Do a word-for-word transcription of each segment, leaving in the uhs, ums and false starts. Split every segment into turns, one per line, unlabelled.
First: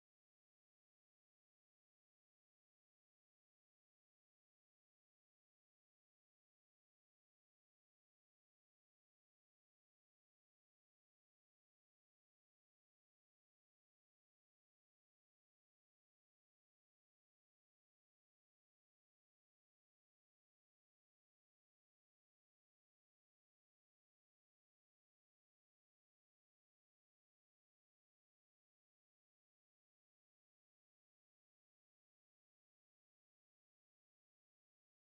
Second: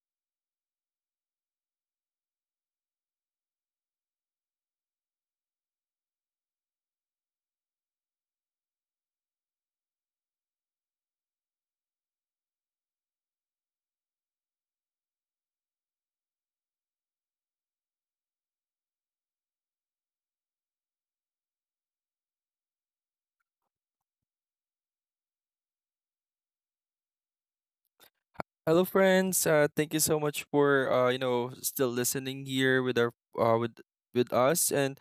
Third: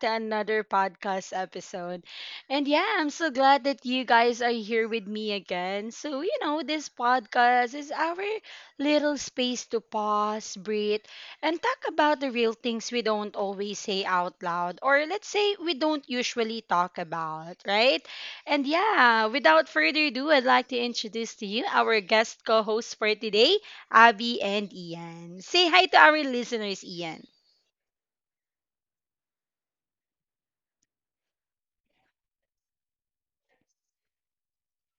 to another podcast episode. And yeah, I'm so glad that you guys are here with me again. So, you know, this podcast is our little space to pause, breathe, and talk about the real things we don't always say out loud, or let's say we don't usually talk about, right? And yeah, without further ado, I'd like to introduce to you our guest co host for today. Abby, and Ian. Say hi to our listeners, Ian.
Hello, friends. Uh, thank you so much for uh, you know, still listening here with our uh, with with us, and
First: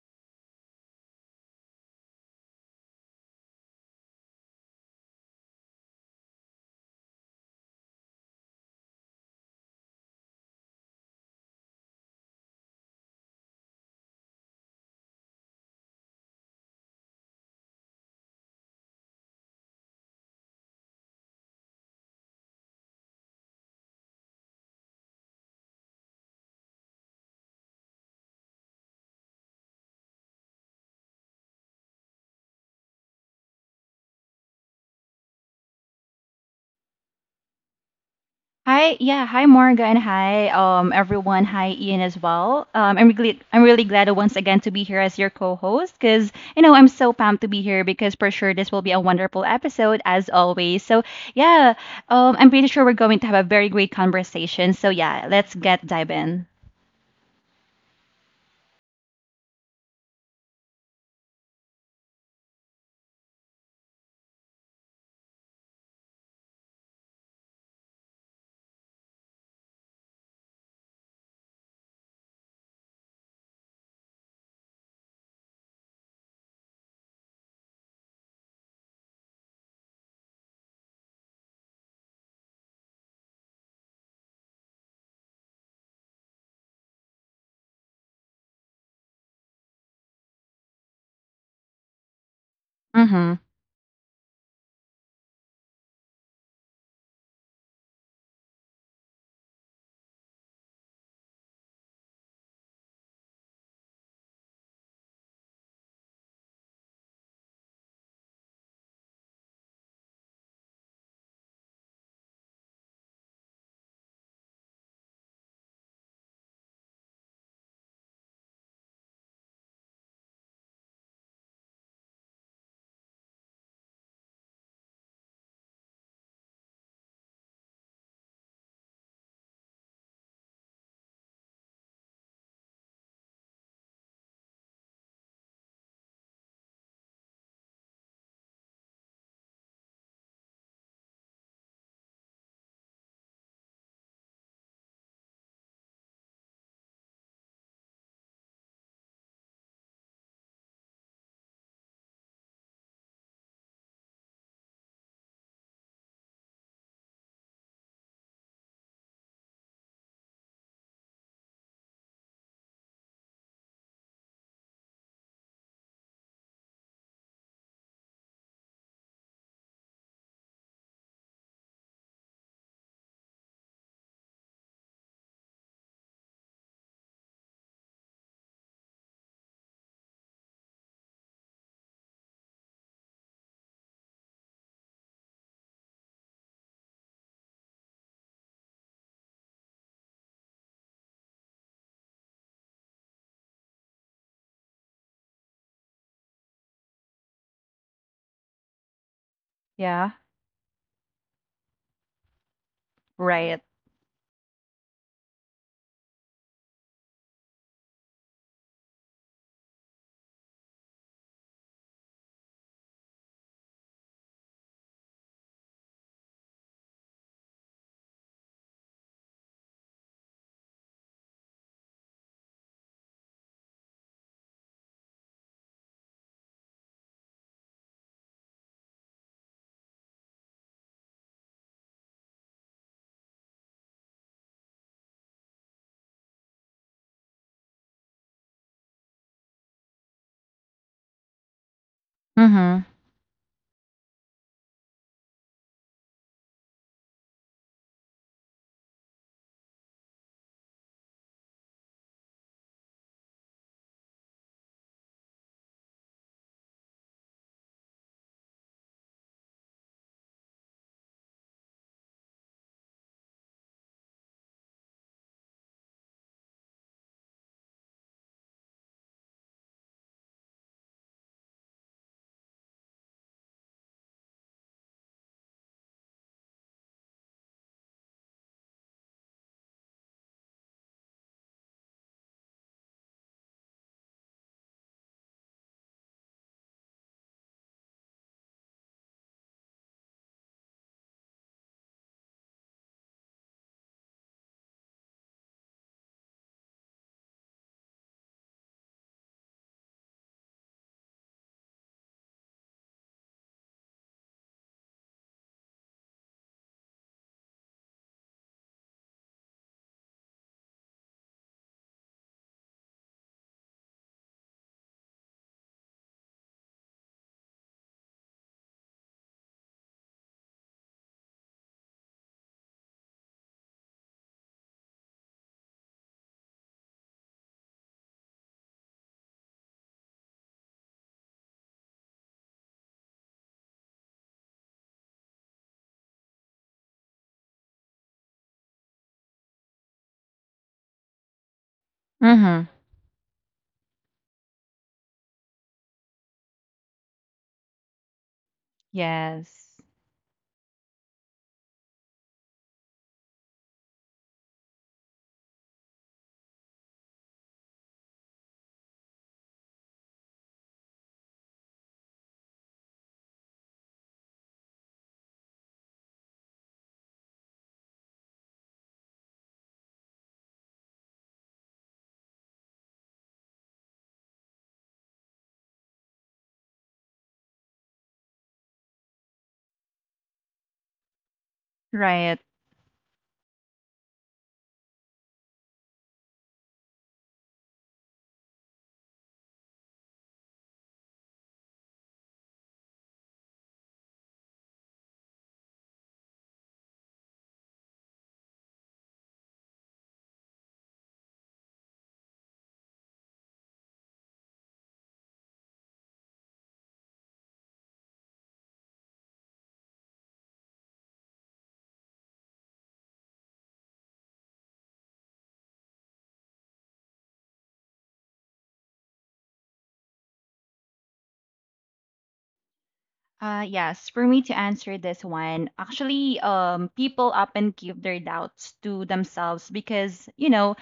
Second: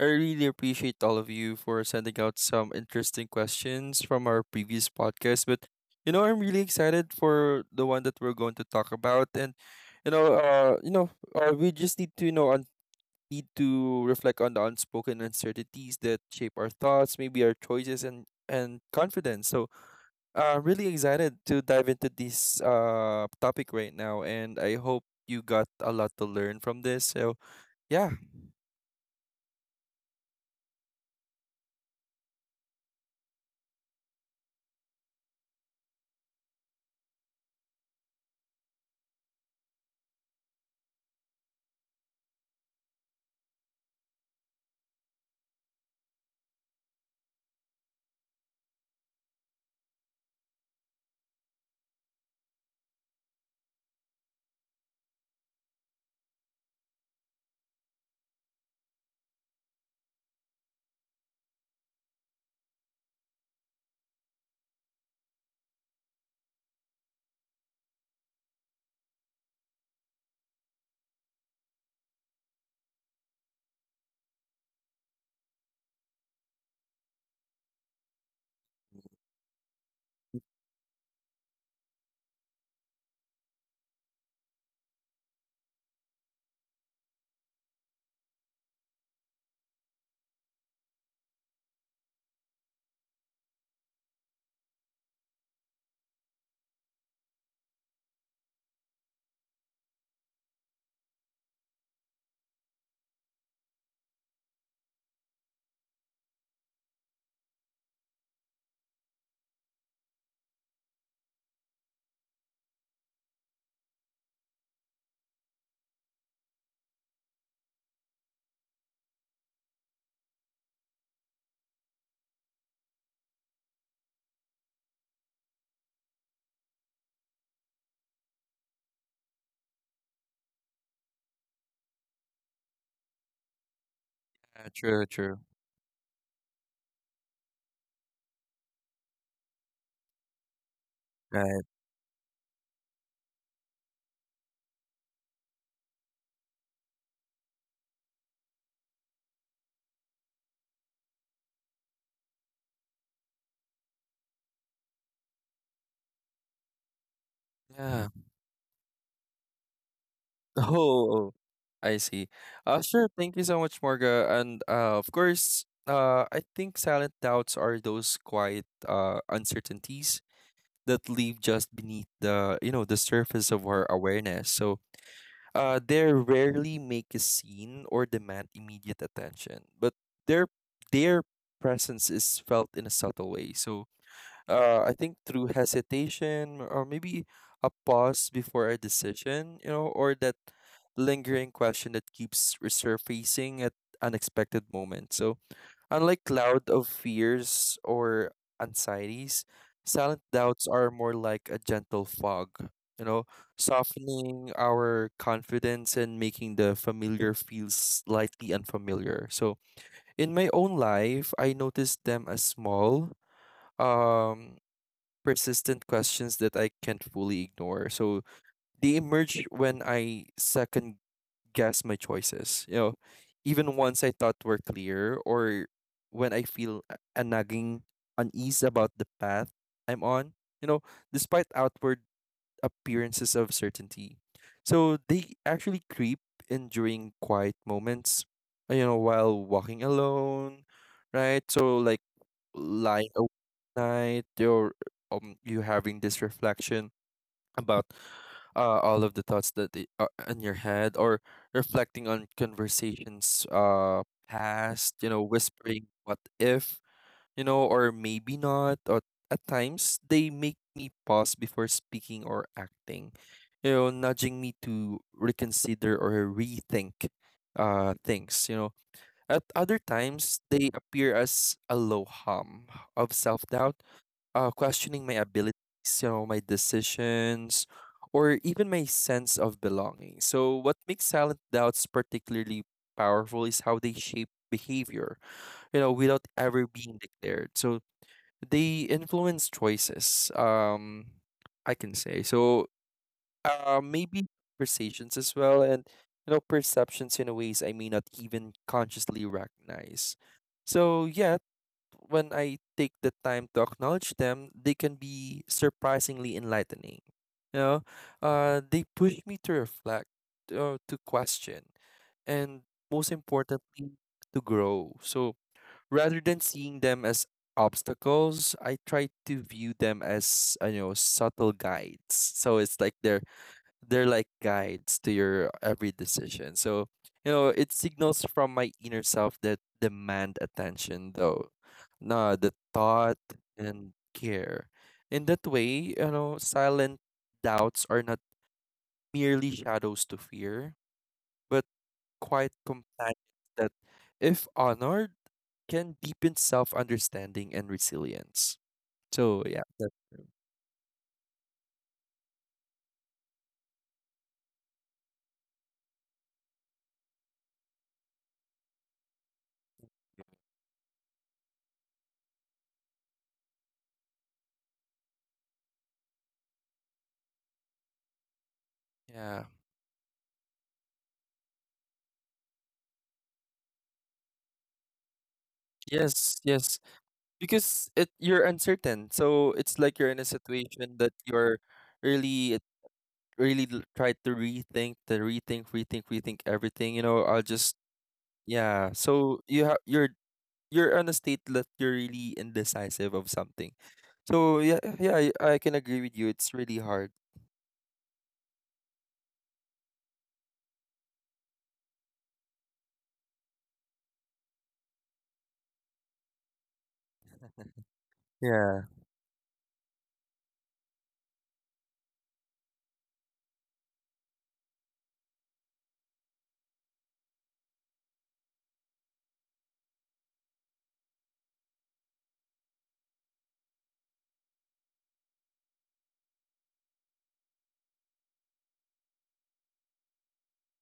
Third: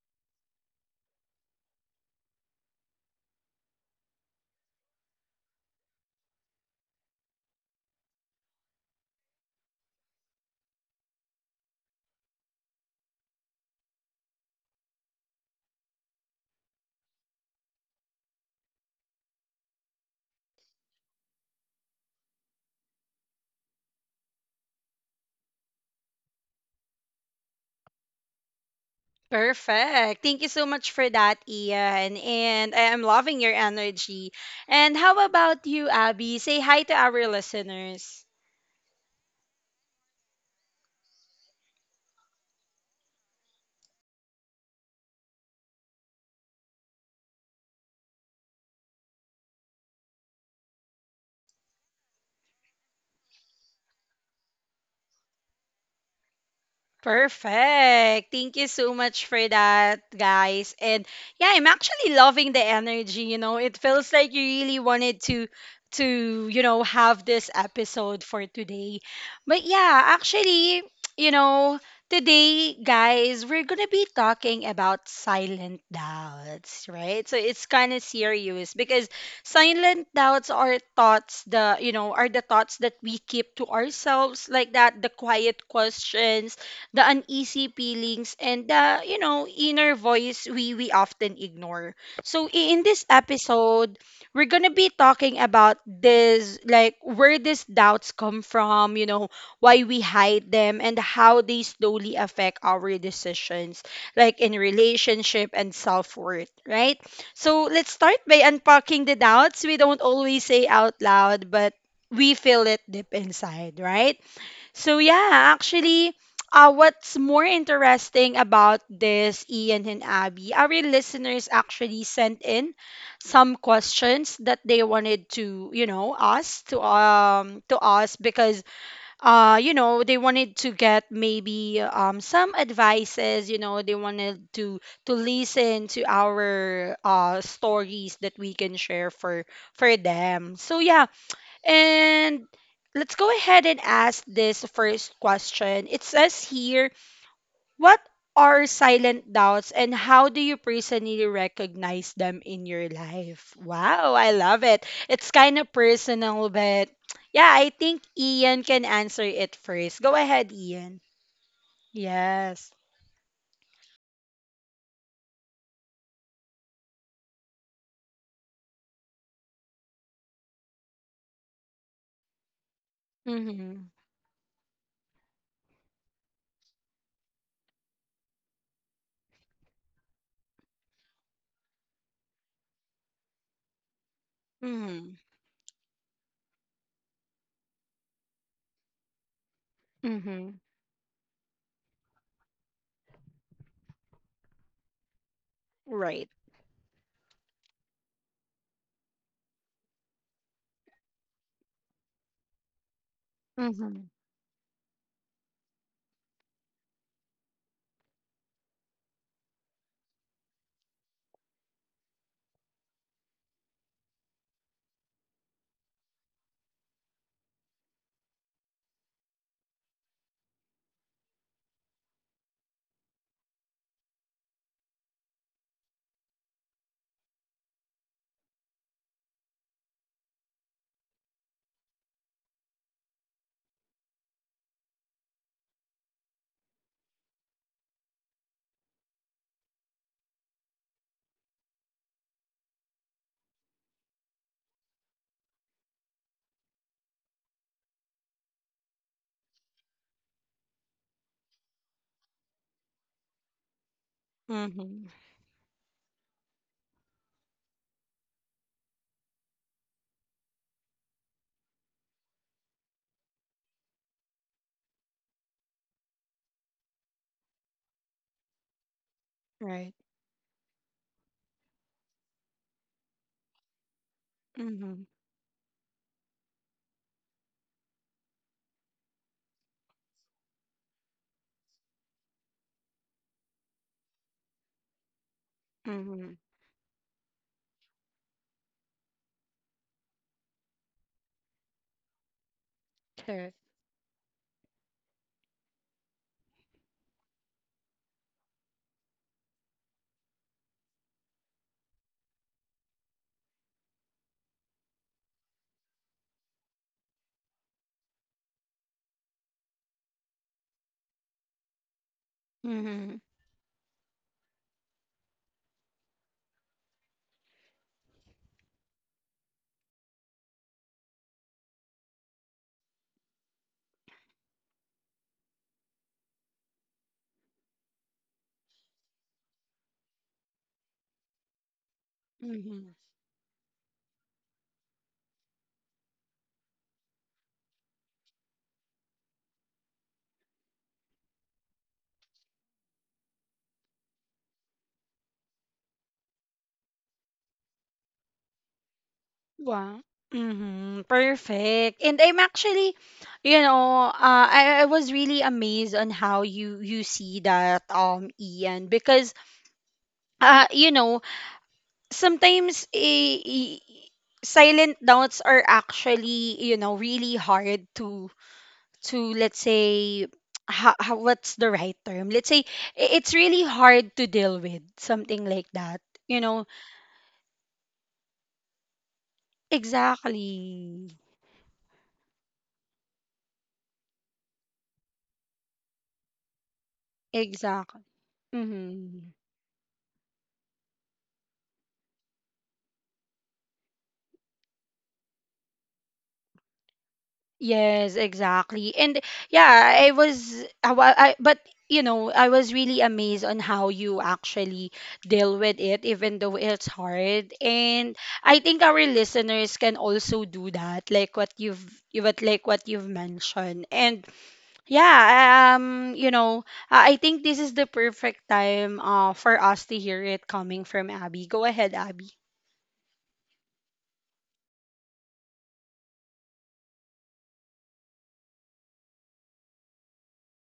I really appreciate all of you for sending out some interesting questions from our previous podcast. But you know, I'm really excited for the one that we're going to talk about, and you know, uh, you know, uh, we just need to you know un- need to reflect on the unspoken uncertainties that shape our thoughts, maybe our choices, and and confidence. So uh, really excited to dive into this uh topic right now, and I hope you got a lot to learn from this. So yeah,
Perfect. Thank you so much for that, Ian. And I am loving your energy. And how about you, Abby? Say hi to our listeners.
Hi, yeah, hi Morga and hi um everyone. Hi Ian as well. Um, I'm really I'm really glad once again to be here as your co-host because you know I'm so pumped to be here because for sure this will be a wonderful episode as always. So yeah, um, I'm pretty sure we're going to have a very great conversation. So yeah, let's get dive in.
Perfect. Thank you so much for that, guys. And yeah, I'm actually loving the energy, you know. It feels like you really wanted to to, you know, have this episode for today. But yeah, actually, you know, today, guys, we're going to be talking about silent doubts, right? So it's kind of serious because silent doubts are thoughts the, you know, are the thoughts that we keep to ourselves like that, the quiet questions, the uneasy feelings, and the you know inner voice we we often ignore. So i- in this
Mm-hmm.
episode we're gonna be talking about this, like where these doubts come from, you know why we hide them and how they slowly affect our decisions, like in relationship and self-worth, right? So let's start by unpacking the doubts we don't always say out loud, but we feel it deep inside, right? So yeah, actually, uh, what's more interesting about this, Ian and Abby, our listeners actually sent in some questions that they wanted to, you know, us to um to us because uh you know they wanted to get maybe um some advices, you know, they wanted
uh,
to
true,
to
true,
listen to our uh stories that we can share for for them. So yeah,
right?
and let's go ahead and ask this first question. It says here, what are silent doubts and how do you personally recognize them in your life? Wow, I love it. It's kind of personal, but yeah, I think
Yeah.
Ian can answer it first. Go ahead, Ian.
Oh, I see.
Yes.
Uh, sure. Thank you so much, Morga, and uh, of course, uh, I think silent doubts are those quiet uh uncertainties that leave just beneath the you know the surface of our
Mhm.
awareness. So Uh, they rarely make a scene or demand immediate attention, but their their presence is felt in a subtle way. So, uh, I think
Mhm.
through hesitation or maybe a pause before a decision, you know, or that
Mhm.
lingering question that keeps resurfacing at unexpected moments. So, unlike
Right.
cloud of fears or anxieties,
Yeah.
silent doubts are more like a gentle fog, you know,
Right.
Mhm.
softening our confidence and making the familiar feel slightly unfamiliar. So, in my own life, I noticed them as small, um, persistent questions that I can't fully ignore. So, they emerge when I second guess my choices. You know, even ones I thought were clear, or when I feel a a nagging unease about the path I'm on. You know, despite outward appearances of certainty, so they actually creep in during quiet moments. uh, You know, while walking alone, right? So like
Mm-hmm.
lying awake at night, or um, you having this reflection about uh, all of the thoughts that i- are in your head or reflecting on conversations uh past, you
Mhm.
know, whispering what if, you know, or maybe not, or at times they make me pause before speaking or acting, you know, nudging me to reconsider or rethink uh things, you know. At other
Right.
times they appear as a low hum of self-doubt, uh, questioning
Mhm.
my abilities, you know, my decisions, or even my sense of belonging. So, what makes silent doubts particularly powerful is how they shape behavior, you know, without
Mhm.
ever being declared. So, they influence choices, um, I can say. So,
Correct.
uh, maybe conversations as well, and, you know, perceptions in ways I may not even consciously recognize. So, yeah, when I take the time to acknowledge them, they can be surprisingly enlightening. You know, uh, they push me to reflect, uh, to question, and most
Mhm.
importantly, to grow. So rather than seeing them as obstacles, I try to view them as uh, you know, subtle guides. So it's like they're they're like guides to your every decision. So, you know, it signals from my inner self that demand attention, though. No, the
Mhm.
thought and care. In that way, you know, silent doubts are not merely shadows to fear, but quiet
Mm-hmm.
companions that, if honored, can deepen self understanding and resilience. So, yeah,
Yes.
that.
Wow. Mhm. Perfect. And I'm actually, you know, uh, I, I was really amazed on how you you see that, um Ian, because uh you know sometimes eh, eh, silent doubts are actually you know really hard to to
Yeah.
let's say, how, how what's the right term, let's say i- it's really hard to deal with something like that,
Yes,
you know.
yes. Because it you're uncertain. So it's like you're in a situation that
Exactly.
you're
Right.
really it really l- try to rethink, to rethink, rethink, rethink everything, you know, I'll just
Exactly.
yeah.
Mm-hmm.
So you have you're you're on a state that you're really indecisive of something. So yeah, yeah, I I can agree with you. It's really hard.
Yes, exactly. And yeah, I was I, wa- I but you know, I was really amazed on how you actually deal with it even though it's hard. And I
Yeah,
think our listeners can also do that, like what you've you what like what you've mentioned. And yeah, um you know, I I think this is the perfect time uh for us to hear it coming from Abby. Go ahead, Abby.
Uh, yes, for me to answer this one, actually, um, people often give their doubts to themselves because, you know,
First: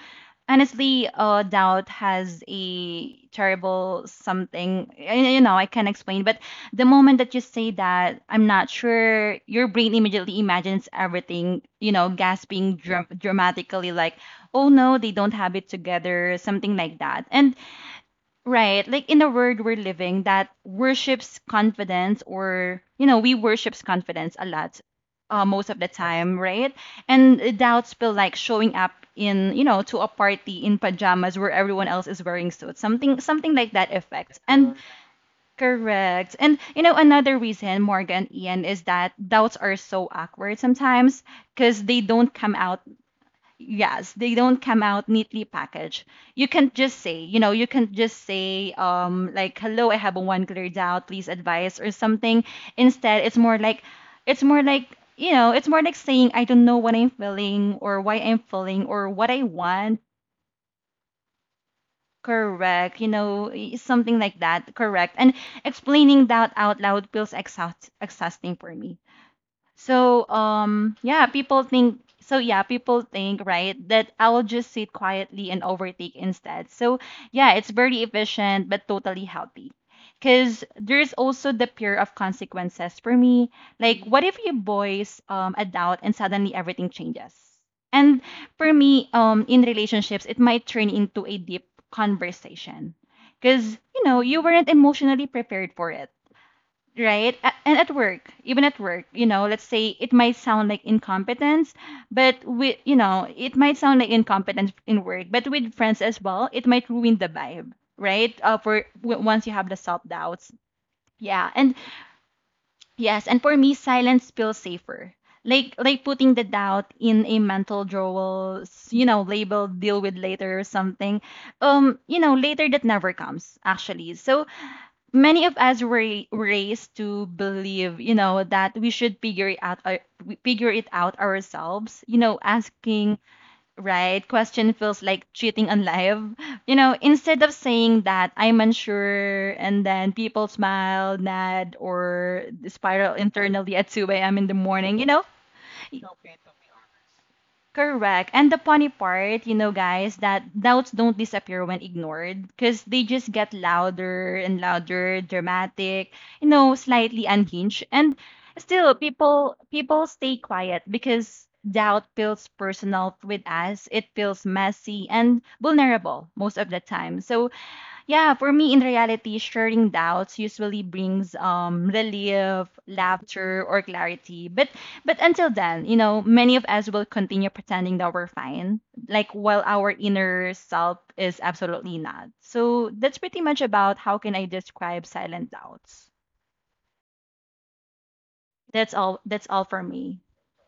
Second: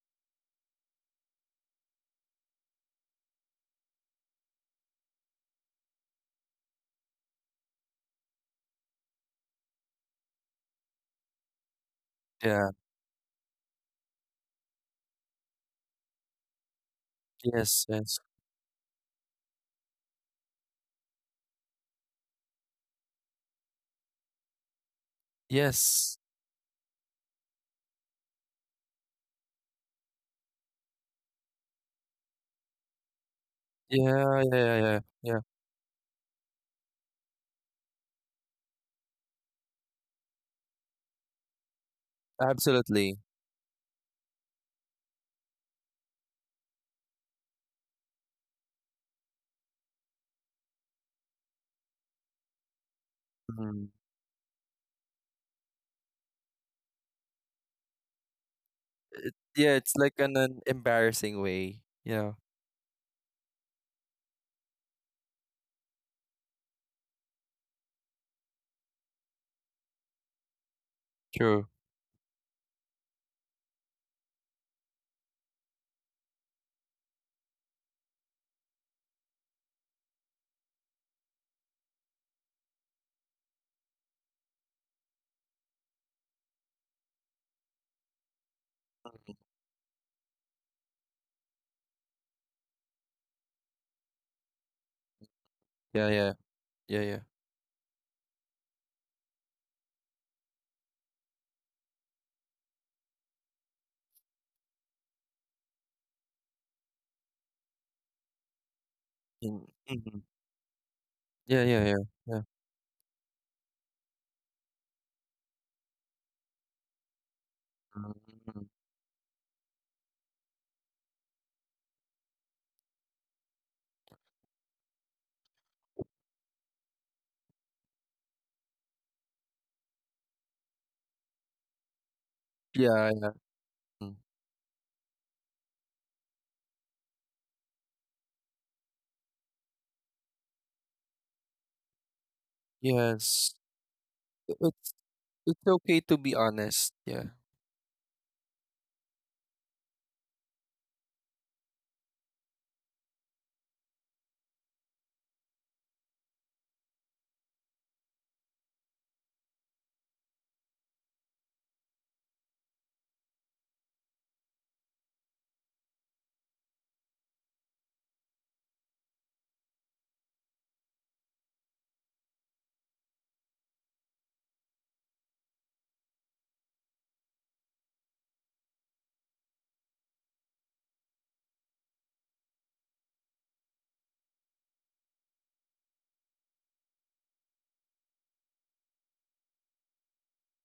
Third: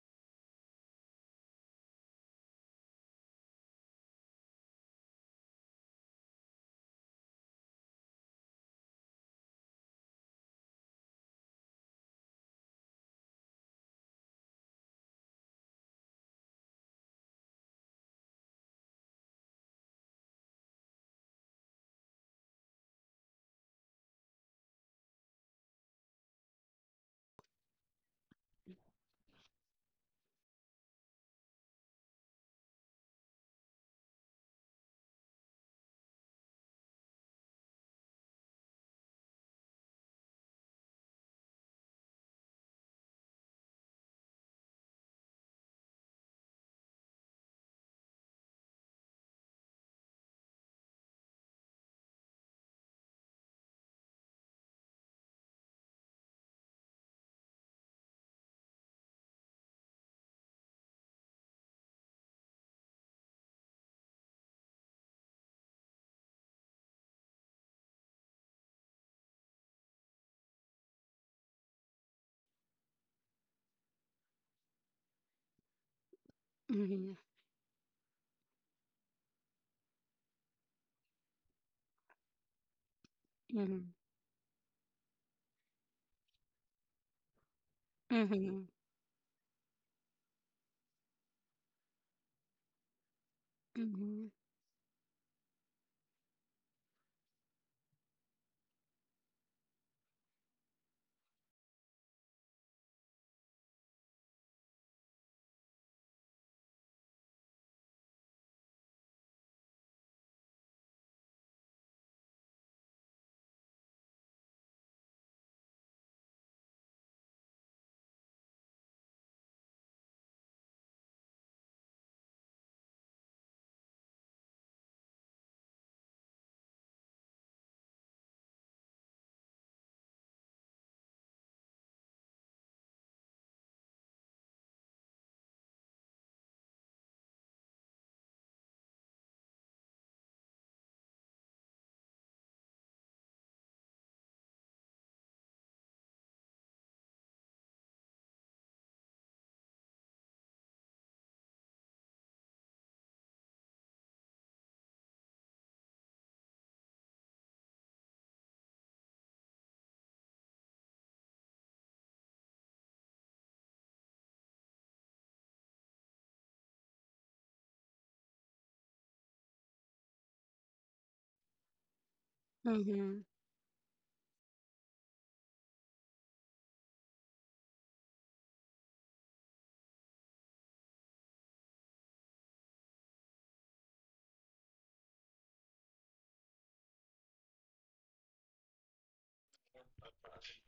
honestly, uh, doubt has a terrible something. y- You know, I can't explain, but the moment that you say that, I'm not sure, your brain immediately imagines everything, you know,
yeah,
gasping dra- dramatically, like, oh no, they don't have it together, something like that. And
yes, yes,
right. Like in the world we're living that worships confidence or, you know, we worships confidence a lot uh, most of the
yes,
time, right? And doubts feel like showing up in, you know, to a party in pajamas where everyone else is wearing suits. Something something like that effect.
yeah, yeah,
And
yeah, yeah, yeah,
correct. And you know, another reason Morgan Ian is that doubts are so awkward sometimes because they don't come out.
absolutely.
Yes, they don't come out neatly packaged. You can just say, you know, you can just say, um, like, hello, I have a one cleared out, please advise or something. Instead, it's more like,
Mhm.
it's more like, you know, it's more like saying, I don't know what I'm feeling or why I'm feeling or what
It,
I
yeah, it's
want.
like an, an embarrassing way. Yeah,
Correct, you know, y- something like that. Correct. And explaining that out loud feels exhaust exhausting for me. So um yeah, people
true.
think so yeah, people think, right, that I'll just sit quietly and overtake instead. So
Mhm.
yeah, it's very efficient but totally healthy. Cause there's also the fear of consequences for me.
Mhm.
Like what if you voice um a doubt and suddenly everything changes? And
Mhm.
for me, um in relationships it might turn into a deep conversation. Cause you know,
Mhm.
you weren't emotionally prepared for it,
Yeah, yeah, yeah, yeah.
right? A- And at work, even at work, you know, let's say it might sound like incompetence, but we, you know, it might sound like incompetence in work, but with friends as well, it might ruin the vibe, right? Uh, for w- once you
In
have the self
mhm.
doubts, yeah,
Yeah,
and
yeah, yeah, yeah.
yes, and for me, silence feels safer. Like like putting the doubt in a mental drawer,
Mm,
s- you know, label deal with later or something. Um, you know, later that never comes actually. So many of us were ra- raised to believe, you know, that we should figure it out, our, we figure it out ourselves. You know,
yeah,
asking
yeah. Mm,
right question feels like cheating on life. You know, instead of saying that I'm unsure, and then people smile, nod, or spiral
yes.
internally at two a m in the
I- It's
morning. You know,
it's okay to be honest. Yeah.
correct. And the funny part, you know, guys, that doubts don't disappear when ignored because they just get louder and louder, dramatic, you know, slightly unhinged. And still, people people stay quiet because doubt feels personal with us. It feels messy and vulnerable most of the time. So yeah, for me in reality, sharing doubts usually brings um relief,
Mhm.
laughter, or clarity. But but until then, you know, many of us will continue pretending that we're fine, like while our inner self is absolutely not. So that's pretty much about how can I describe silent doubts. That's all that's all for me.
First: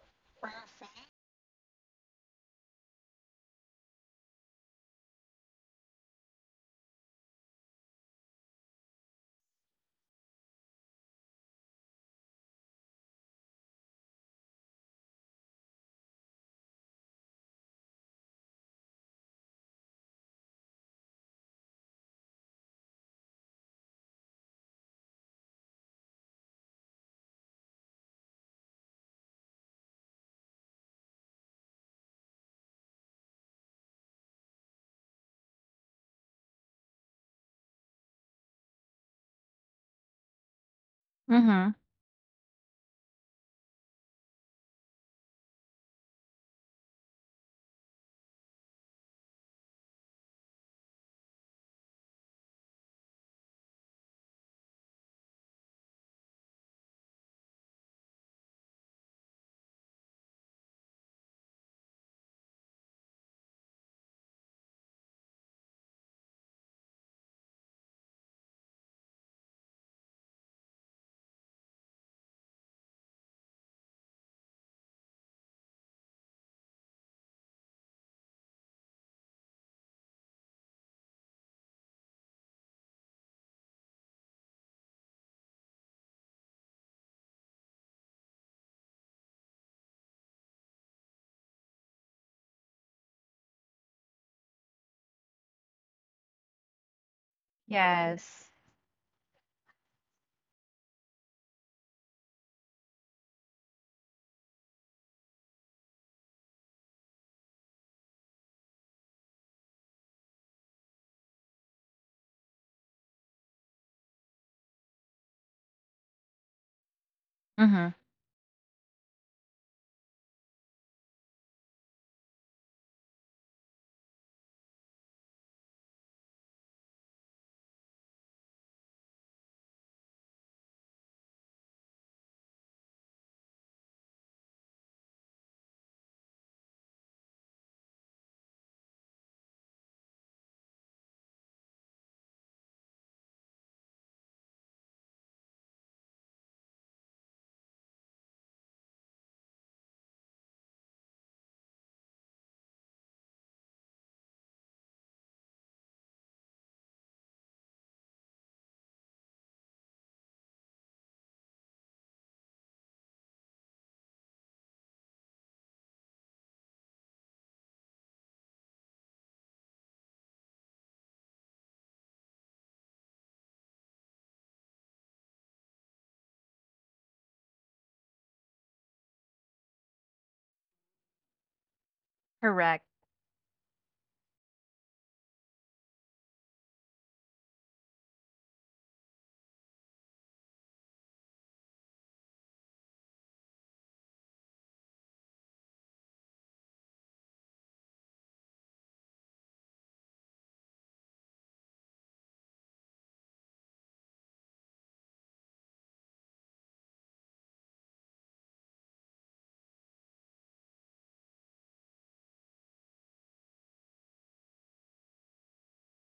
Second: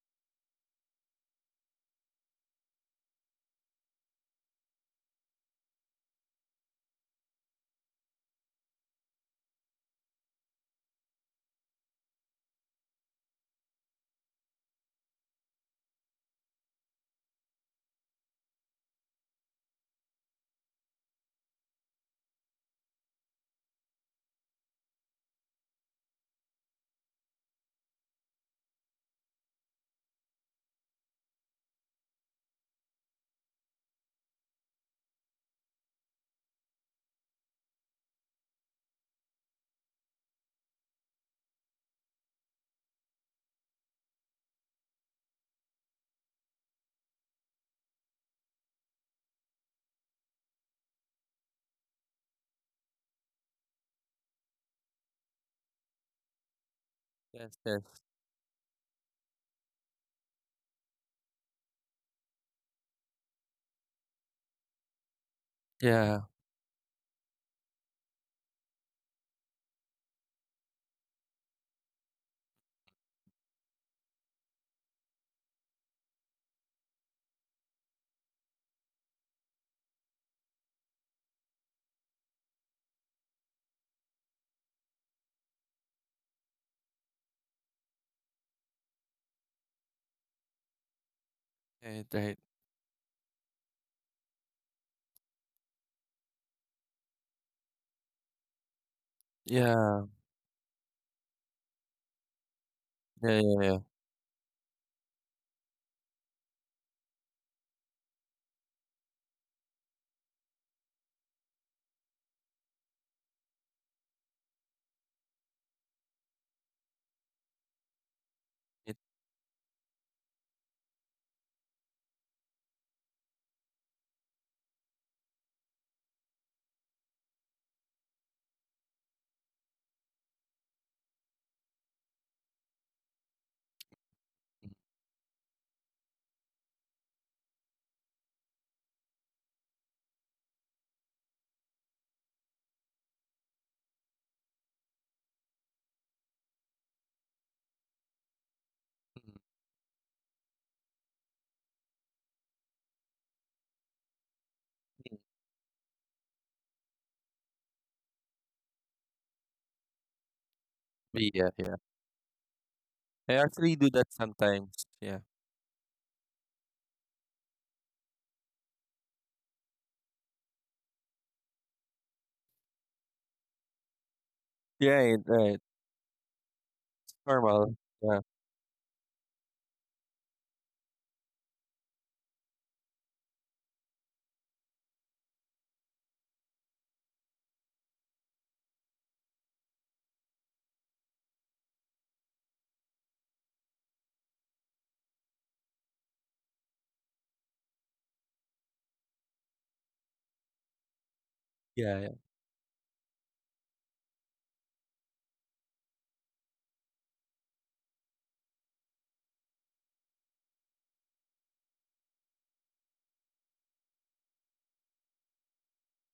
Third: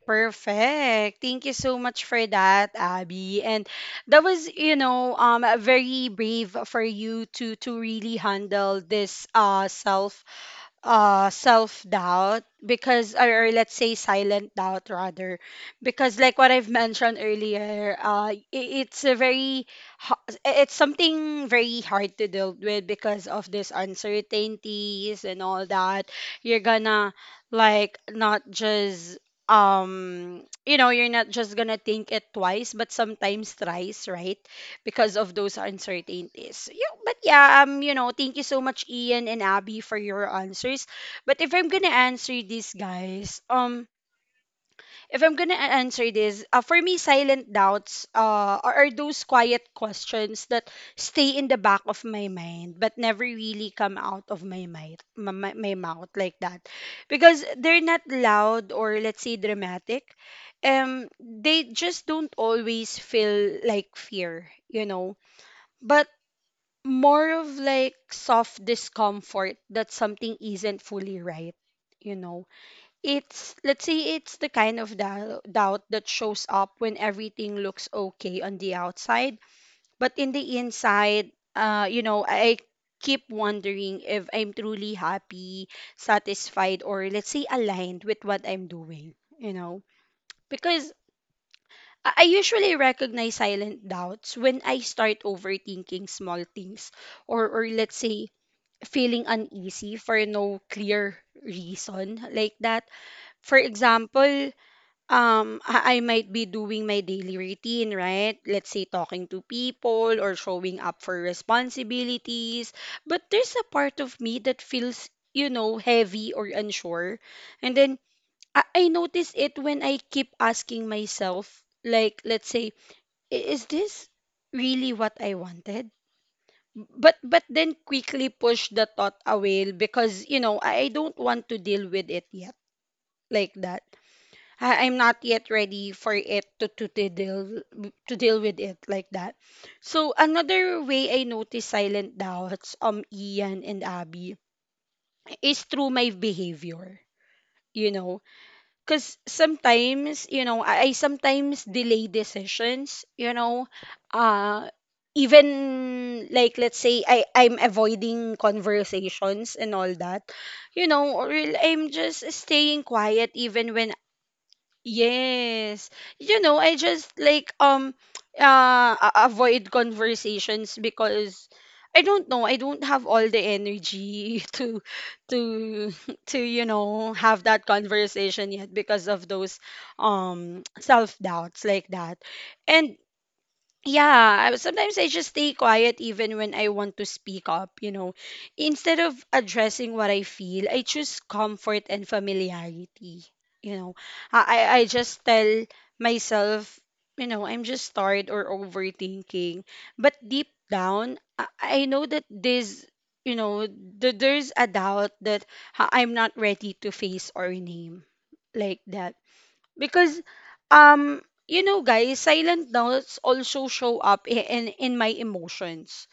Perfect. Thank you so much for that, Abby. And that was, you know, um very brave for you to to really handle this uh self uh self doubt, because, or, or let's say silent doubt rather, because like what I've mentioned earlier, uh i- it's a very ho- it's something very hard to deal with because of this uncertainties and all that. You're gonna, like, not just um you know, you're not just gonna think it twice but sometimes thrice, right, because of those uncertainties. Yeah, but yeah, um, you know, thank you so much, Ian and Abby, for your answers. But if I'm
Mm-hmm.
gonna answer this, guys, um, if I'm gonna a- answer this, uh, for me, silent doubts, uh, are, are those quiet questions that stay in the back of my mind but never really come out of my mind, my, my, my mouth, like that, because
Yes,
they're
yes.
not loud, or let's say dramatic. Um, they just don't always feel like fear, you know. But
Yeah.
more of like soft discomfort that something isn't fully right, you know. It's, let's say, it's the kind of dou- doubt that shows up when everything looks okay on the outside, but in the inside, uh you know, I keep wondering if I'm truly happy, satisfied, or let's say aligned with what I'm doing, you know, because i
Right,
I
right.
usually recognize silent doubts when I start overthinking small things, or or let's say
Yes.
feeling uneasy
Yeah.
for no clear reason, like that.
Yeah,
For
yeah, yeah.
example, um, I I might be doing my daily routine, right? Let's say talking to people or showing up for responsibilities, but there's a part of me that feels, you know, heavy or unsure. And
Mm-hmm.
then I, I
It,
notice it when I keep asking myself, like, let's say, "I- is this really what I wanted?" but but then quickly push the thought away because you know I, I don't want to deal with it yet, like that.
mm,
I, I'm not yet ready for it to, to to deal, to deal with it, like that. So another way I notice silent doubts, um Ian and Abby, is through my behavior, you know, because
mm,
sometimes you know I, I sometimes delay decisions, you know. uh Even, like, let's say I I'm avoiding conversations and all that, you know, or
yeah, yeah.
I'm just staying quiet
I actually
even
do
when.
that sometimes. Yeah.
Yes. You know, I just like um uh a- avoid conversations because I don't know, I don't have all the energy to
Yeah, it, right.
to to you know have that
Normal. Yeah.
conversation yet because of those um self-doubts, like that.
Correct.
And yeah, I- sometimes I just stay quiet even when I want to speak up, you know. Instead of addressing what I feel, I choose comfort and familiarity, you know. I, I, I just tell myself, you know, I'm just tired or overthinking. But deep down, I, I
Yeah,
know
yeah.
that this, you know, th- there's a doubt that ha- I'm not ready to face or name, like that, because um you know, guys, silent notes also show up i- in in my emotions,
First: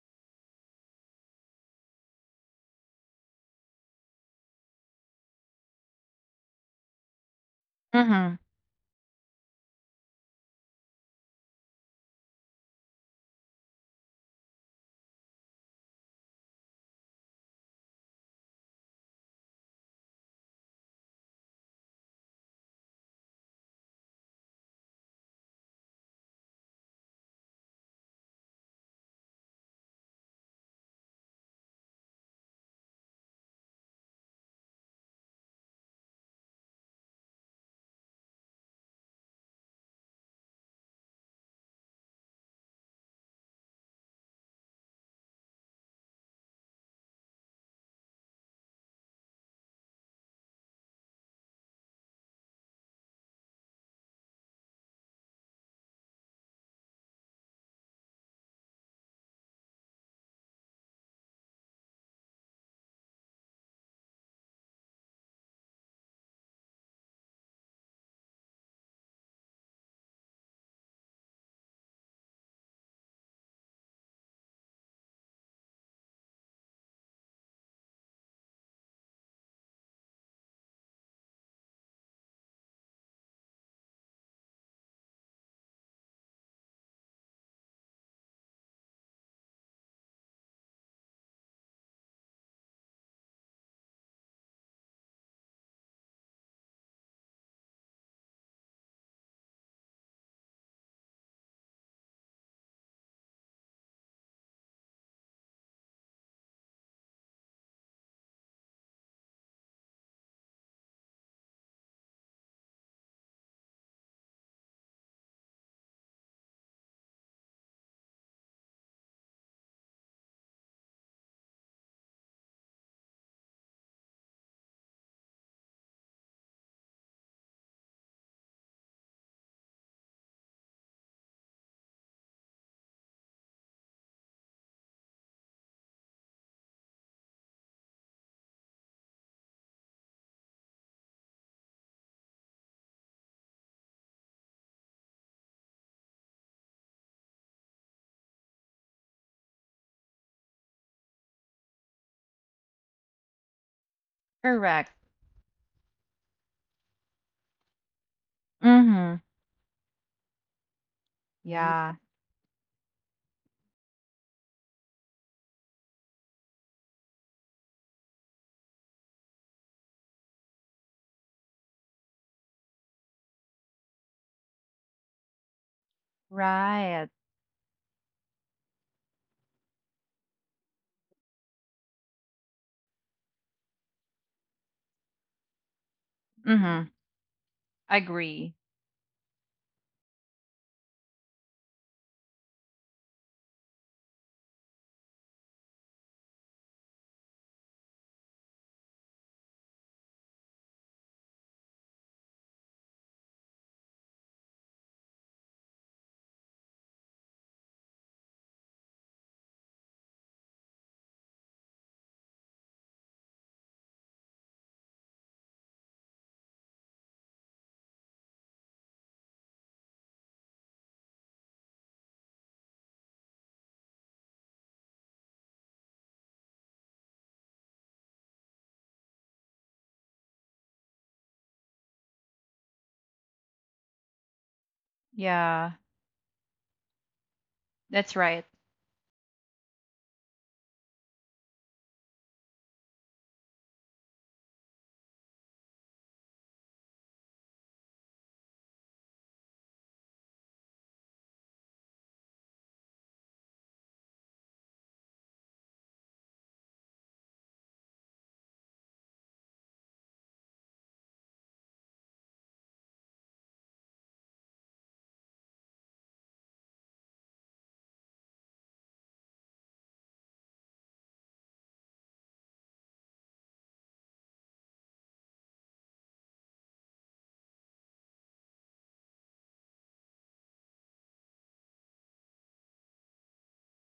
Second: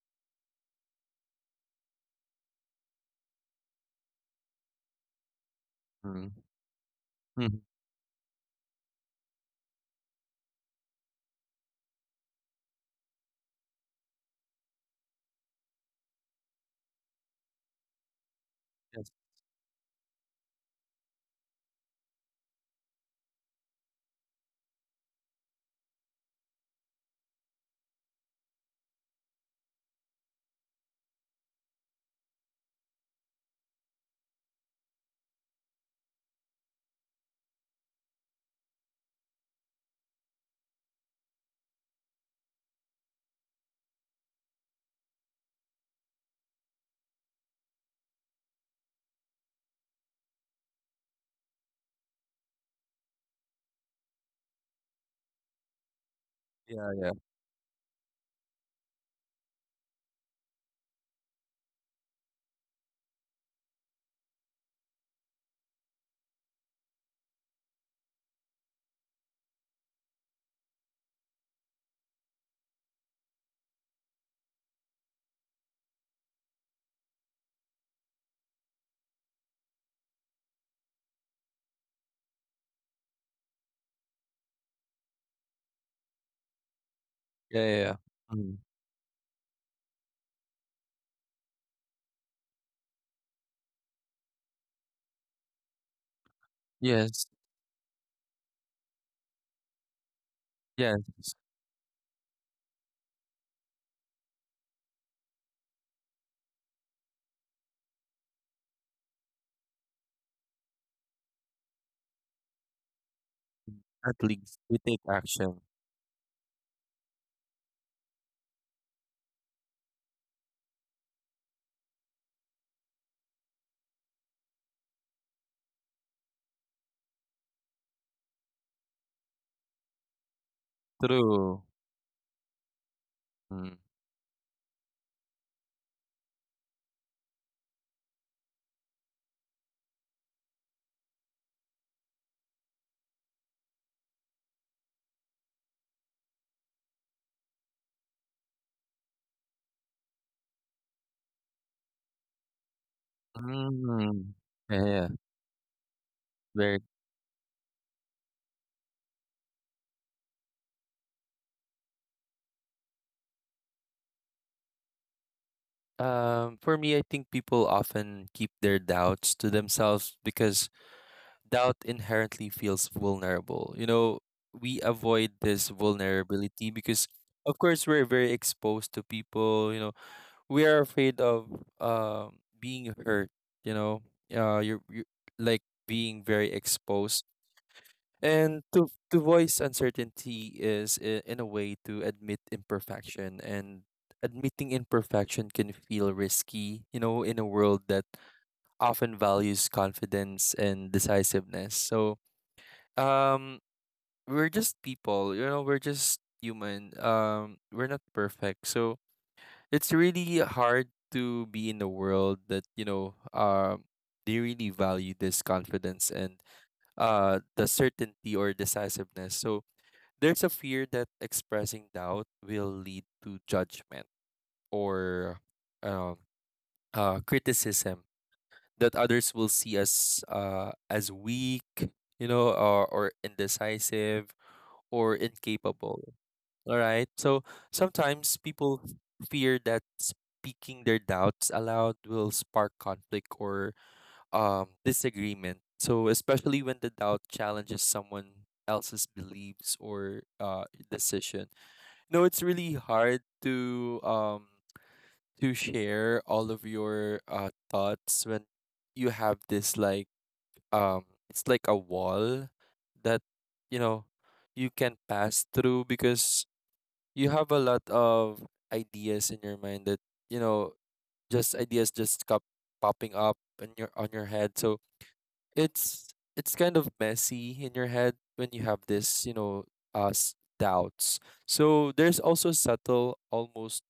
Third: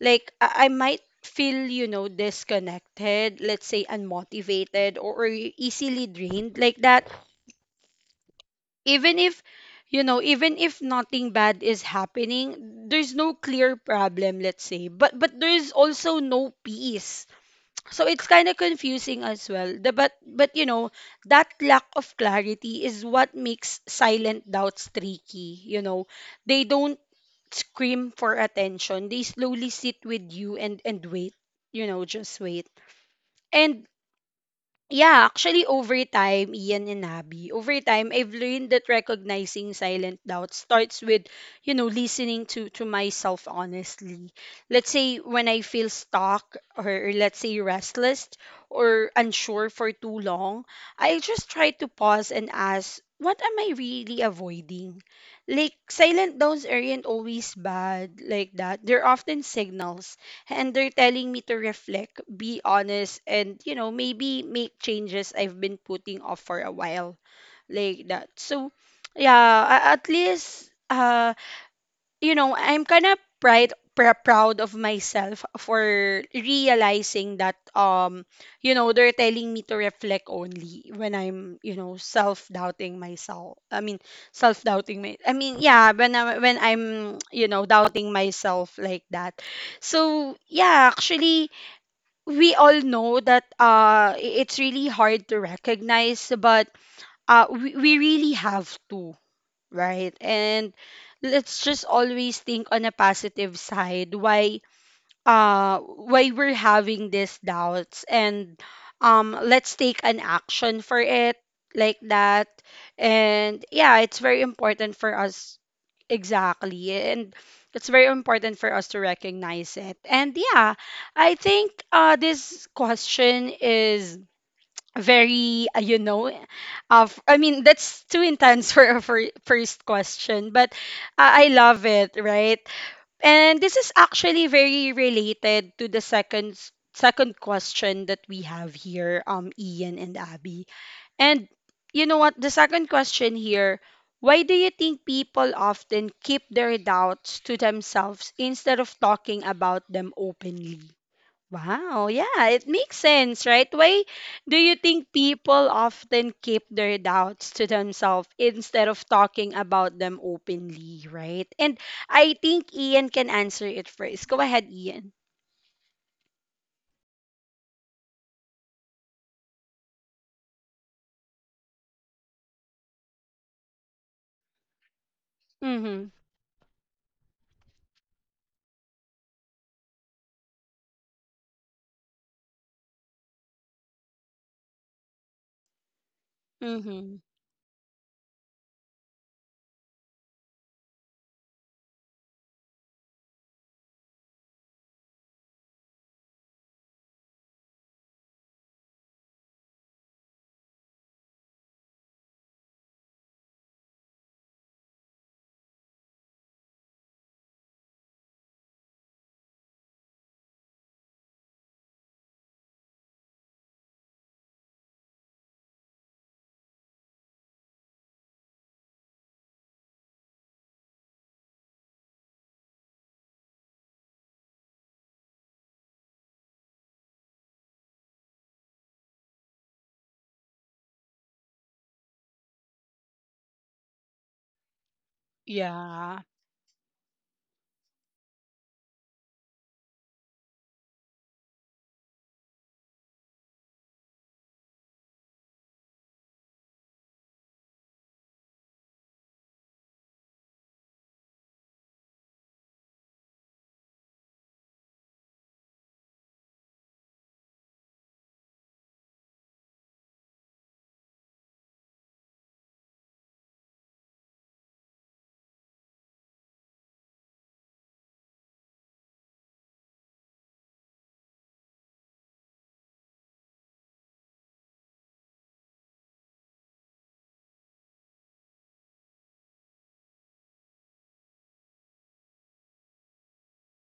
like i, I might feel, you know, disconnected, let's say unmotivated, or, or e-, easily
Mm.
drained, like that.
Mm.
Mm-hmm.
Even if, you know, even if nothing bad is happening, there's no clear problem, let's say, but but there's also no peace, so it's kind of
Yes.
confusing as well, the, but but you know that lack of clarity is what makes silent doubts tricky, you know. They don't scream for attention, they slowly sit with you and and wait, you know, just wait. And yeah, actually, over time, Ian and Abby, over time I've learned that recognizing silent doubt starts with, you know, listening to to myself honestly. Let's say when I feel stuck, or, or let's say restless or unsure for too long, I just try to pause and ask, what am I really avoiding? Like silent doubts
Yeah,
aren't
yeah.
always bad, like that. They're often signals, and they're telling me to reflect, be honest, and you know, maybe make changes I've been putting off for a while, like that. So, yeah, a- at least, uh you know, I'm kind of pride pr- proud of myself for realizing that, um you know, they're telling me to reflect only when I'm, you know, self-doubting myself I mean self-doubting my I mean yeah, when I, when I'm, you
Yeah,
know,
yeah, yeah.
doubting
Mm.
myself, like that. So yeah, actually, we all know that uh i- it's really hard to recognize, but
Yes.
uh we, we really have to, right? And
Yes.
let's just always think on a positive side why uh why we're having these doubts, and um let's take an action for it, like that. And yeah,
At
it's very
least we
important
take
for us,
action.
exactly, and it's very important for us to recognize it. And yeah, I think uh this question is very uh, you know uh, f- I mean that's too intense for a fir- first question, but uh, I
True.
love it, right? And
Mm.
this is actually very related to the second s- second question that we have here, um Ian and Abby. And you know what the second question here: why do you think people often keep their doubts to themselves instead of talking about them openly? Wow, yeah, it makes sense, right? Why
Mm.
do you
Yeah,
Correct.
yeah.
think people often keep
Very.
their doubts to themselves instead of
Mm-hmm.
talking about them openly, right? And
Yeah.
I think Ian can answer it first. Go ahead, Ian.
Um, for me, I think people often keep their doubts to themselves because doubt inherently feels vulnerable. You know, we avoid this
Mhm.
vulnerability because,
Right.
of course, we're very exposed to people. You know, we are afraid of um being hurt. You know, uh, you're, you like being very
Mm-hmm.
Mhm.
exposed.
Agree.
And to to voice uncertainty is i- in a way to admit imperfection, and admitting imperfection can feel risky, you know, in a world that often values confidence and decisiveness. So, um we're just people, you know, we're just human. Um we're not perfect. So, it's really hard to be in a world that, you know, um they really value this confidence and uh the certainty or decisiveness. So, there's a fear that expressing doubt will lead to judgment or um, uh, criticism, that others will see us uh, as weak, you know, or, or indecisive or
Yeah.
incapable.
Yeah.
All right. So
That's
sometimes
right.
people fear that speaking their doubts aloud will spark conflict or um, disagreement. So, especially when the doubt challenges someone else's beliefs or uh, decision. No, it's really hard to um to share all of your uh thoughts when you have this like um it's like a wall that, you know, you can pass through because you have a lot of ideas in your mind that, you know, just ideas just kept popping up in your on your head. So it's it's kind of messy in your head when you have this, you know, uh s- doubts. So there's also subtle, almost,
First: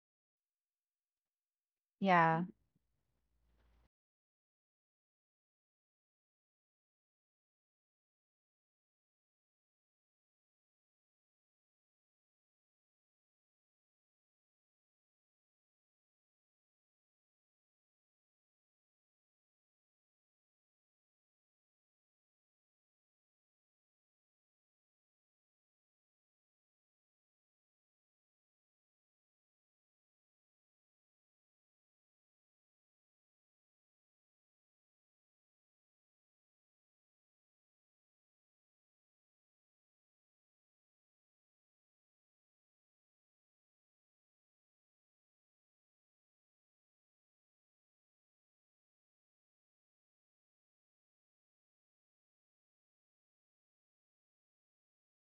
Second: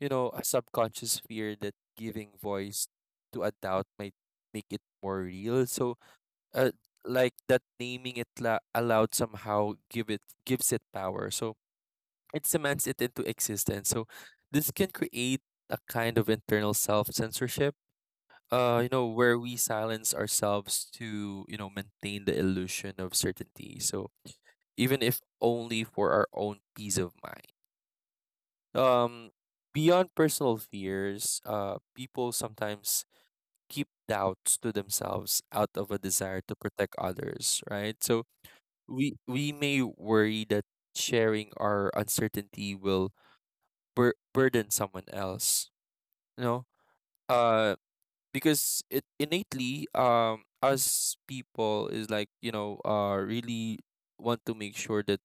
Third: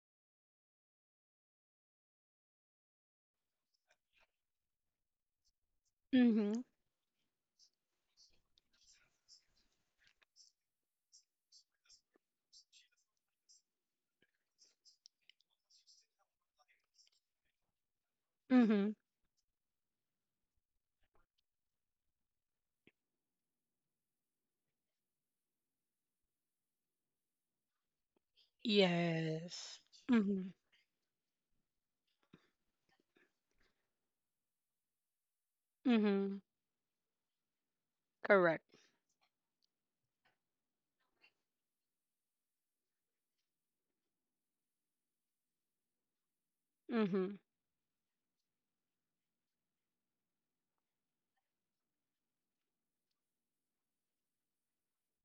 you know, a subconscious fear that giving
Yeah.
voice to a doubt might make it more real. So,
Mhm.
uh, like that naming it la- aloud somehow give it gives it power. So it cements it into existence. So this can create a kind of internal self censorship. Uh, you
Mhm.
know, where we silence ourselves to you know maintain the illusion of certainty. So even if only for our own peace of mind. Um,
Yes.
beyond
Mhm.
personal fears, uh, people sometimes keep doubts to themselves out of a
Mhm.
desire to protect others, right? So
Correct.
we we may worry that sharing our uncertainty will bur- burden someone else, you know?
Mhm.
Uh, because it innately, um, us people is like, you know, uh, really want to make sure that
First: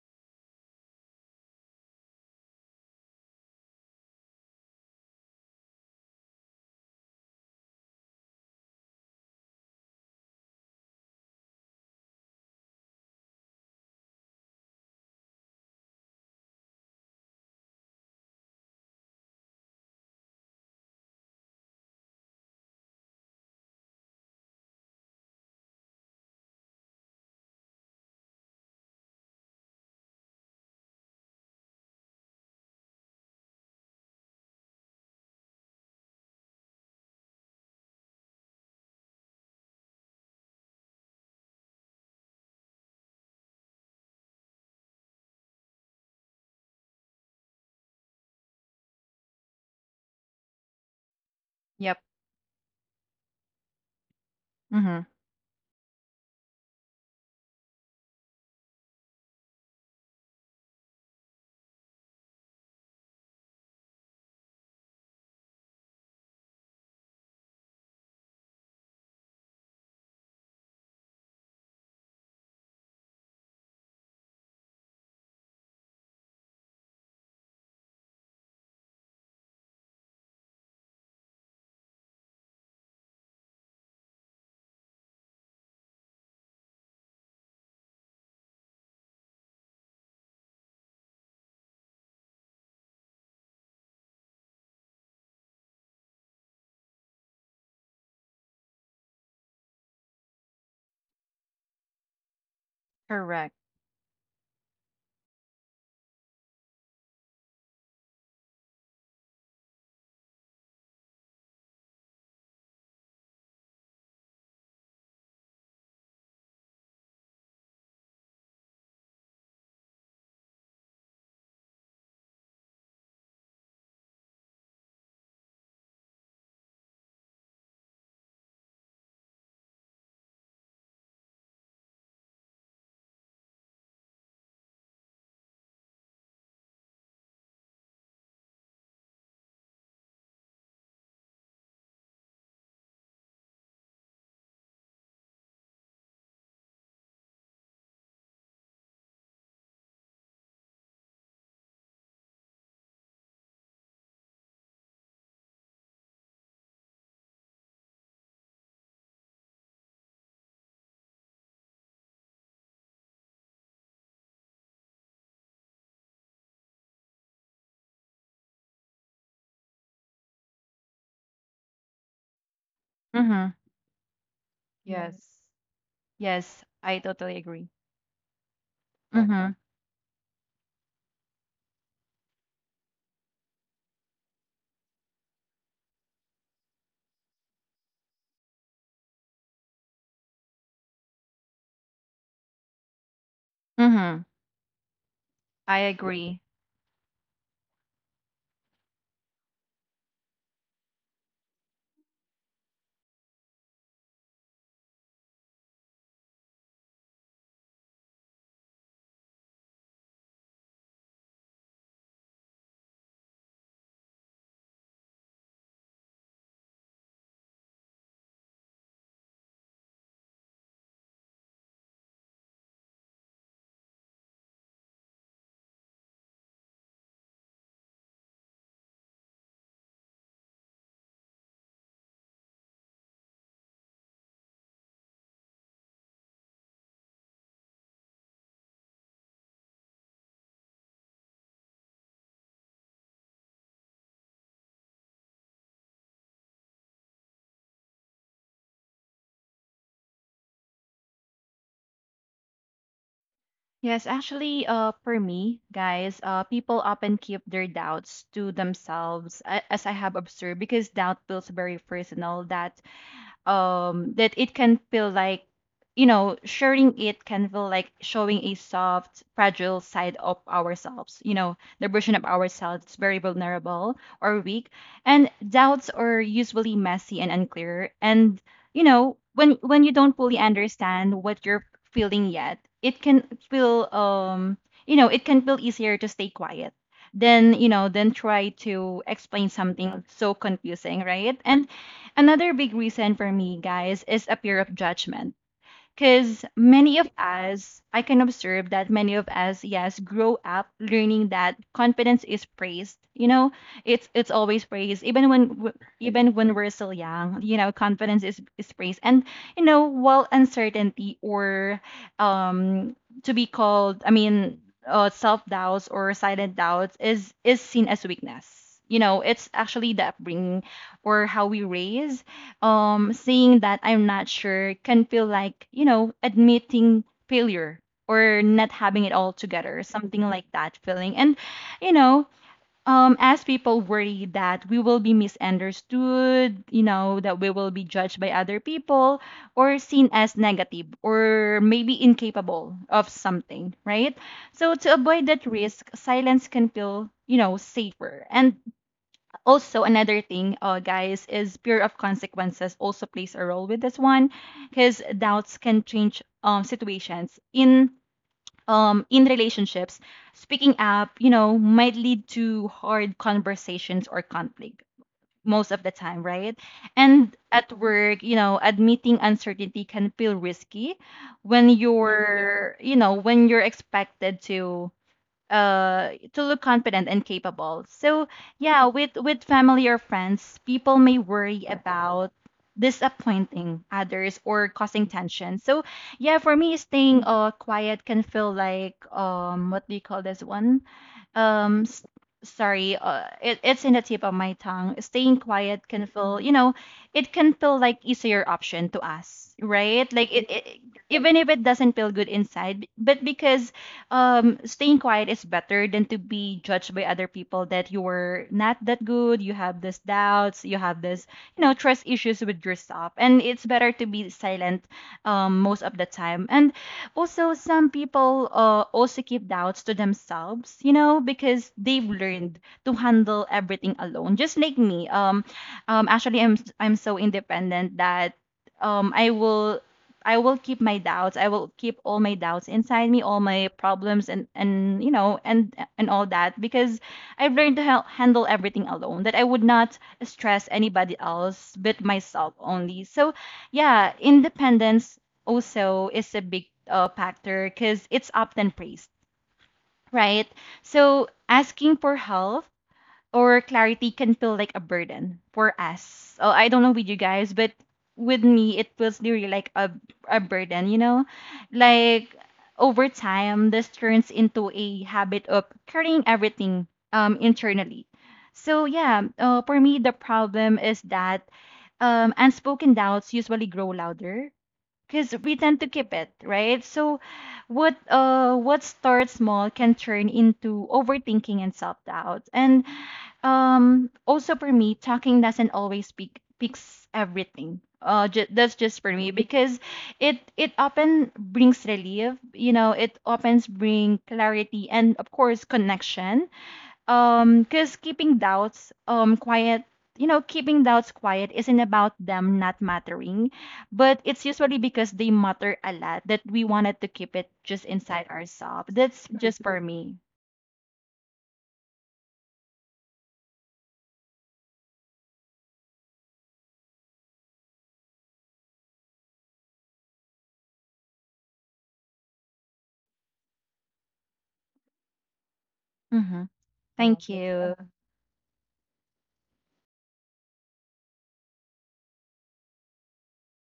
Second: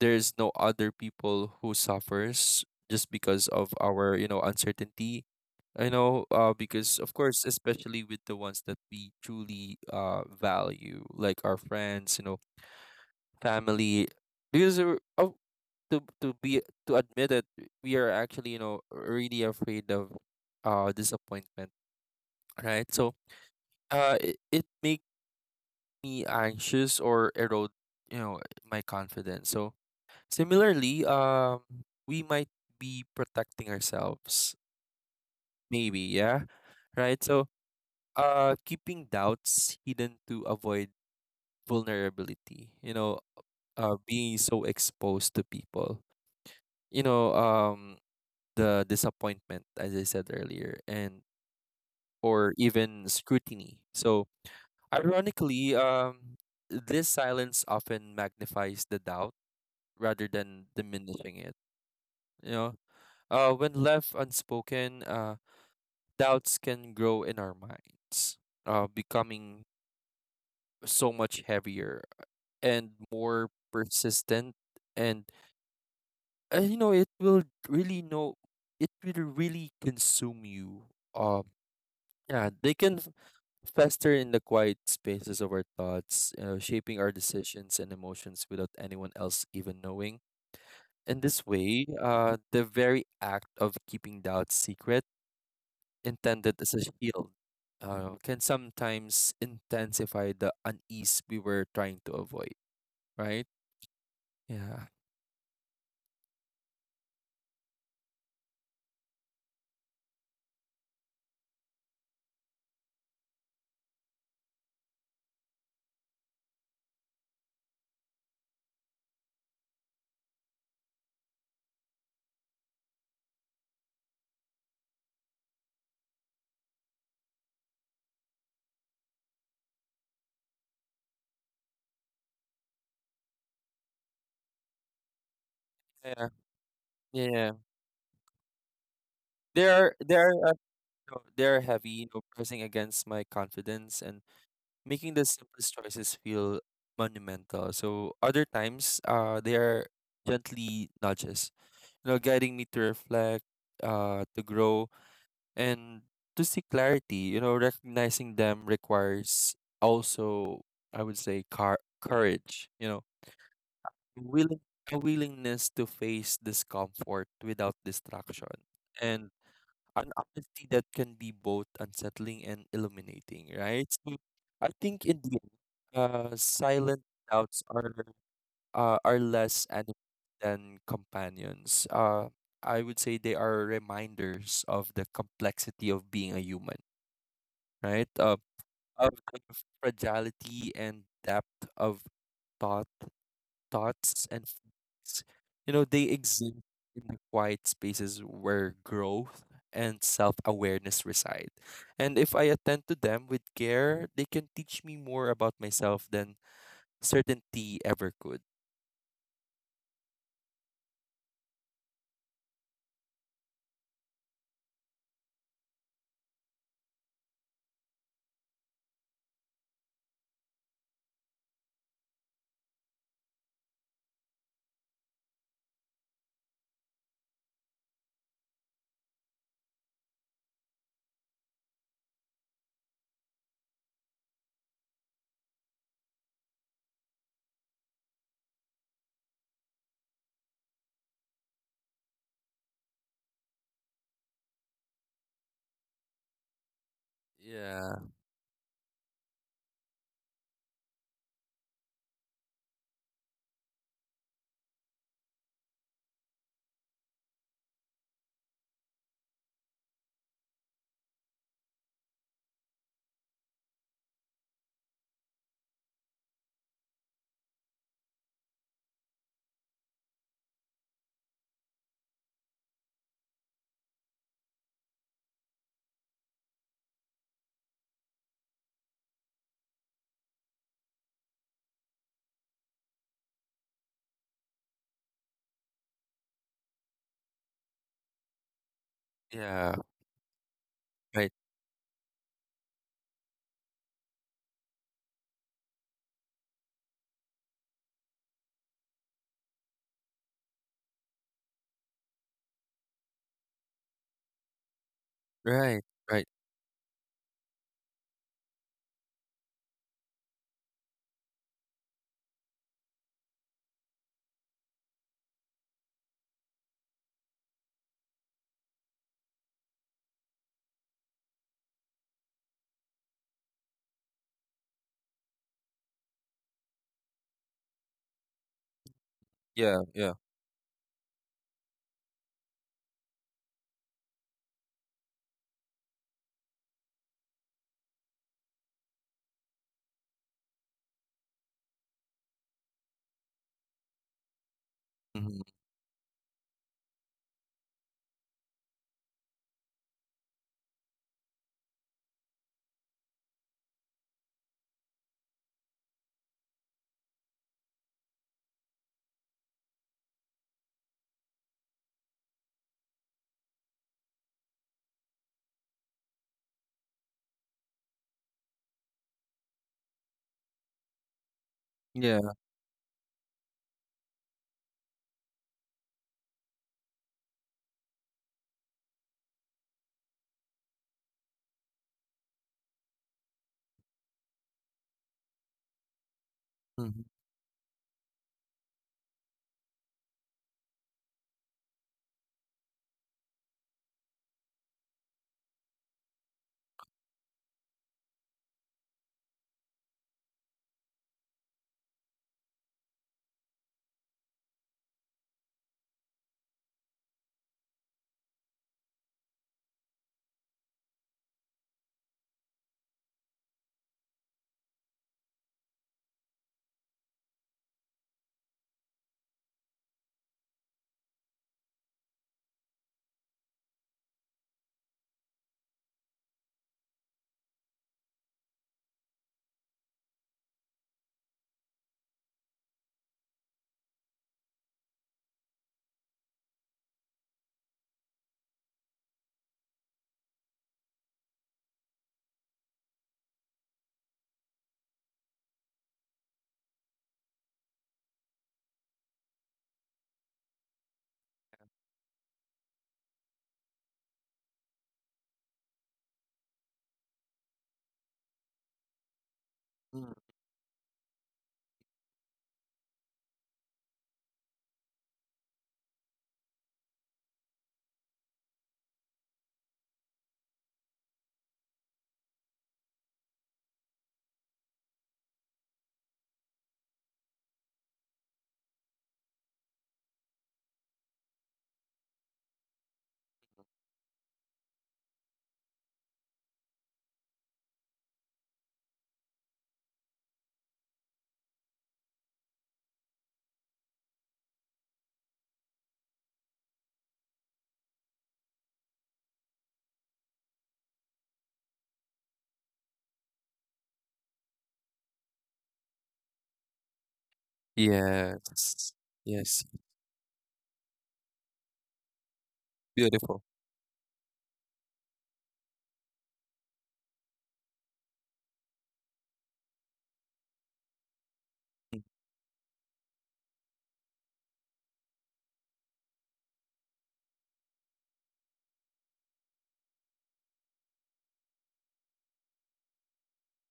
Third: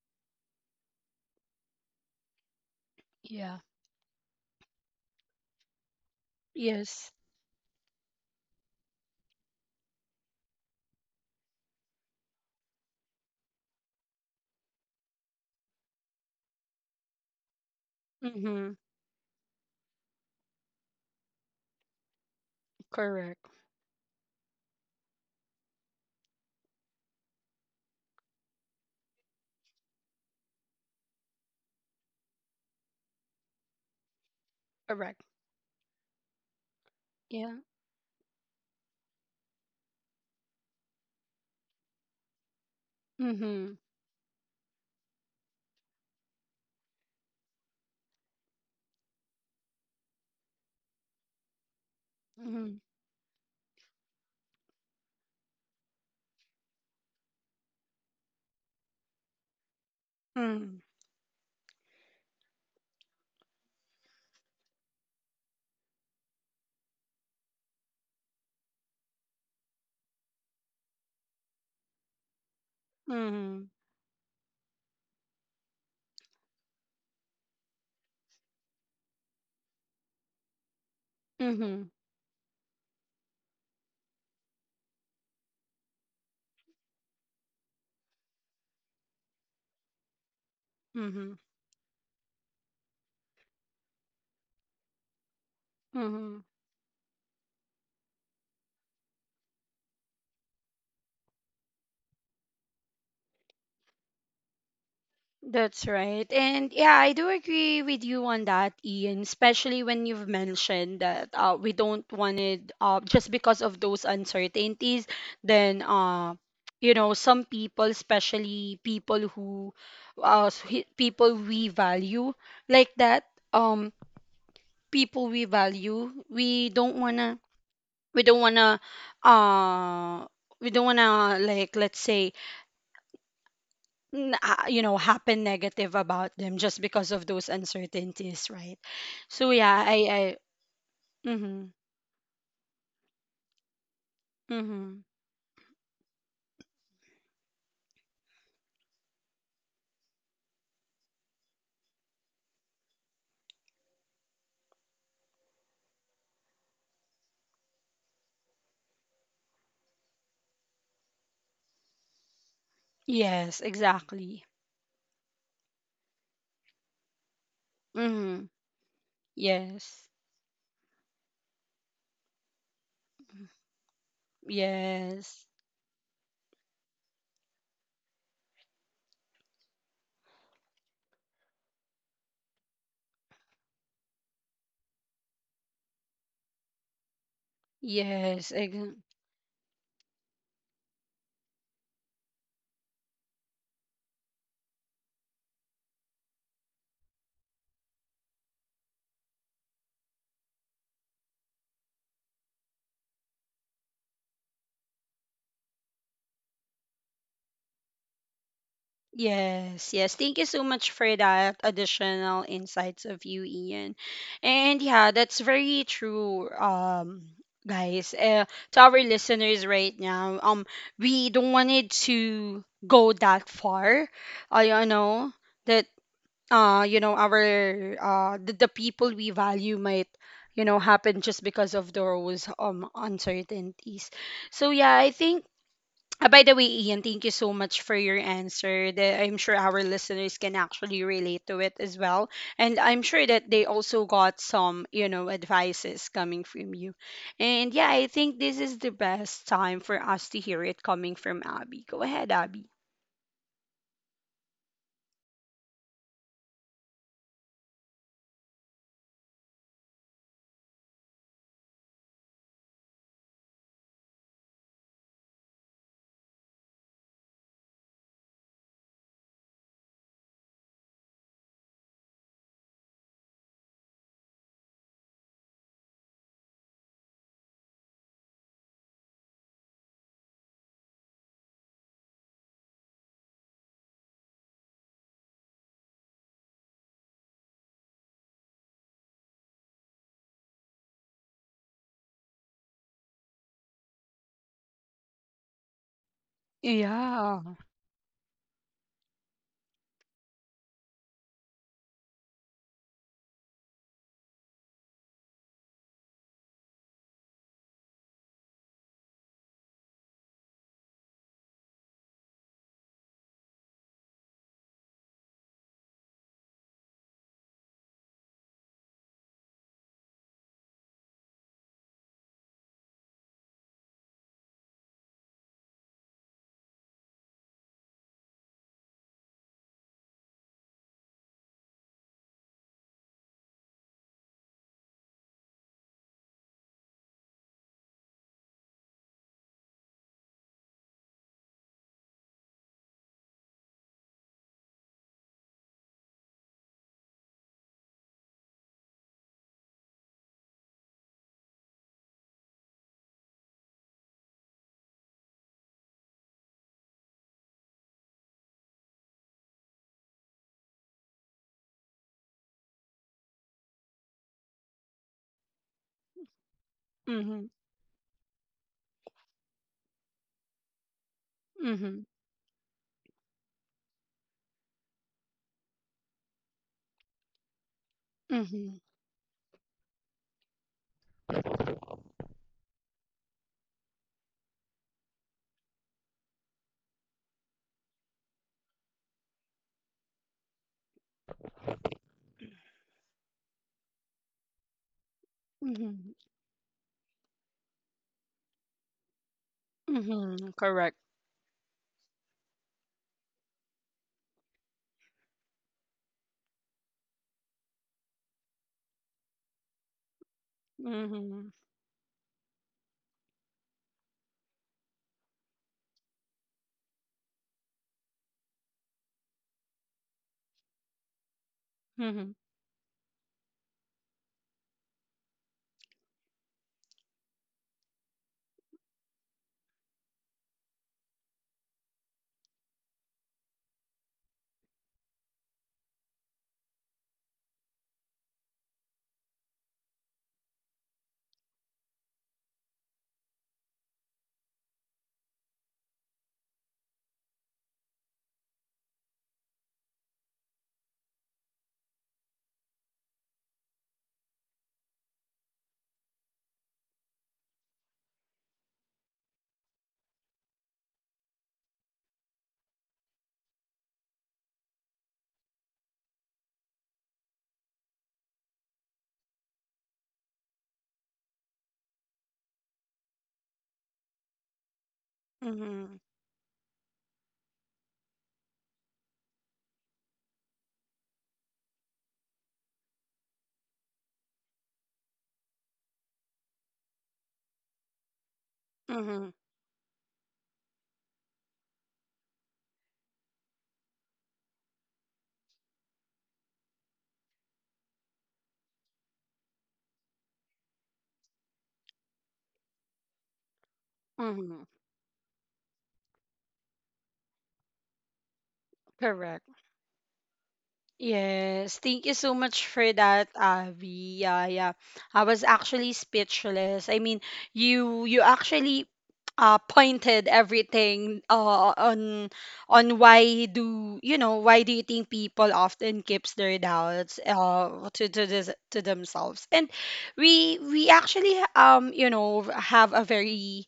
there's no other people who suffers just because
Yeah.
of our you know uncertainty. I know, uh, because of
Yes.
course, especially with the ones that we truly uh value, like our friends, you know, family, because we're- oh, to to be to admit that we are actually, you
Mhm.
know, really afraid of uh disappointment, right? So,
Correct.
uh, it, it make me anxious or erode, you know, my confidence. So similarly, um, we might be protecting ourselves,
Correct.
maybe, yeah, right? So
Yeah.
Uh, keeping doubts hidden to avoid vulnerability. You know,
Mhm.
uh, being so exposed to people. You know, um, the disappointment, as I said earlier, and
Yep.
or
Mhm.
even scrutiny. So,
Mm-hmm.
ironically, um, this silence often magnifies the doubt rather than
Mhm.
diminishing it. You know, uh, when left unspoken, uh, doubts can grow in our minds, uh, becoming so much heavier and more
Mhm.
persistent, and uh, you know it will really know it will really consume you. um
Mhm.
yeah, they can f- fester in the quiet spaces of our thoughts, you know, shaping our decisions and emotions without anyone else even knowing. In
Mm-hmm.
this way, uh the very act of keeping doubts secret,
Mm-hmm.
intended as a shield, uh, can sometimes intensify the unease we were trying to avoid, right?
Correct.
Yeah.
That's right. And yeah, I do agree with you on that, Ian, especially when you've mentioned that uh, we don't want it uh, just because of those uncertainties, then uh, you know, some people, especially people who uh, s- hi- people we value like that, um, people we value, we don't wanna we don't wanna uh we don't wanna like let's say n- ha- you know happen negative
Yeah,
about them just because of those
yeah.
uncertainties, right? So yeah,
They're
i
they're
i
uh, you know, they're
mm-hmm,
heavy, you know, pressing against my confidence and
mm-hmm.
making the simplest choices feel monumental. So other times, uh, they are gently nudges, you know, guiding me to reflect, uh, to grow and to seek clarity. You know, recognizing them requires also, I would say, car courage. You know,
Yes, exactly.
willing a willingness to face discomfort without
Mm-hmm.
distraction and an
Yes,
honesty that can be both unsettling and illuminating,
Mm-hmm.
right? So I think in the
Yes.
yes,
end, uh,
Yes, I
silent
totally
doubts
agree.
are uh, are
Mm-hmm.
less enemies than companions. Uh, I would say they are reminders of the complexity of being a human, right? Uh,
yes ex-
of the fragility and depth of thought
Mm-hmm.
thoughts and feelings. You
I
know, they
agree.
exist in the quiet spaces where growth and self awareness reside. And if I attend to them with care, they can teach me more about myself than certainty ever could.
Yes, yes. Thank you so much for that additional insights of you, Ian. And yeah, that's very true, um, guys. Uh, to our listeners right now, um, we don't want it to go that far. I uh, you know that uh, you know, our uh, the, the people we value might, you know, happen just because of those um uncertainties. So yeah, I think uh, by the way, Ian, thank you so much for your answer. The- I'm sure our listeners can actually relate to it as well. And I'm sure that they also got some, you know, advices coming from you. And yeah,
Yeah,
I think this is the best time for us to hear it coming from Abby. Go ahead, Abby.
Yes, actually, uh, for me, guys, uh, people often keep their doubts to themselves, a- as I have observed, because doubt feels very personal. That um, that it can feel like, you know, sharing it can feel like showing a soft, fragile side of ourselves, you know, the version of ourselves that's very vulnerable or weak. And doubts are usually messy and unclear. And, you know, when when you don't fully understand what you're feeling yet, it can feel um, you know, it can feel easier to stay quiet than, you know, than try to explain
yeah,
something so confusing,
right,
right? And another big reason for me, guys, is a fear of judgment. Because many of
Yeah.
us, I can observe that many of us, yes, grow up learning that confidence is praised. You know, it's it's always praised, even when w-
right, right.
even when we're still young. You know, confidence is is praised, and you know, while uncertainty or um to be called, I mean, uh, self doubts or silent doubts is is seen as weakness. You know, it's actually the upbringing or how we raise um saying that I'm not sure can feel like, you know, admitting failure or not having it all
Yeah,
together,
yeah.
something like that feeling. And, you know, um, as people worry that we will be misunderstood, you know, that we will be judged by other people or seen as negative or maybe incapable of something, right? So to avoid
Mm-hmm.
that risk, silence can feel, you know, safer. And also another thing uh, guys is fear of consequences also plays a role with this one because doubts can change um, situations in um, in relationships, speaking up, you know, might lead to hard conversations or conflict most of the time, right? And
Mm-hmm.
at work, you know, admitting uncertainty can feel risky when
Mm-hmm.
Yeah.
you're, you know, when you're expected to uh to look confident and capable. So
Mm-hmm.
yeah, with with family or friends, people may worry about disappointing others or causing tension. So yeah, for me
Mm-hmm.
staying uh quiet can feel like um what do you call this one? Um s- sorry, uh it, it's in the tip of my tongue. Staying quiet can
Mm-hmm.
feel, you know, it can feel like easier option to us, right? Like it,
Mm-hmm.
it
Correct.
even if it doesn't feel good inside, but because um staying quiet is better than to be judged by other people that you were not that good, you have these doubts, you have this,
Mm-hmm.
you know, trust issues with yourself and it's better to be silent um most of the time. And also some people uh, also keep doubts to themselves, you know, because they've
Mm-hmm.
learned to handle everything alone just like me. Um um actually, i'm i'm so independent that um i will I will keep my doubts. I will keep all my doubts inside me, all my problems, and and you know, and and all that because I've learned to hel- handle everything alone. That I would not stress anybody else but myself only. So, yeah, independence also is a big uh, factor because it's often praised, right? So asking for help or clarity can feel like a burden for us. Oh, I don't know with you guys, but with me, it feels really like a,
Mm.
a burden, you know? Like over time, this turns into a habit of carrying everything um, internally. So, yeah, uh, for me, the problem is that um, unspoken doubts usually grow louder because we tend to
Mm-hmm.
keep it, right? So, what uh, what starts small can turn into overthinking and self doubt. And um, also for me, talking doesn't always pick picks everything. Uh, ju- that's just for me
Mm-hmm.
because it it often brings relief. You know, it often bring clarity and of course connection. Um, because keeping doubts um quiet. You know, keeping doubts quiet isn't about them not mattering, but it's
Mm-hmm.
usually because they matter a lot that we wanted to keep it just inside
Yes.
ourselves. That's
Correct.
just
Yes.
for me.
Yes, thank you so much for that,
Beautiful.
Avi. Yeah, yeah. I was actually speechless. I mean, you you actually uh pointed everything uh on on why do you know why do you think people often keeps
Mm-hmm.
their doubts
Thank you.
uh to to this, to themselves, and we we actually um you know have a very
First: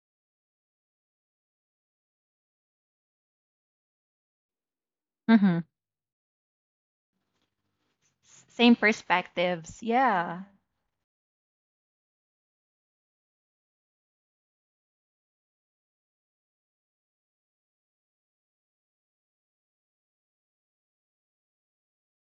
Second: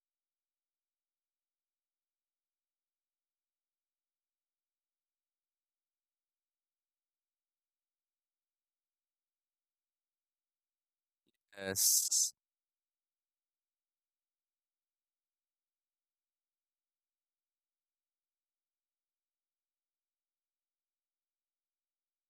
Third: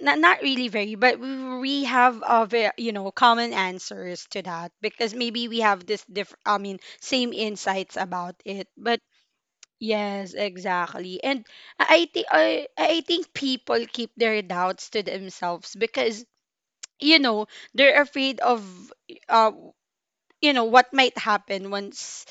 not, not really very, but we we have a ve- you know common answers to that because maybe
Mm-hmm.
we have this diff I mean same insights about
S-
it.
Same
But
perspectives.
yes,
Yeah.
exactly. And I think
Yes.
I, I think people keep their doubts to themselves because you know they're afraid of uh you know what might happen once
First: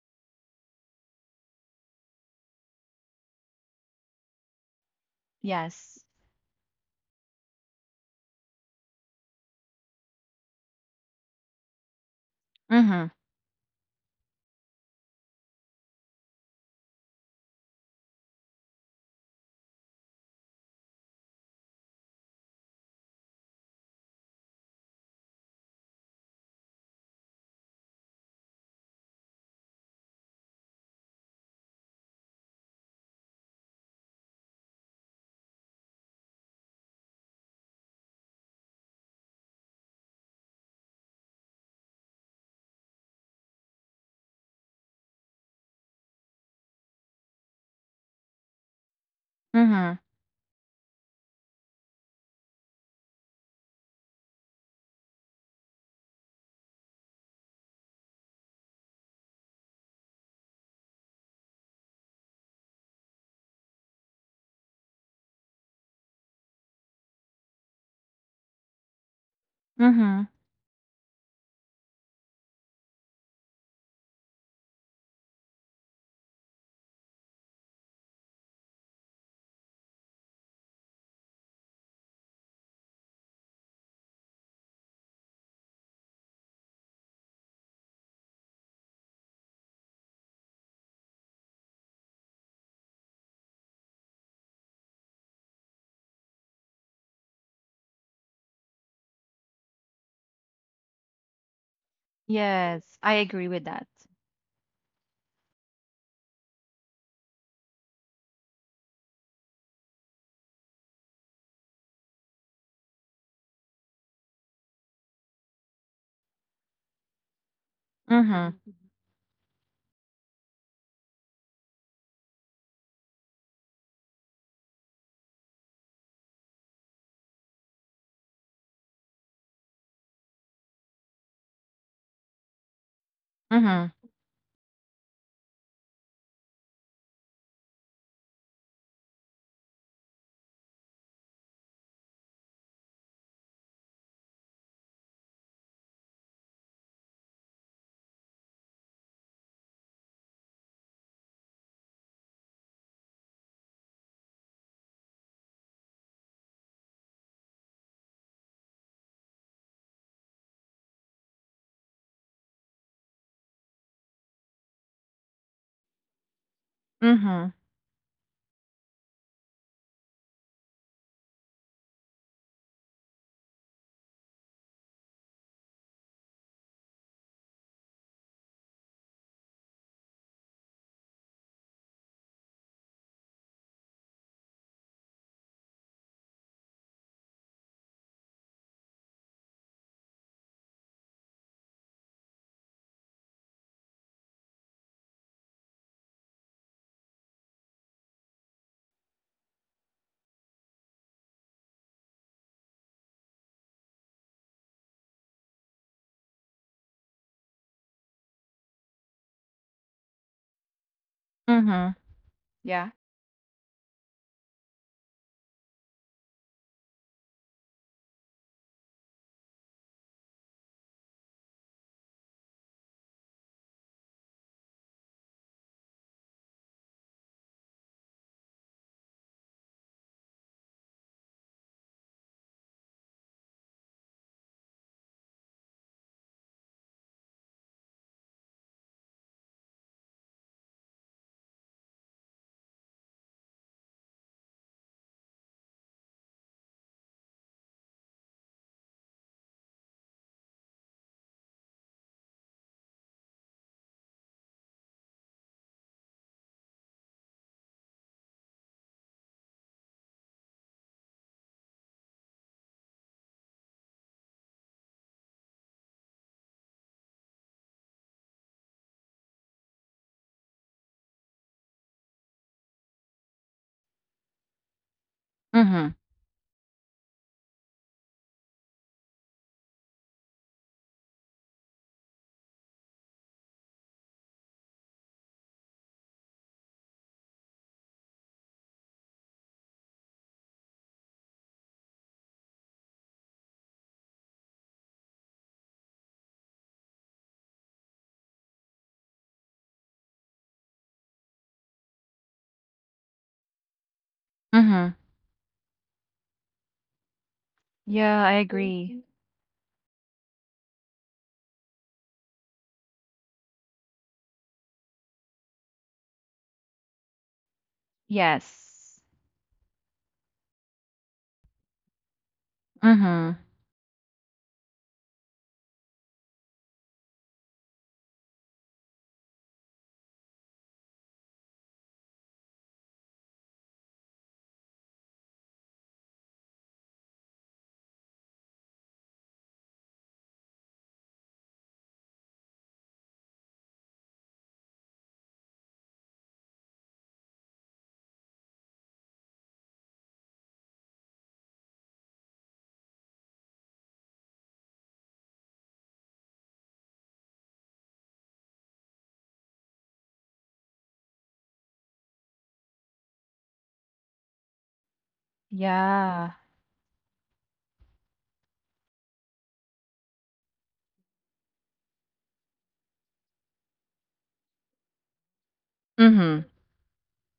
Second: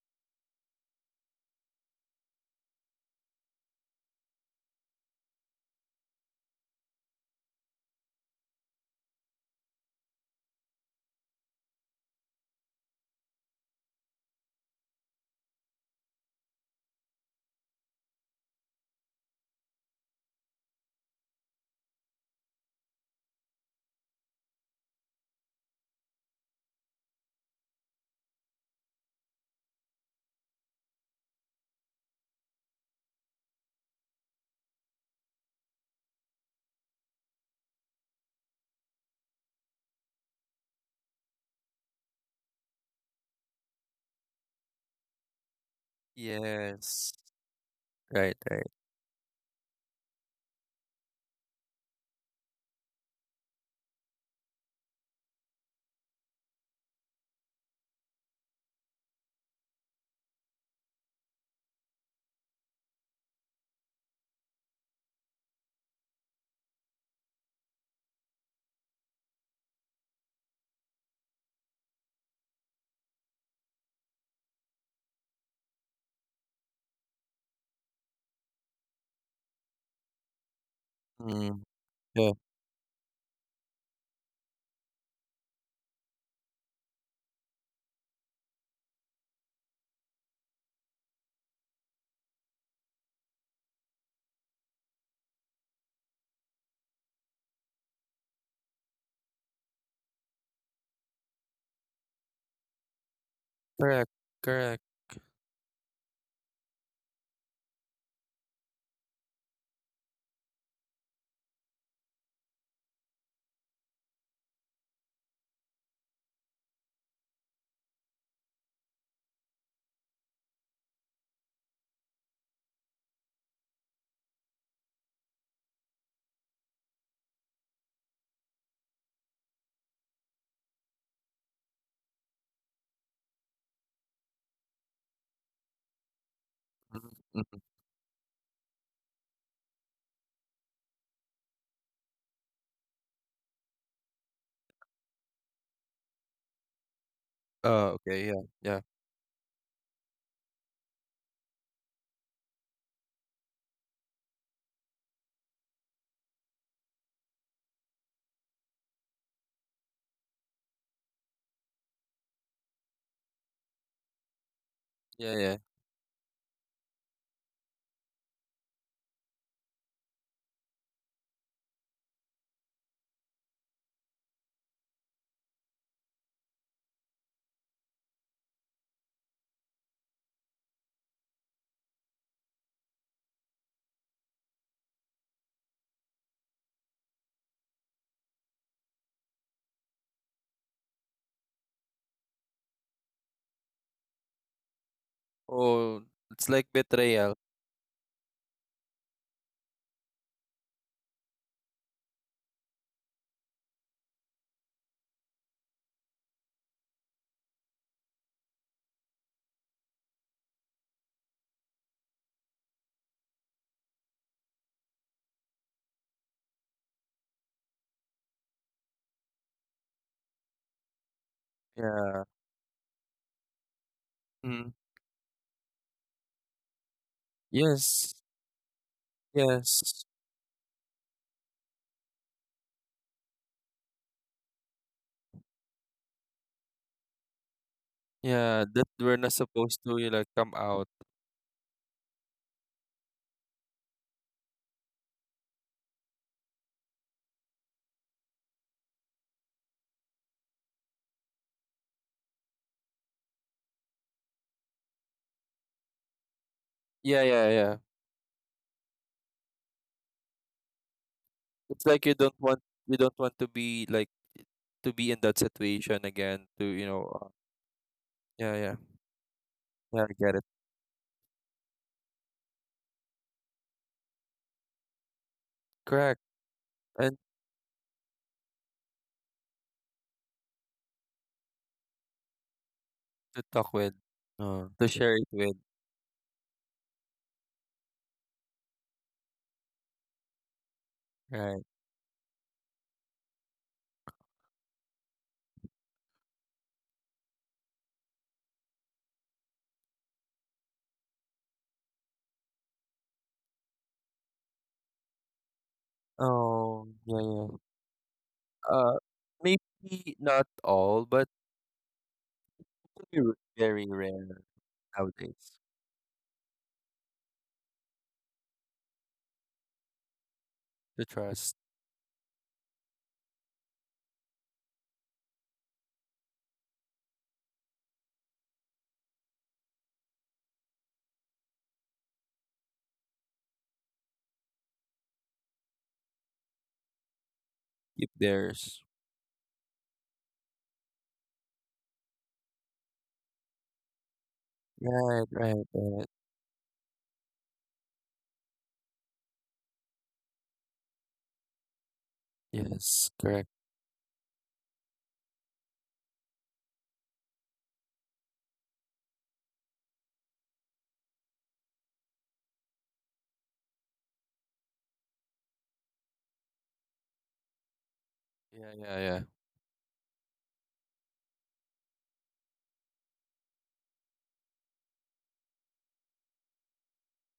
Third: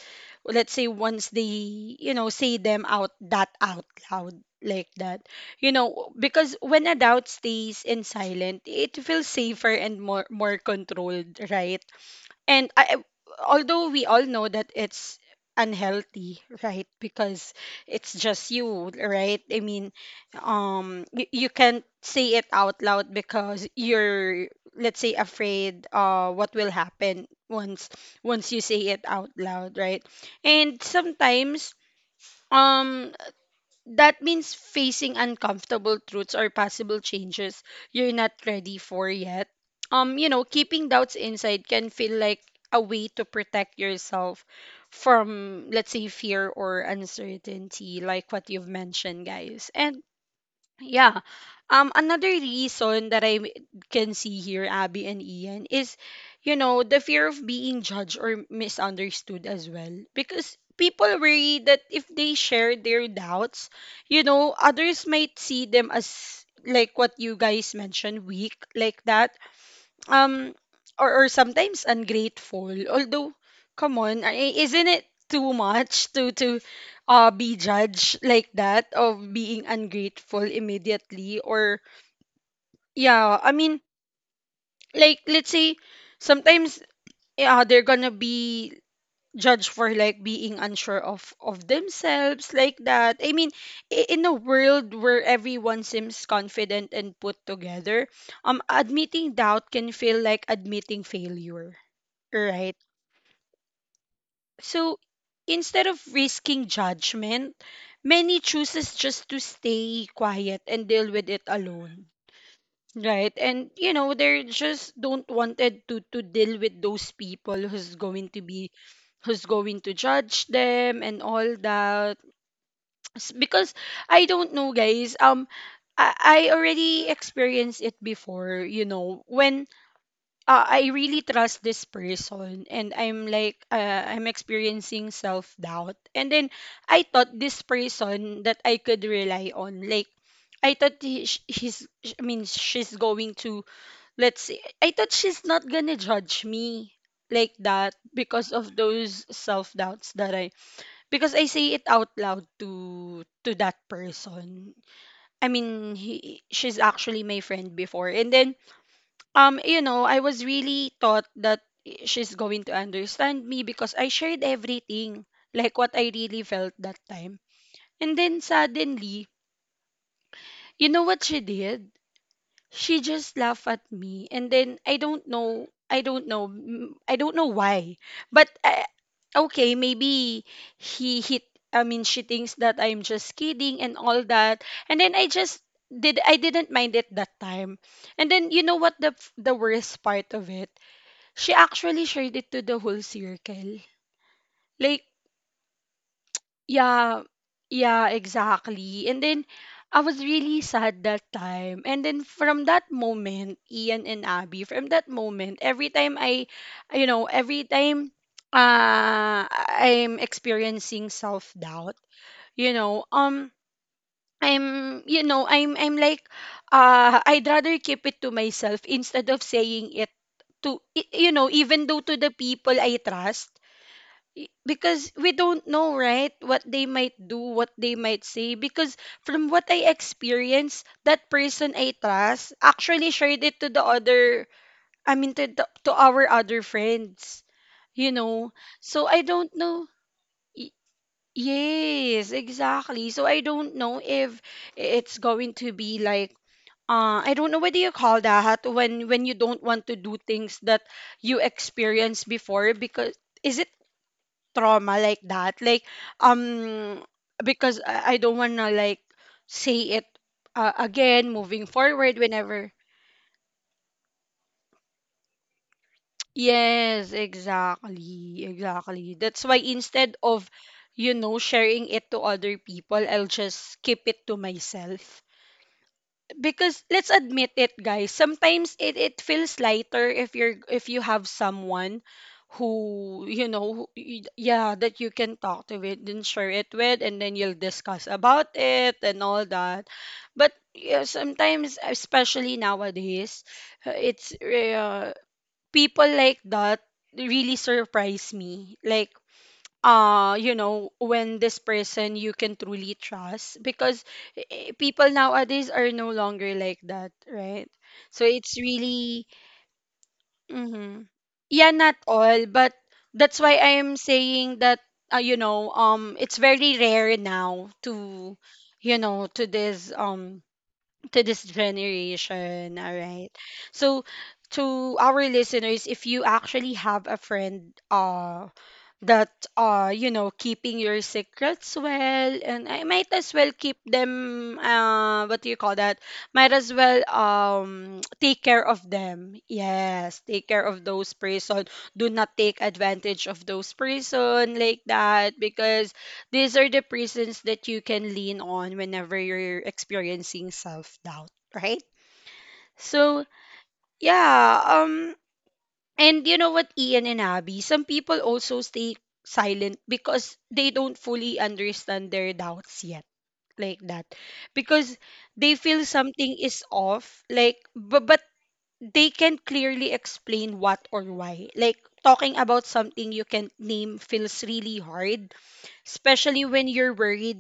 let's say once they you know say them out that out loud like that, you
Yes.
know, because when a doubt stays in silent it feels safer and more more controlled, right? And I,
Mhm.
although we all know that it's unhealthy, right? Because it's just you, right? I mean, um, you, you can't say it out loud because you're, let's say, afraid uh what will happen once once you say it out loud, right? And sometimes um that means facing uncomfortable truths or possible changes you're not ready for yet. Um, you know, keeping doubts inside can feel like a way to protect yourself from, let's say, fear or
Yes.
uncertainty, like
Right,
what
right.
you've mentioned, guys.
Mhm.
And yeah. Um, another reason that I m- can see here, Abby and Ian, is, you know, the fear of being judged or misunderstood as well. Because people worry that if they share their doubts, you know, others might see them as, like what you guys mentioned, weak, like that,
Mhm.
um, or, or sometimes ungrateful, although come on, i- isn't it too much to to uh be judged like that of being ungrateful immediately?
Mm.
Or
Yeah.
yeah, I mean, like let's say sometimes, yeah, they're gonna be judged for like being unsure of of themselves, like that. I mean, i- in a world where everyone seems confident and put together, um, admitting doubt can feel like admitting failure. Right.
Yes, I agree with that.
Correct. Correct.
So instead of risking judgment, many chooses just to stay quiet and deal with it alone. Right. And you know, they just don't wanted to to deal with those people who's going to
Mhm.
be who's going to judge them and all that. S- Because I don't know guys, um I, I already experienced it before, you know, when uh, I really trust this person and I'm like
Mhm.
uh, I'm experiencing self doubt, and then I thought
Mm-hmm.
this person that I could rely on, like I thought he, sh- he's sh- I mean she's going to, let's say I thought she's not gonna judge me like that
Oh, okay, yeah,
because of
yeah,
those self doubts that I, because I say it out loud to to that person. I mean he she's actually my friend before, and then um you know I was really thought that she's going to understand me because I shared everything,
yeah, yeah.
like what I really felt that time.
Mhm.
And then suddenly, you know what she did, she just laughed at me, and then I don't know, i don't know mm, I don't know why. But I, okay maybe he hit I mean she thinks that I'm just kidding and all that. And then I just did I didn't mind it that time. And then you know what the f- the worst part of it, she actually shared it to the whole circle. Like,
Oh, it's like
yeah,
betrayal.
yeah, exactly. And then I was really sad that time. And then from that moment, Ian and Abby, from that moment, every time I, you know, every time uh, I'm experiencing
Mhm.
self-doubt, you
Yeah.
know, um, I'm, you know, I'm, I'm like, uh, I'd rather keep it to myself instead of saying it to, y- you know, even though to
Yeah.
the people I trust. Y-
Mm.
because we don't know, right, what they might do, what they
Yes,
might say, because from what I
yes,
experienced, that person I trust actually shared it to the other, I mean to, the, to our other friends, you know.
yeah. That
So
we're
I
not
don't
supposed
know.
to you like come
Y-
out.
yes, exactly. So I don't know if it's going to be like, uh, I don't know, what do you call that when when you don't want to do things that you experienced before? Because is it trauma, like that? Like, um,
Yeah, yeah, yeah.
because i I don't want to like say it uh, again moving
It's like you
forward
don't want
whenever.
you don't want to be like to be in that situation again. To you know,
Yes,
uh,
exactly,
yeah, yeah,
exactly. That's why
yeah. I
instead
get it.
of, you know, sharing it to other people, I'll just keep it to myself.
Mhm.
Correct.
Because let's
And
admit it guys, sometimes it, it feels lighter if you're if you have someone who,
to
you know,
talk
who,
with,
y-
uh,
yeah,
to
that you
share it
can
with,
talk to it and share it with, and then you'll discuss about it and all that. But yeah,
right?
sometimes especially nowadays, uh, it's uh, people like that really surprise me, like, uh, you know, when this person you can truly trust. Because eh, eh,
Mhm.
people nowadays are no longer like
Oh,
that,
yeah, yeah.
right?
Yeah,
So
I
it's
Uh,
agree.
really
Maybe not
hmm,
all, but
yeah, not all, but
very,
that's why I
very
am
rare
saying that, uh, you
nowadays.
know, um, it's very rare now to, you
Yes.
know, to this um
The
to this
trust.
generation, all right?
Mhm.
So to our listeners, if you actually have a friend, uh that uh you know keeping your secrets well, and I might as well keep them, uh, what do you call that, might as well um
Keep
take care of
theirs.
them, yes, take care of those person. Do not take advantage of those person like
Right,
that,
right,
because
right.
these are the prisons that you can lean on whenever you're experiencing self doubt, right?
Yes,
So
correct.
yeah, um, and you know what, Ian and Abby, some people also stay silent because they don't fully understand their doubts yet, like that. Because they feel
Yeah.
something is off, like, but, but
Yeah, yeah,
they
yeah.
can't clearly explain what or why. Like, talking about something you can't name feels really hard,
Mhm.
especially when you're worried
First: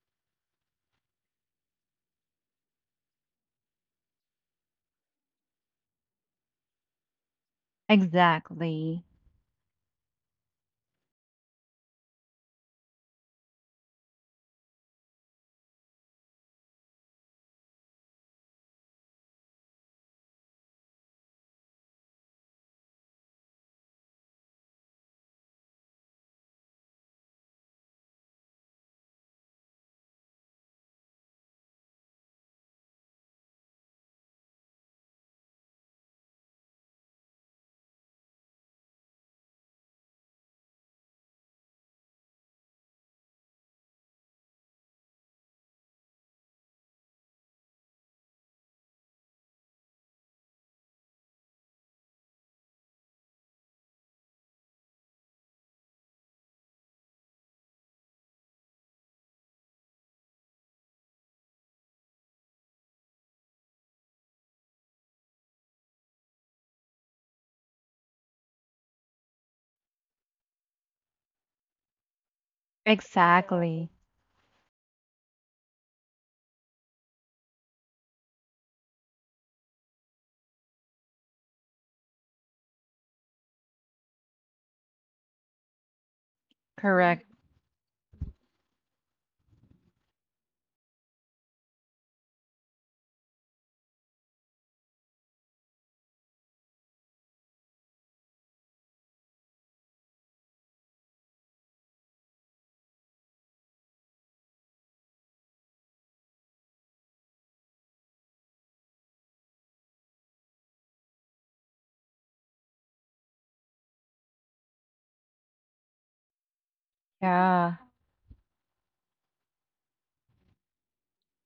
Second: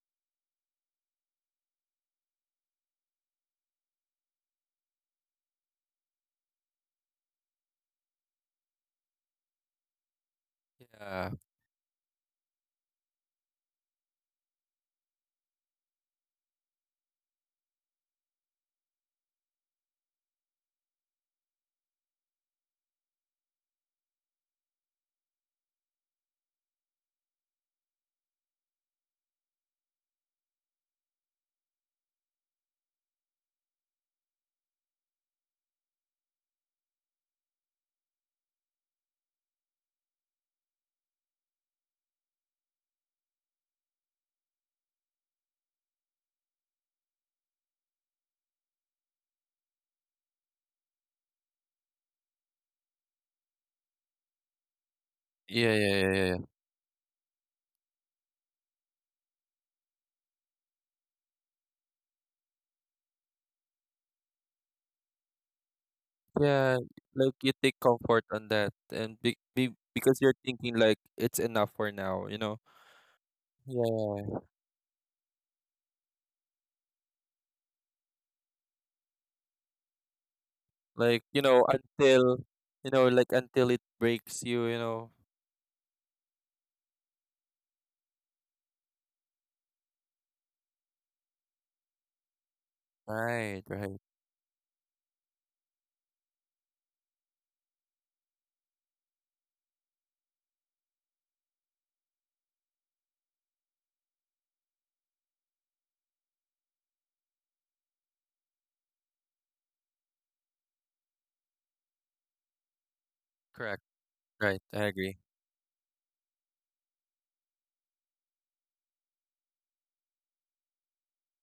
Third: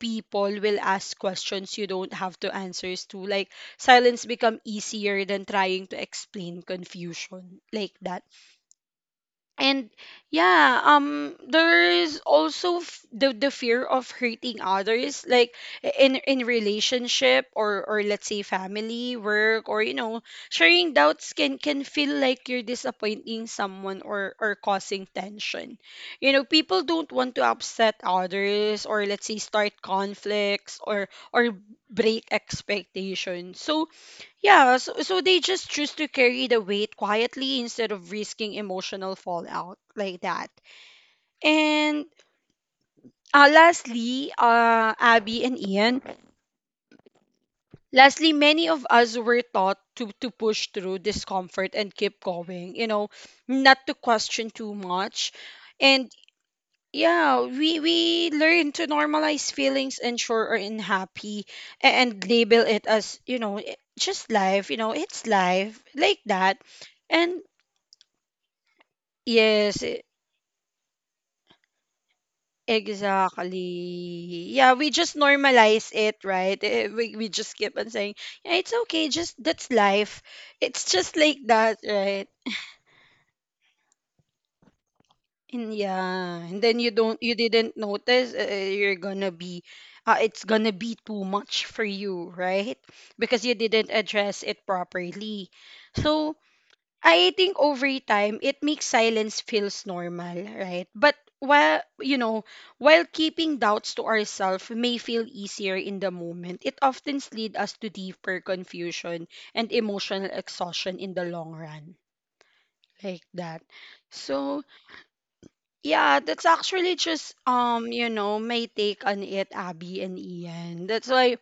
people will ask questions you don't have to answers to. Like, silence become easier than trying to explain confusion, like that.
Exactly.
And yeah,
Yeah.
um, there is also f- the the fear of hurting others, like, i- in in relationship, or or let's say family, work, or you know, sharing doubts can can feel like you're disappointing someone or or causing tension. You know, people don't want to upset others, or let's say start conflicts or or break expectations. So yeah, so, so they just choose to carry the weight quietly instead of risking emotional fallout, like that. And uh, lastly, uh, Abby and Ian, lastly, many of us were taught to, to push through discomfort and keep going, you know, not to question too much.
Yeah, yeah,
And
yeah, yeah. Yeah,
yeah, we, we learn to normalize feelings and sure are unhappy, a- and label it as, you know, just life, you know, it's life, like that.
yeah, like
And
you take comfort on that and be, be
yes, e-
because you're thinking like it's enough for now, you know.
exactly.
Exactly.
Yeah.
Yeah, we just normalize it, right? Eh, We, we just keep on saying, yeah, it's okay, just that's life. It's just
Like,
like
you know,
that, right?
until you know, like until it breaks you, you know.
And yeah, and then you
Correct.
don't, you didn't notice, uh, you're gonna be, uh, it's gonna be too much for you, right? Because you
Right,
didn't
right.
address it properly. So, I think over time it makes silence feels normal, right? But while you know, while keeping doubts to ourselves may feel easier in the moment, it often leads us to deeper confusion and emotional exhaustion in the long run. Like that.
Correct. Right.
So
I agree.
yeah, that's actually just
Yeah.
um, you know, my take on it, Abby and Ian. That's why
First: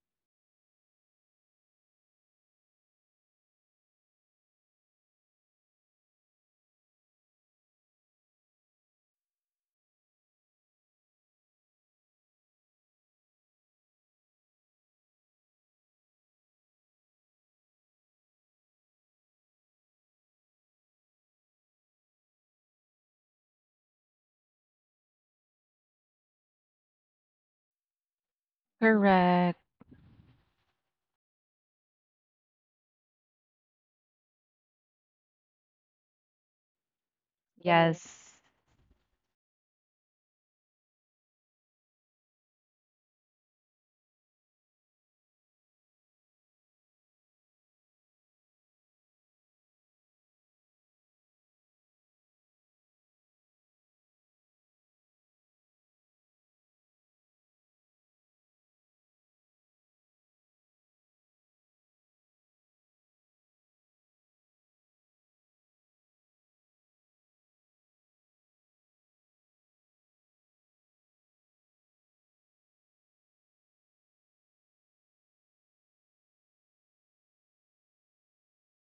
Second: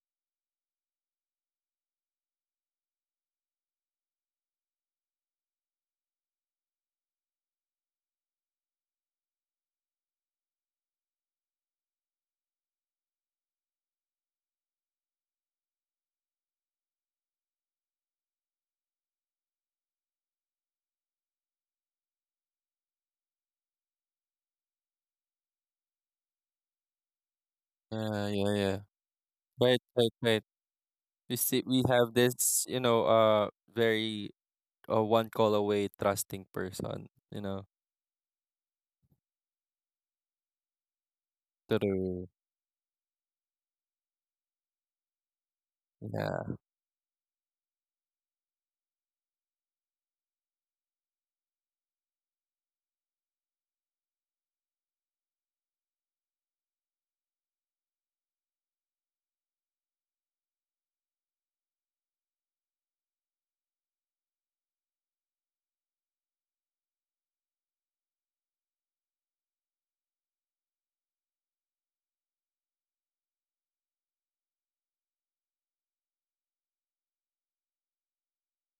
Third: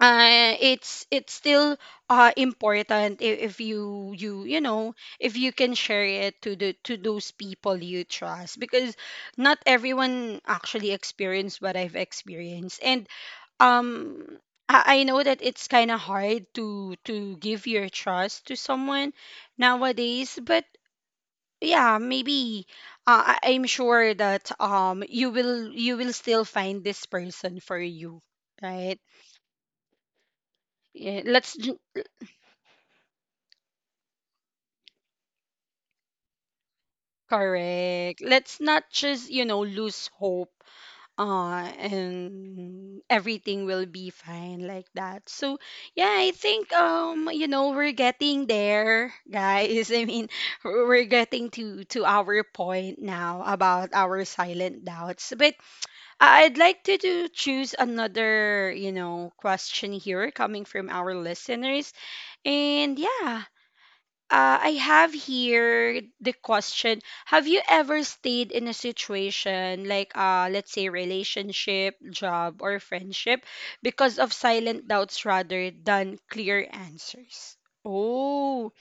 uh, it's it's still uh, important if, if you you you know if you can share it to the to those people you trust, because not everyone actually experienced what I've experienced. And um I, I know that it's kind of hard to to give your trust to someone nowadays, but yeah, maybe uh, I, I'm sure that um you will you will still find this person for you,
Yeah, yeah, yeah.
right?
Correct.
Right, right, right.
Yeah,
We
let's—
see we have this, you know, uh very uh one call away trusting person, you know.
Correct.
Yes.
Let's not just, you know, lose hope, uh,
True.
and everything will be fine, like that. So, yeah, I
Yeah.
think, um, you know, we're getting there, guys. I mean, we're we're getting to, to our point now about our silent doubts. But I- I'd like to do, choose another, you know, question here coming from our listeners. And yeah, uh, I have here the question: Have you ever stayed in a situation like, uh, let's say, relationship, job, or friendship, because of silent doubts rather than clear answers? Oh,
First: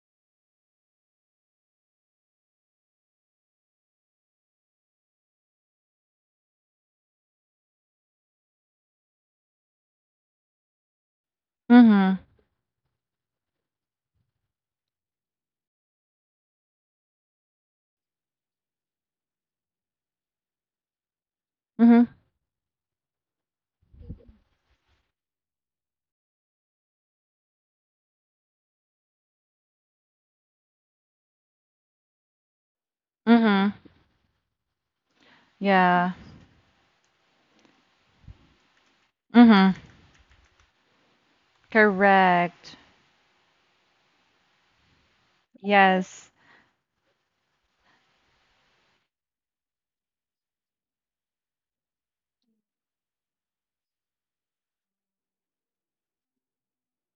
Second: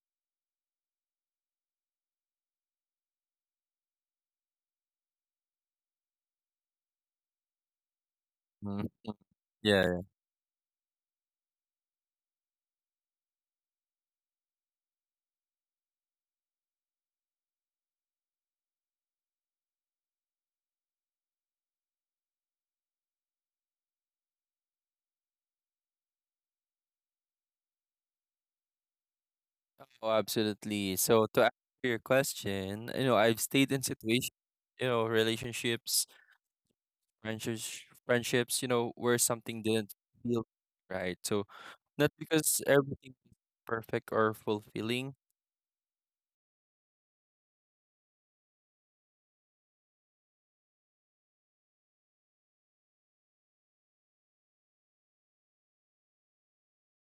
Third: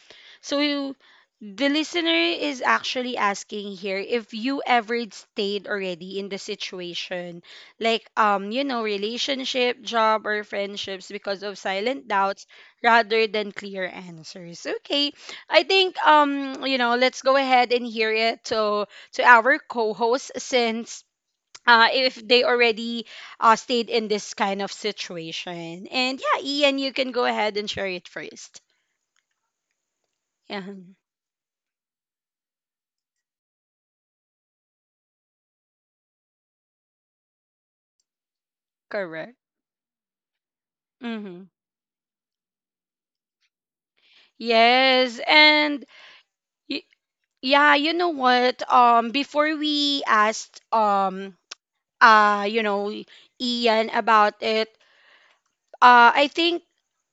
so you, the listener is actually asking here if you ever stayed already in the situation, like um, you know,
Mhm.
relationship,
Yeah, yeah.
job, or friendships because of silent
Mhm.
doubts rather than clear answers. Okay, I think um, you know, let's go ahead and hear it to to our co-host since. Uh,
Mhm.
if they already uh, stayed in this kind of situation. And yeah, Ian, you can go ahead and share it first.
Oh,
Yeah,
absolutely. So to answer your question, you know, I've stayed
Mhm.
in situations, you know, relationships,
Yeah.
friendships, friendships, you know, where
correct.
something
Mhm.
didn't feel right. So not because
Correct.
everything is perfect or fulfilling.
Yes, and
Yes.
y- yeah, you know what? Um, before we asked um uh you know Ian about it, uh I think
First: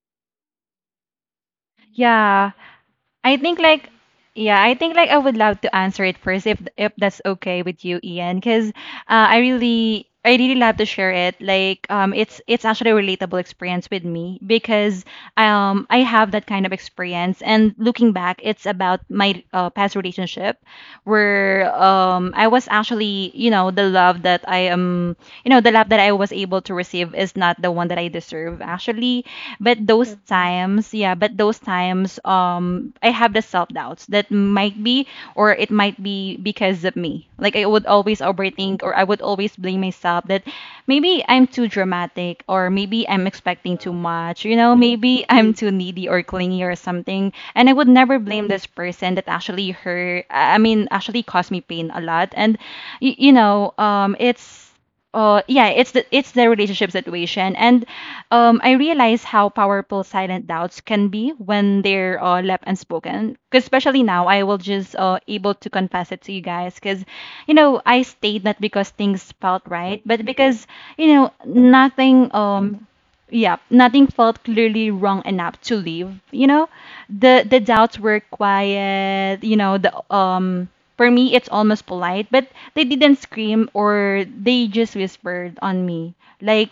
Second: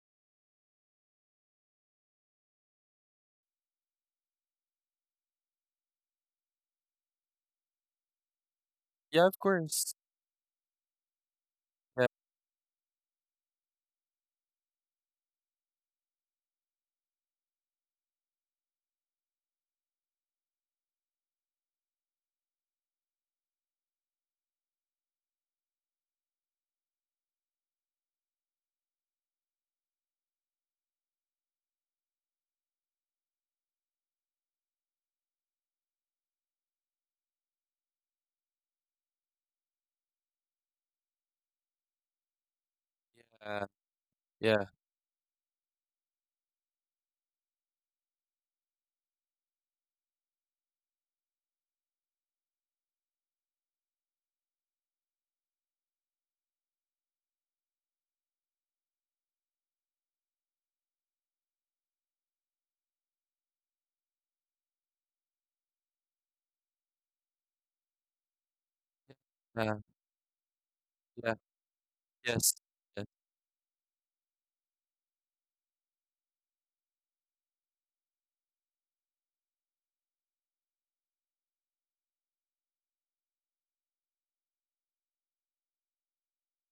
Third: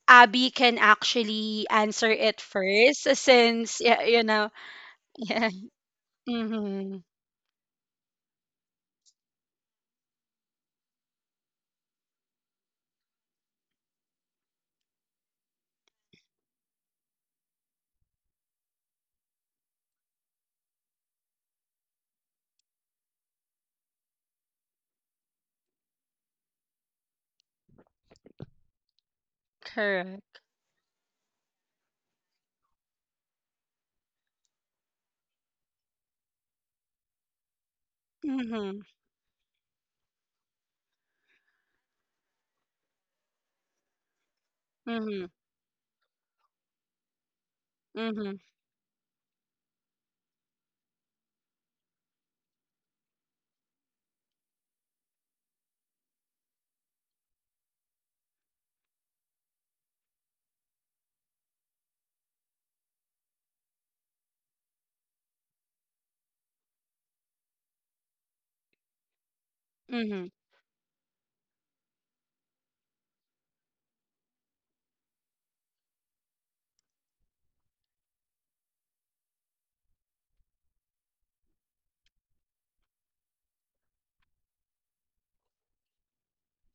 Abby can actually answer it
Yeah,
first,
I think
since
like
yeah, you know.
yeah, I think like I would
Yeah.
love to answer it first if if
Mm-hmm.
that's okay with you, Ian, because
Yeah,
uh,
of
I
course.
really I really love to share it. Like
Yeah.
um, it's it's actually a relatable experience with me because um I have that kind of experience. And looking back, it's about my uh, past relationship where um I was actually, you know, the love that I am you know the love that I was able to receive is not the one that I deserve actually. But those
Correct.
times, yeah, but those times, um, I have the self doubts that might be or it might be because of me. Like I would always
Mm-hmm.
overthink or I would always blame myself that maybe I'm too dramatic or maybe I'm
Yeah.
expecting too much, you
Yeah.
know,
Mm-hmm.
maybe I'm too needy or clingy or something. And I would never
Mm-hmm.
blame this person that actually hurt, I mean, actually caused me pain a lot. And, y- you know, um, it's, uh yeah it's the it's the relationship situation. And um I realize how powerful silent doubts can be when they're uh, left unspoken. 'Cause especially now I will just uh able to confess it to you guys because you know, I stayed not because things felt
Yeah.
right
Mm-hmm.
but because you know
Yeah.
nothing
Yes.
um
Yes.
yeah, nothing felt clearly wrong enough to leave. You know, the the doubts were quiet. You know, the um for me it's almost polite, but they didn't scream, or they just whispered on me. Like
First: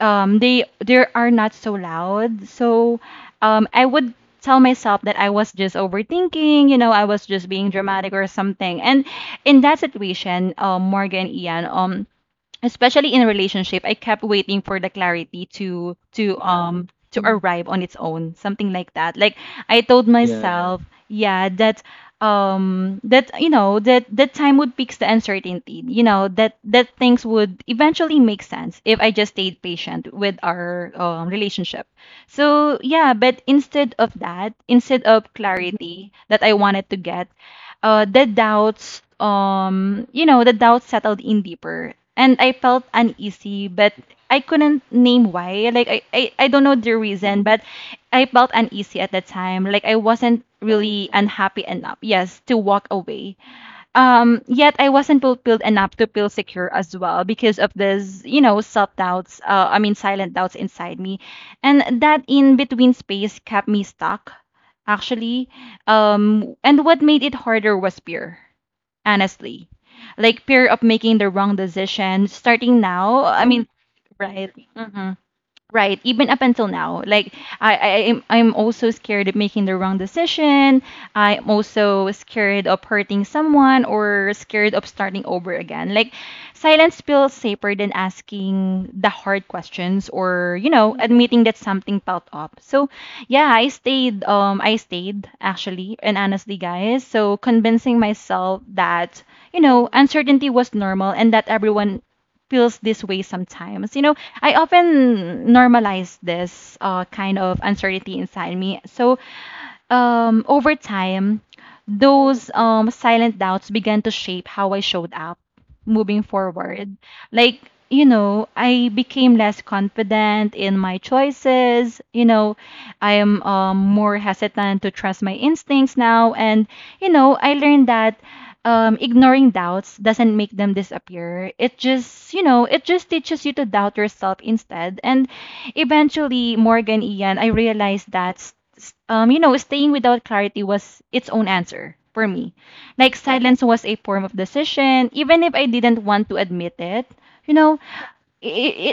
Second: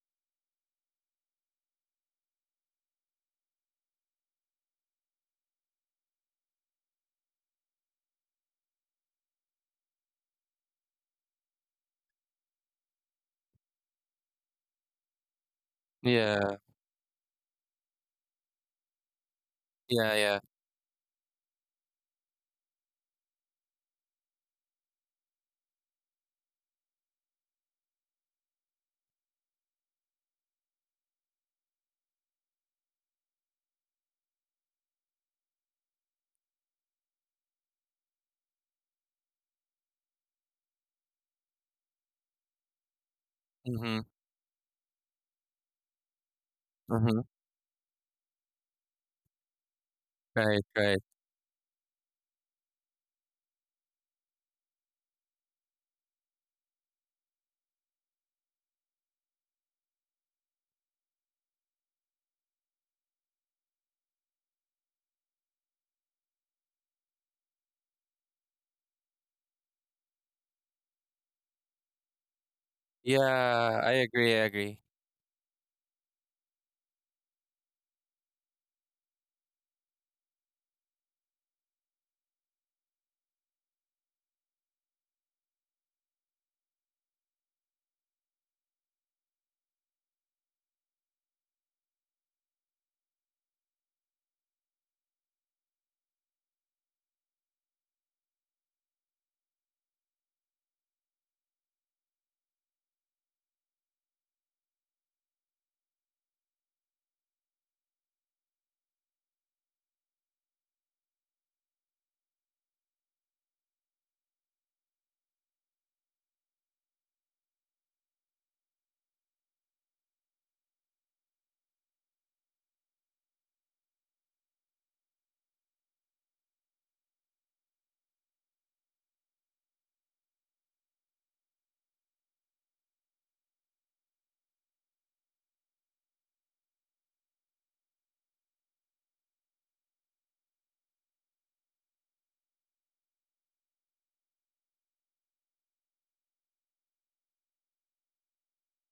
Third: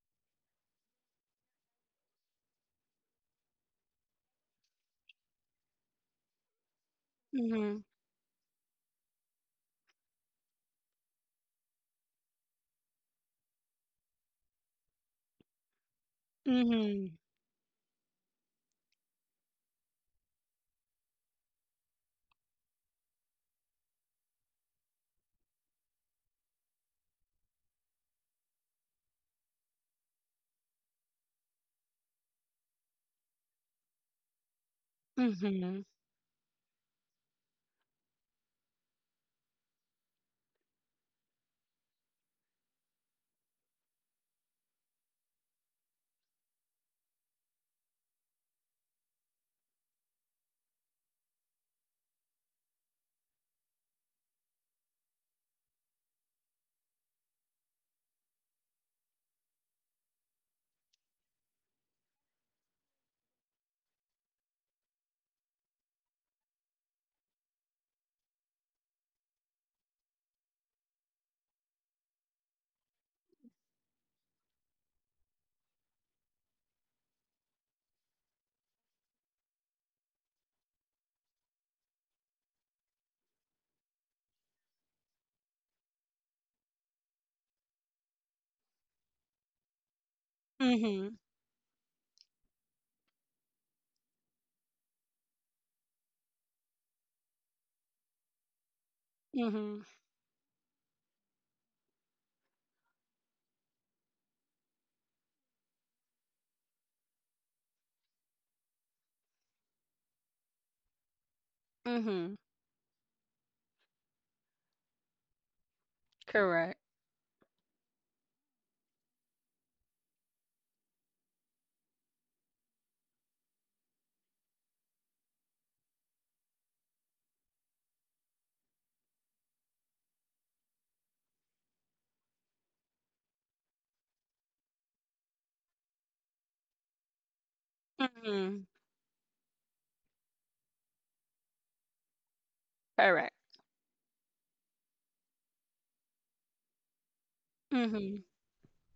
um they they are not so loud. So um I would tell myself that I was just overthinking. You know, I was just being
Mm-hmm.
dramatic or something. And in that situation, um Morgan, Ian, um especially in a relationship, I kept waiting for the clarity to to
Yeah.
um
Mm-hmm.
to arrive on its own, something like that. Like I told, yeah,
Yeah. Yeah.
myself, yeah, that um that you know that that time would fix the uncertainty, you know, that that things would eventually make sense if I just stayed patient with our um, relationship. So yeah, but instead of that, instead of
Mm-hmm.
clarity that I wanted to get, uh the doubts, um you know, the doubts settled in deeper, and I felt uneasy, but
Mm-hmm.
I couldn't name why. Like I, I, I don't know the
Mm-hmm.
reason, but I felt uneasy at the time. Like I wasn't
Right. Right.
really unhappy enough, yes, to walk away. Um, yet I wasn't fulfilled enough to feel secure as well because of this, you know, self doubts, uh, I mean, silent doubts inside me. And that in between space kept me stuck, actually. Um, and what made it harder was fear, honestly. Like fear of making the wrong decision starting now. I mean,
Yeah. I agree. I
right.
agree.
Mm-hmm. Right, even up until now, like I, I am, I'm also scared of making the wrong decision. I'm also scared of hurting someone or scared of starting over again. Like silence feels safer than asking the hard questions, or you know,
Mm-hmm.
admitting that something felt off. So yeah, I stayed. Um, I stayed actually, and honestly, guys, so convincing myself that you
Mm-hmm.
know, uncertainty was normal and that everyone feels this way sometimes. You know, I often normalize this uh, kind of uncertainty inside me. So, um, over time,
Mm-hmm.
those um, silent doubts began to shape how I showed up moving
Correct.
forward. Like, you know, I became less confident in my choices. You know, I am um, more hesitant to trust my instincts now. And, you know, I learned that um, ignoring doubts doesn't make them disappear. It just, you know, it just teaches you to doubt yourself instead. And eventually, Morgan, Ian, I realized that, s-
Mm-hmm.
s- um, you know, staying without clarity was its own answer for me. Like
Correct.
silence was a form of decision, even if I didn't want to admit it. You know,
Mm-hmm.
it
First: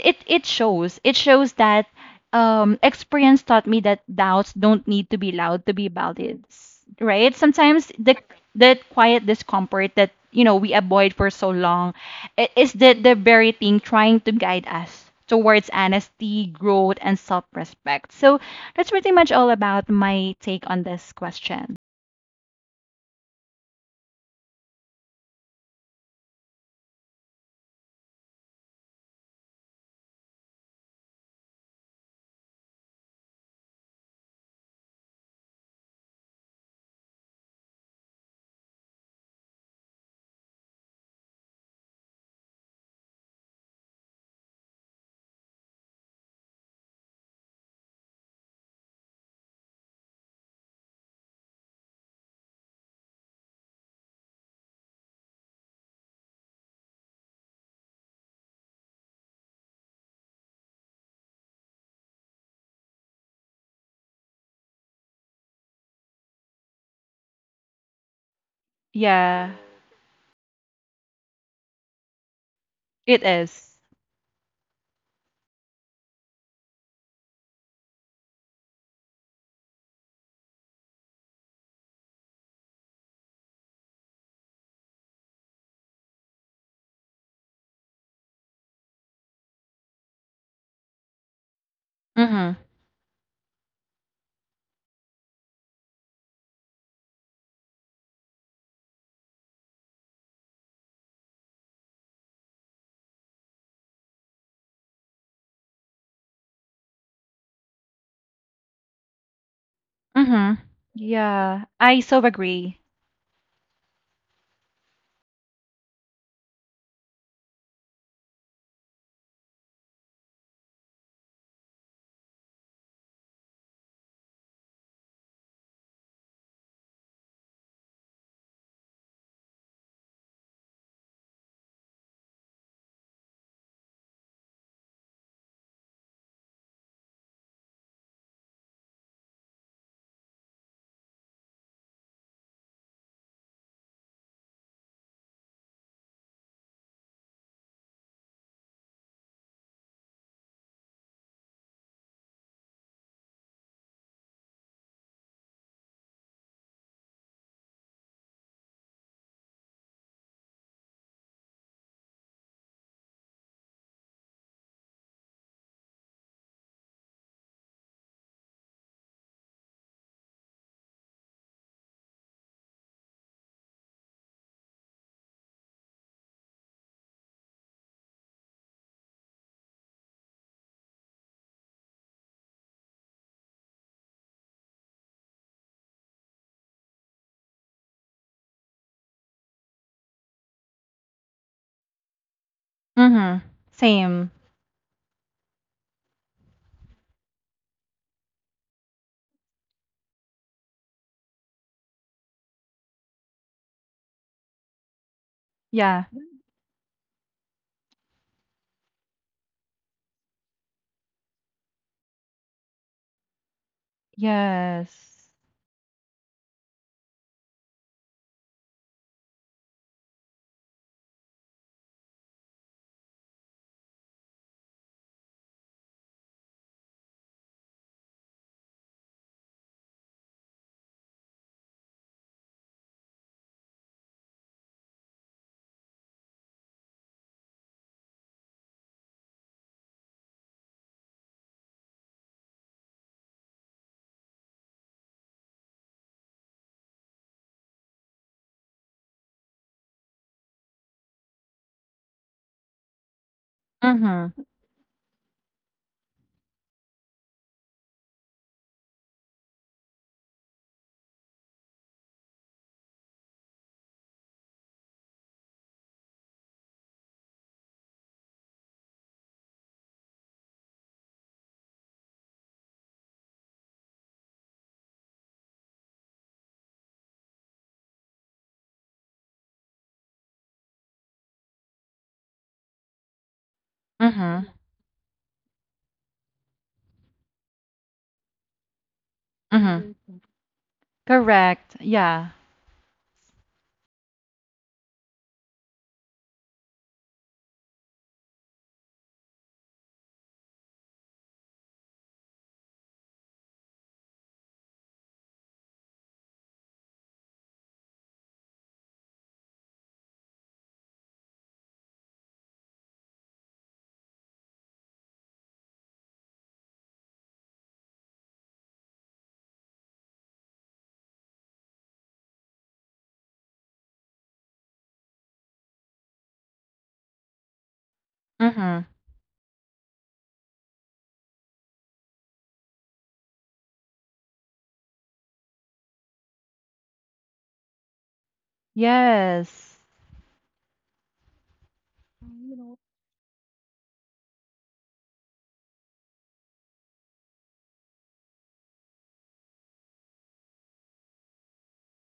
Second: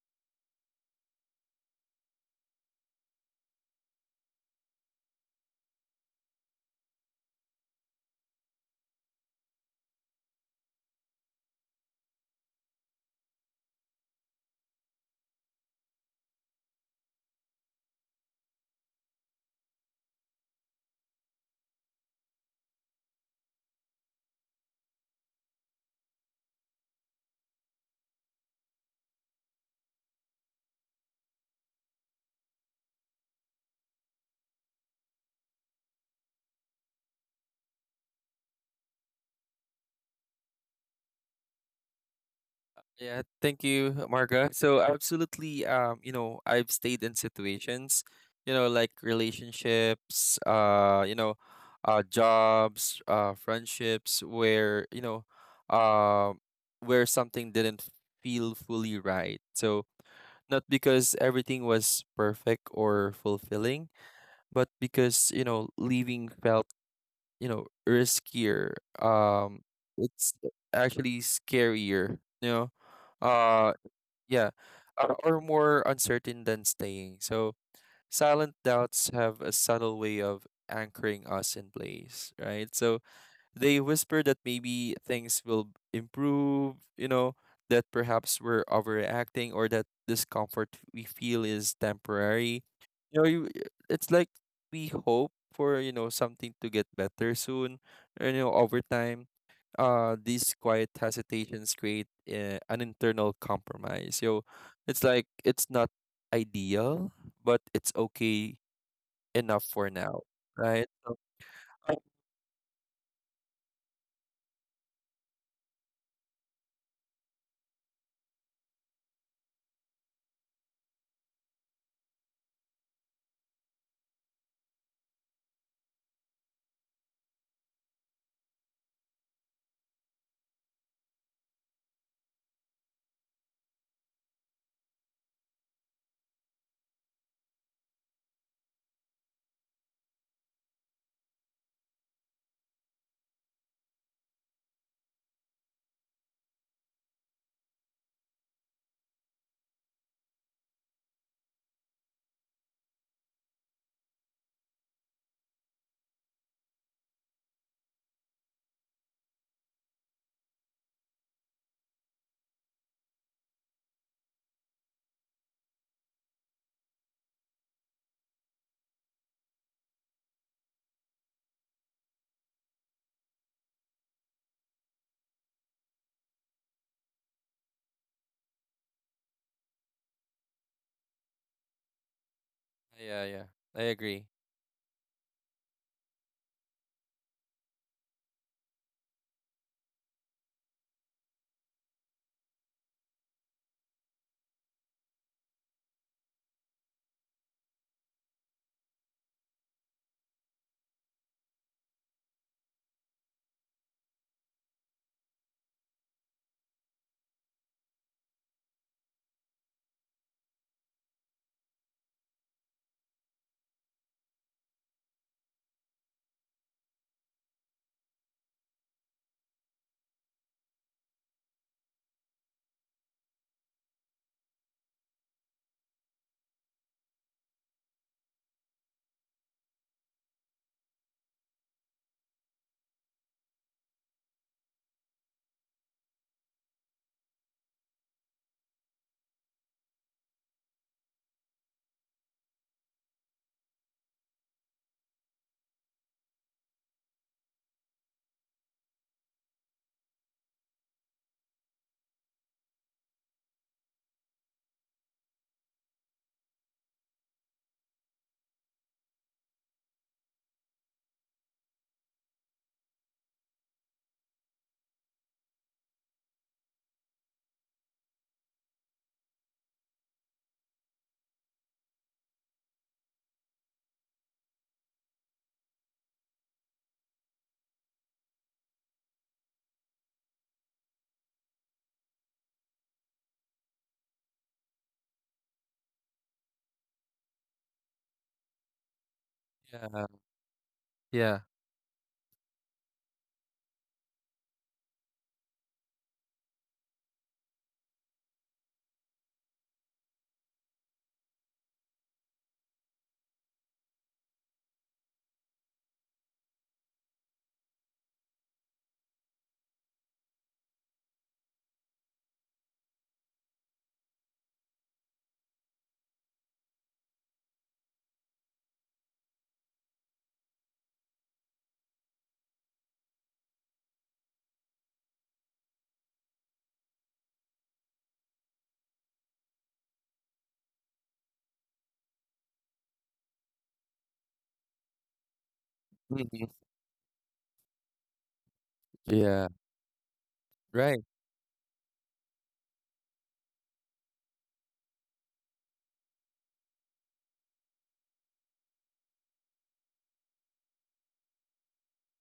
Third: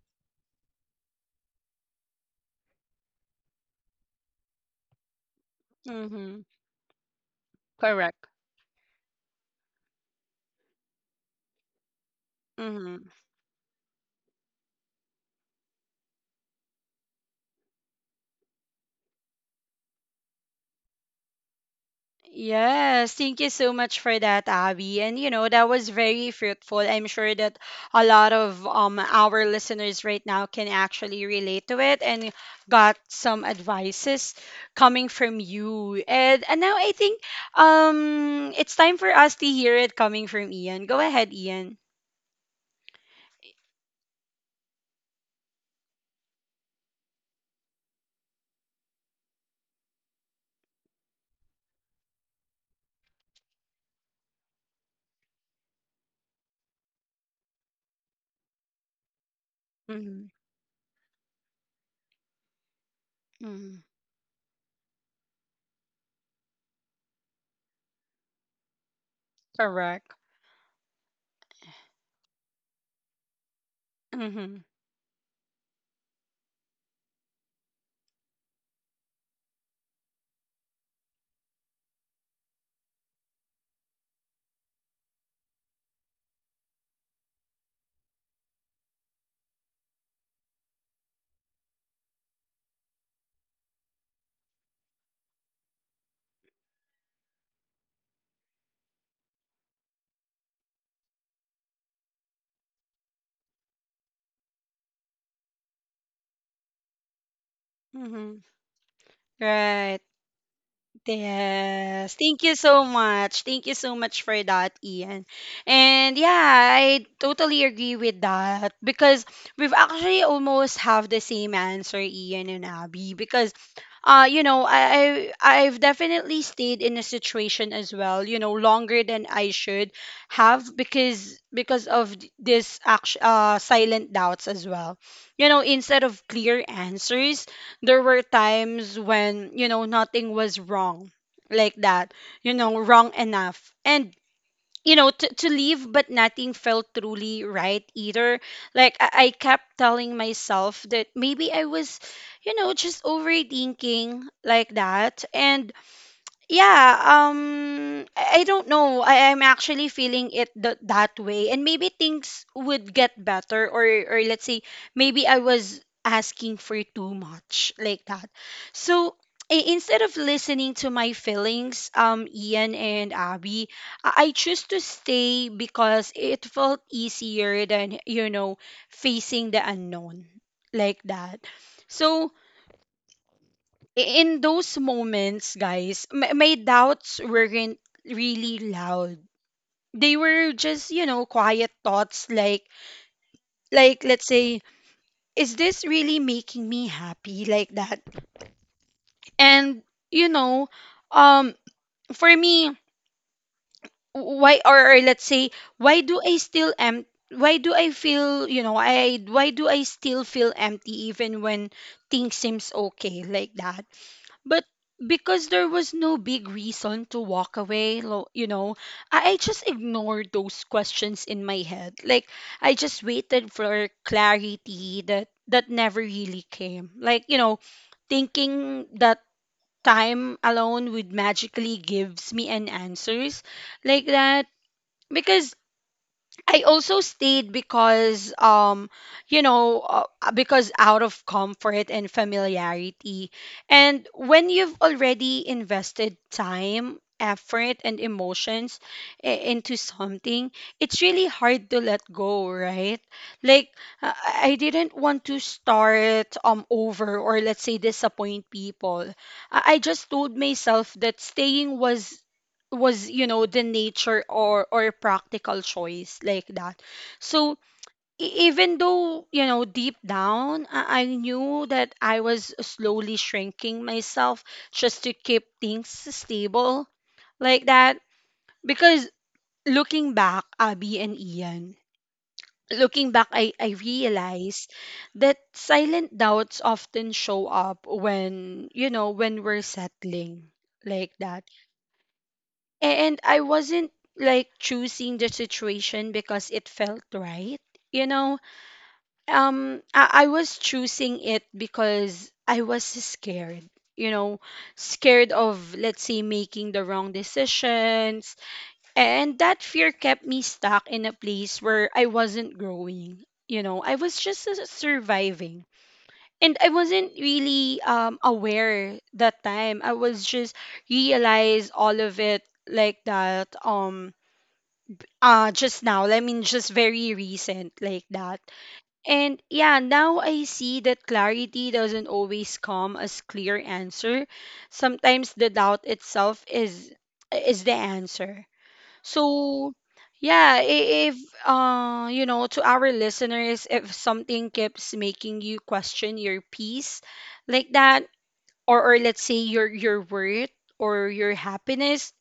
it, it shows. It shows that um, experience taught me that doubts don't need to be loud to be
Mm-hmm.
valid, s- right? Sometimes the
Correct.
the quiet discomfort that you know we avoid for so long i- is the
Mm-hmm.
the very thing trying to guide us towards honesty, growth, and self-respect. So that's pretty much all about my take on this question.
Yes, thank you so much for that, Abby. And you know, that was very fruitful. I'm sure that a lot of um our listeners right now can actually relate to it and got some advices coming from you. And and now I think um it's time for us to hear it coming from Ian. Go ahead, Ian.
Yeah, thank you, Marga. So absolutely, um, you know, I've stayed in situations, you know, like relationships, uh, you know, uh, jobs, uh, friendships, where you know, uh, where something didn't feel fully right. So
Mm-hmm.
not because everything was perfect or
Mm-hmm.
fulfilling, but because you know, leaving felt you know riskier.
Yeah,
Um,
Correct.
it's actually scarier. You know.
it
Uh,
is.
yeah,
Mm-hmm.
uh, or more uncertain than staying. So silent doubts have a subtle way of anchoring us in place, right? So they whisper that maybe things will improve, you know, that perhaps we're overreacting or that discomfort we feel is
Mhm.
temporary. You know, you, it's like we hope for, you know, something to get better soon, or, you know, over time. Uh, these quiet hesitations create uh, an internal compromise. So it's like it's not ideal, but it's
Mm-hmm.
okay enough for
Right.
now,
Mhm.
right? So-
Yeah, I
Yes.
so
Thank you
agree.
so much. Thank you so much for that, Ian. And yeah, I totally agree with that, because we've actually almost have the same answer, Ian and Abby. Because uh, you know, I, I I've definitely stayed in a situation as well, you know, longer than I should have, because because of th- this act, uh, silent doubts as well. You know, instead of clear answers, there were times when you know nothing was wrong, like that, you know, wrong enough and you know to, to leave, but nothing felt truly right either. Like I, I kept telling myself that maybe I was, you know, just overthinking, like that. And yeah, um i I don't know, I, I'm actually feeling it th- that way, and maybe things would get better, or or let's say maybe I was asking for too much, like that. So i- instead of listening to my feelings, um Ian and Abby, i I choose to stay because it felt easier than, you know, facing the unknown, like that. So
Yeah, yeah, I agree.
in those moments, guys, m- my doubts weren't really loud. They were just, you know, quiet thoughts like
Mhm.
like let's
Same.
say, is this really making me happy, like that? And you know, um for me, why, or, or let's say, why
Yeah.
do I still am why do I feel, you know, I why do I still feel empty even when things seems okay, like that? But
Yes.
because there was no big reason to walk away, lo- you know, I, I just ignored those questions in my head. Like I just waited for clarity that that never really came. Like, you know, thinking that time alone would magically gives me an answers, like that. Because I also stayed because um you know uh, because out of comfort and familiarity. And when you've already invested time, effort, and emotions i- into something, it's really hard to let go, right? Like uh,
Mhm.
I I didn't want to start um over, or let's say disappoint people. I I just told myself that staying was was you know, the nature or or practical choice, like that. So e- even though you know deep down i I knew that I was slowly shrinking myself just to keep things stable, like that. Because, looking back, Abby and Ian, looking back, i i
Mhm.
realized that silent doubts often show up when you know, when we're
Mhm.
Yeah.
settling, like
Yeah.
that.
Correct. Yeah.
And I wasn't like choosing the situation because it felt right. You know, um, I, I was choosing it because I was scared. You know, scared of, let's say, making the wrong decisions. And that fear kept me stuck in a place where I wasn't growing. You know, I was just s- surviving. And I wasn't really um, aware that time. I was just realized all of it, like that. Um, uh just now, I mean, just very recent, like that.
Mhm.
And yeah, now I see that clarity doesn't always come as clear answer. Sometimes the doubt itself
Mhm.
is is the answer.
Yeah.
So
Yes.
yeah, i-
Right.
if uh you know, to our listeners, if something keeps making you question your peace, like that, or or let's say your your worth or your happiness,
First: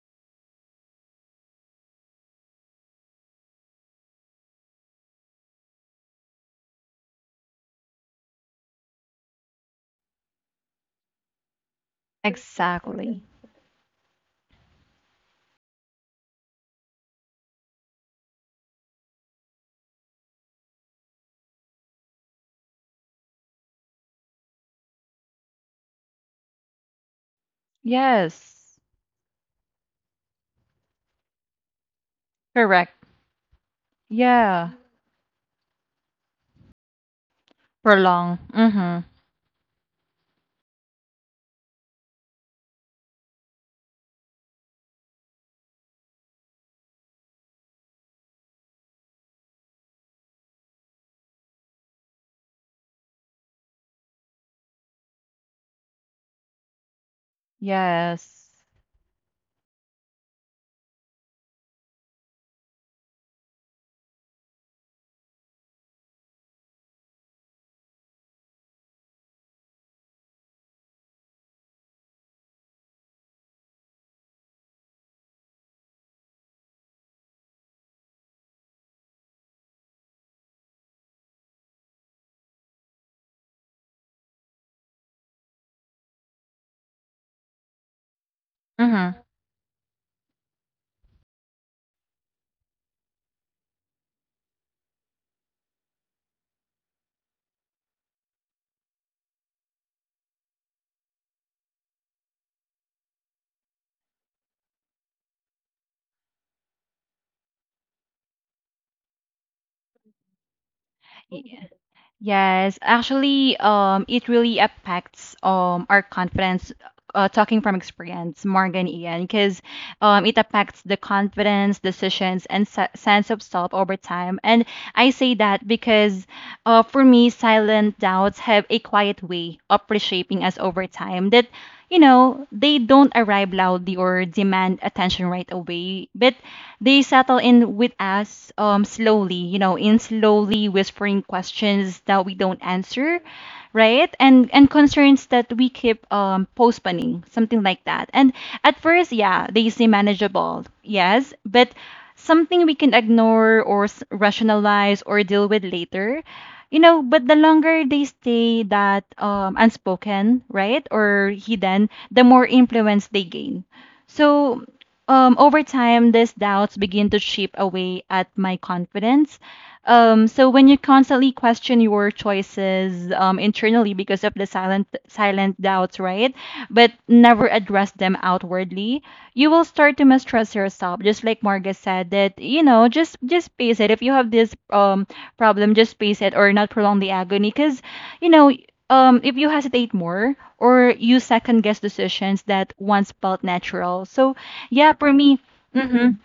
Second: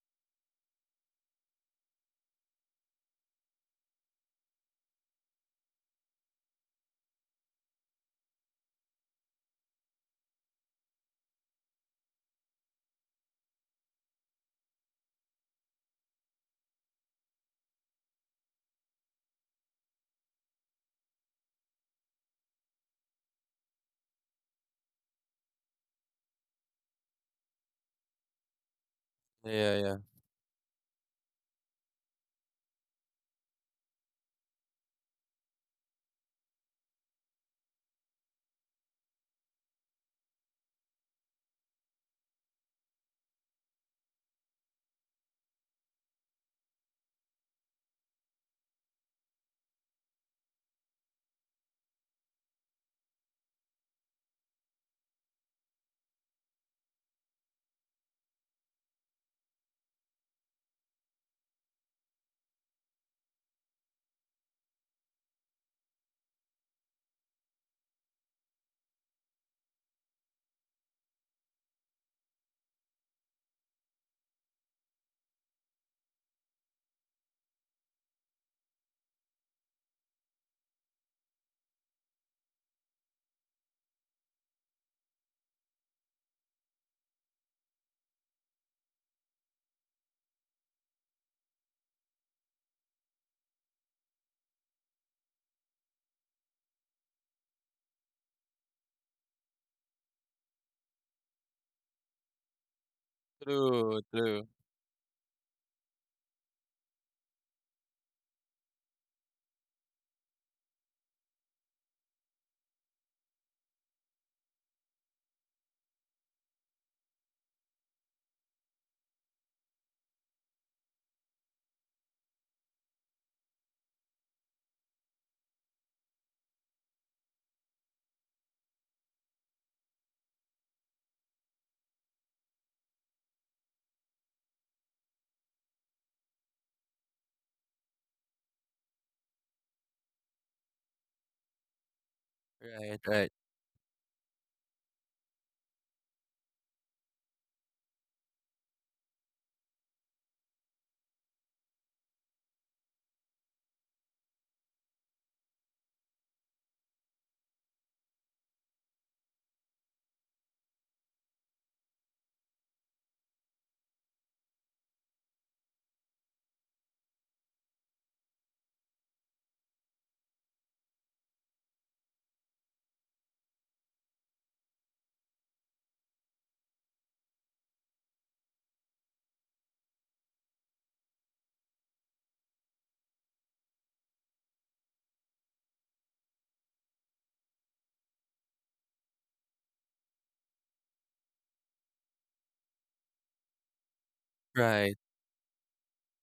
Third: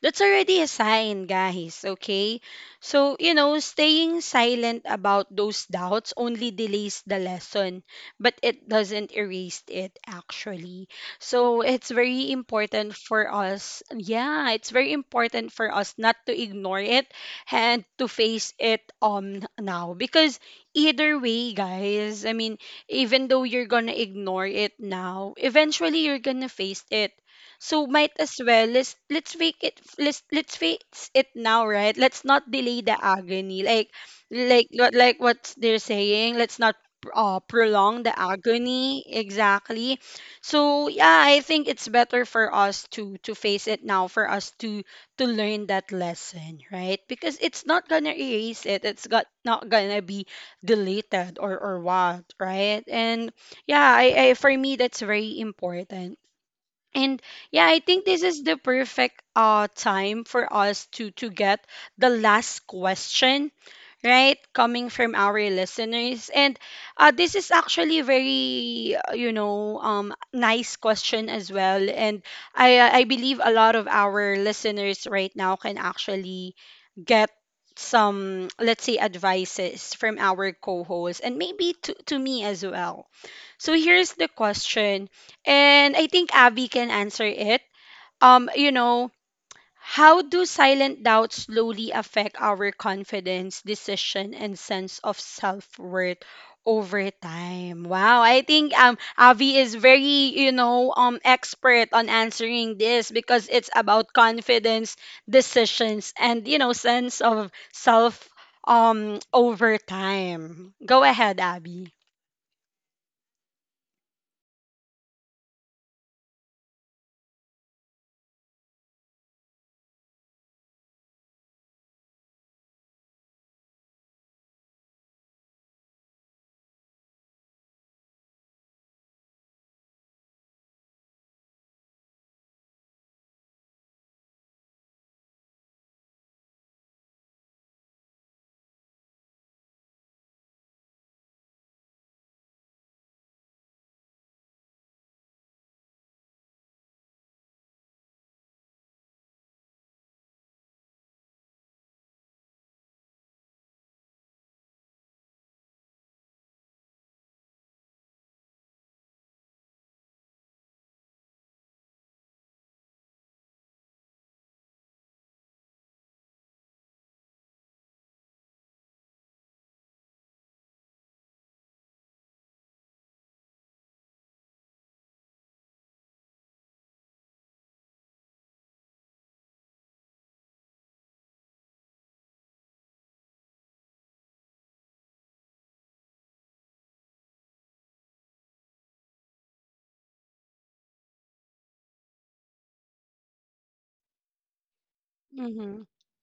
that's already a sign, guys, okay? So, you know, staying silent about those doubts only delays the lesson, but it doesn't erase it, actually. So, it's very important
Exactly.
for us. Yeah, it's very important for us not to ignore it and to face it um now. Because either way, guys, I mean, even though you're gonna ignore it now, eventually you're gonna face it. So might as well,
Yes.
let's let's fake
Yeah,
it
yeah.
let's let's face it now, right? Let's not delay the
Correct.
agony. Like like
Yeah.
what, like what they're saying, let's not uh, prolong the
Prolong.
agony,
Mhm.
exactly. So yeah, I think it's better for us to to face it now, for us to to learn that lesson, right? Because it's not gonna erase it. It's got not gonna be deleted or or what, right? And yeah, I, I for me, that's very important. And yeah, I think this is
Yes.
the perfect uh time for us to to get the last question, right, coming from our listeners. And uh, this is actually very uh, you know um, nice question as well. And i uh, i believe a lot of our listeners right now can actually get some, let's say, advices from our co-hosts, and maybe to, to me as well. So here's the question, and I think Abby can answer it. um you know,
Mhm.
how do silent doubts slowly affect our confidence, decision, and sense of self-worth over time? Wow, I think um Avi is very, you know, um expert on answering this, because it's
True,
about
true.
confidence, decisions, and you know, sense of self um over time. Go ahead, Abby.
Yes, actually, um, it really affects um our confidence. Uh, talking from experience, Morgan, Ian, because um, it affects the confidence, decisions, and se- sense of self over time. And I say that because uh, for me, silent doubts have a quiet way of reshaping us over time that, you know, they don't arrive loudly or demand attention right away, but they settle in with us um, slowly, you know, in slowly whispering questions that we don't
Right,
answer,
right,
right, and and concerns that we keep um postponing, something like that. And at first, yeah, they seem manageable, yes, but something we can ignore or s- rationalize or deal with later. You know, but the longer they stay that um, unspoken, right, or hidden, the more influence they gain. So um, over time these doubts begin to chip away at my confidence. um, so when you constantly question your choices um, internally because of the silent silent doubts, right? But never address them outwardly, you will start to mistrust yourself. Just like Marga said, that you know, just just face it. If you have this um problem, just face it or not prolong the agony. Because you know, um, if you hesitate more or you second guess decisions that once felt natural. So yeah,
right.
for me.
Mm-hmm.
Mhm.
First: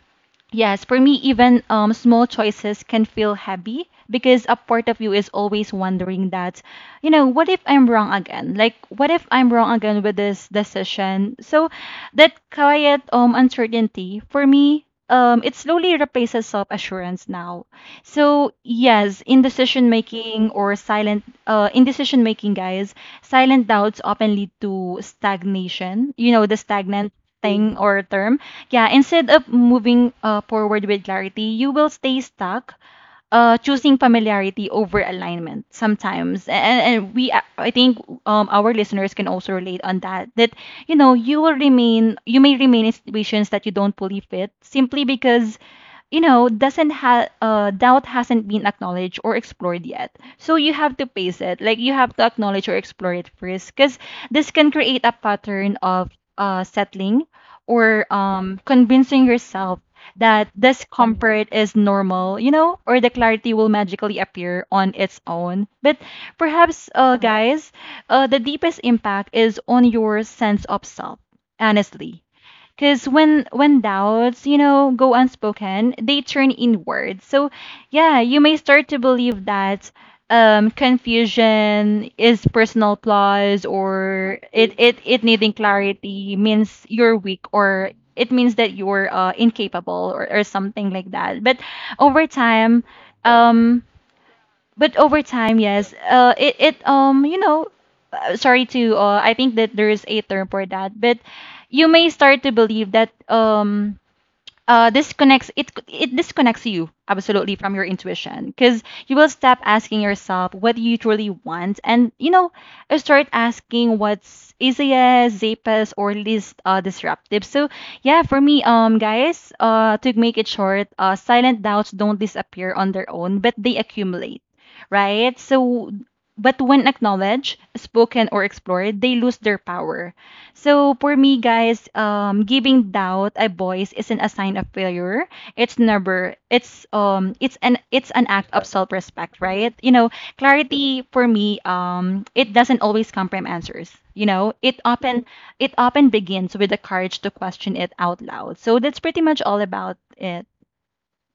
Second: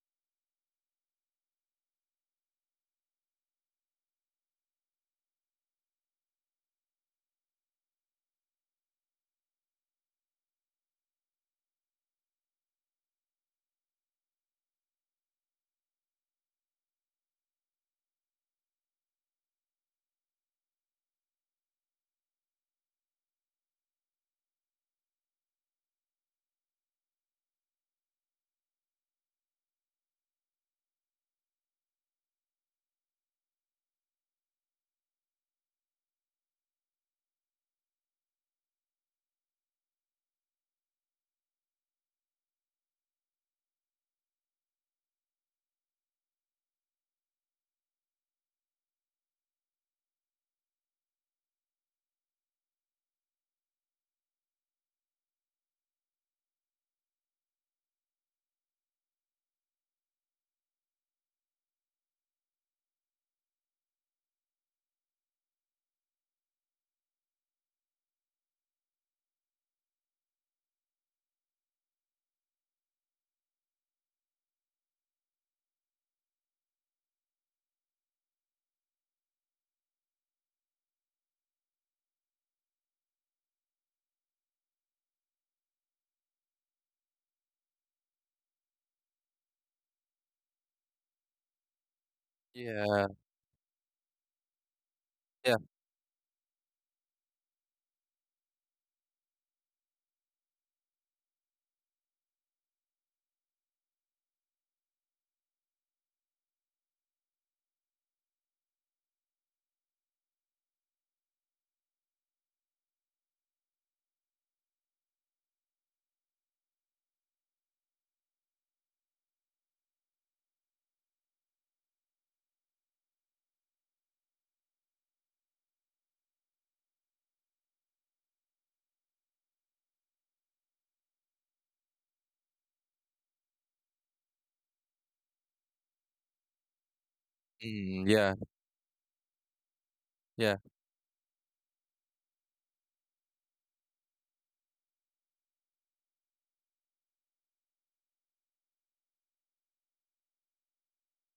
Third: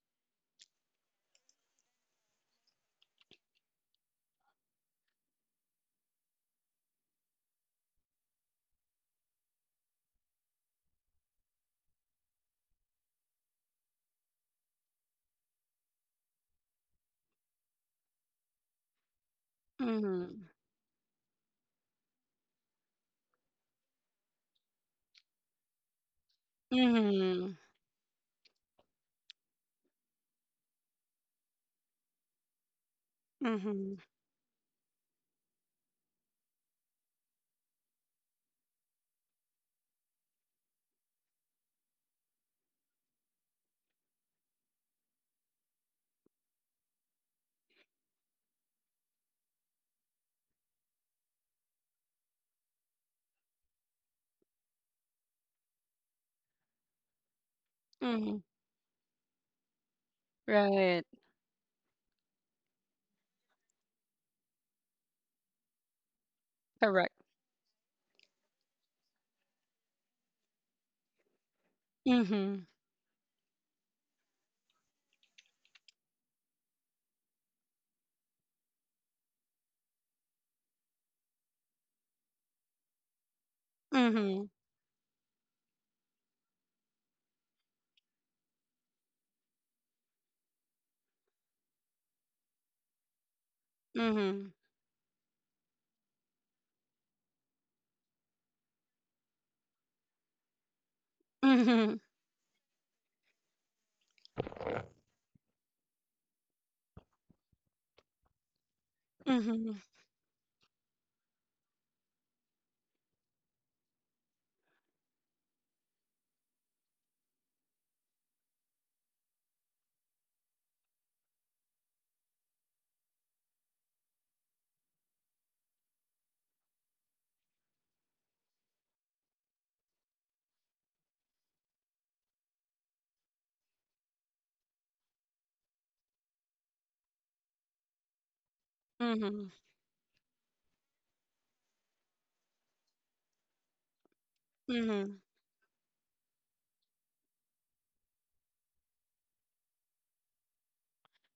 Yes, for me, even um, small choices can feel heavy because a part of you is always wondering that, you know, what if I'm wrong again? Like, what if I'm wrong again with this decision? So, that quiet um uncertainty for me, um, it slowly replaces self assurance now. So yes, in decision
Mm-hmm.
making or silent, uh, in decision making, guys, silent doubts often lead to stagnation. You know, the stagnant
Mm-hmm.
thing or term, yeah, instead of moving uh, forward with clarity, you will stay stuck, uh, choosing
Mm-hmm.
familiarity over alignment sometimes, and, and we uh, I think um, our listeners can also relate on that. That you know you will remain you may remain in situations that you don't fully fit simply because you know doesn't have uh, doubt hasn't been acknowledged or explored yet. So you have to face it. Like you have to acknowledge or explore it first, because this can create a pattern of uh, settling or
Mm-hmm.
um, convincing yourself that
Right.
discomfort is normal, you know, or the clarity will magically appear on its own. But perhaps,
Correct.
uh, guys, uh, the deepest impact is on your sense of self, honestly.
Mm-hmm.
Because when when doubts, you know, go unspoken, they turn inward. So yeah, you may start to believe that um, confusion is personal flaws, or
Mm-hmm.
it it it needing clarity means you're weak, or it means that you're uh, incapable, or or something like that. But over time,
Yeah,
right, um,
Mhm.
but over
yeah.
time, yes. Uh, it it um you know, uh, sorry to uh, I think that there is a term for that, but you
Mhm.
may start to believe that um uh, disconnects, it it disconnects you absolutely from your intuition because you will stop
Mhm.
asking yourself what you truly want, and you know start asking what's easiest, safest, or least uh, disruptive. So yeah, for me, um guys, uh to make it short, uh silent doubts don't disappear on their own, but they accumulate, right? So but when acknowledged, spoken, or explored, they lose their power. So for me, guys, um, giving doubt a voice isn't a sign of failure. It's never. It's um. It's an.
Mm,
It's an
yeah,
act of self-respect,
Mhm.
right? You know,
yeah,
clarity for me. Um, it doesn't always come from answers. You know, it
Mhm.
often it often begins with the courage to question it out loud. So that's pretty much all about it.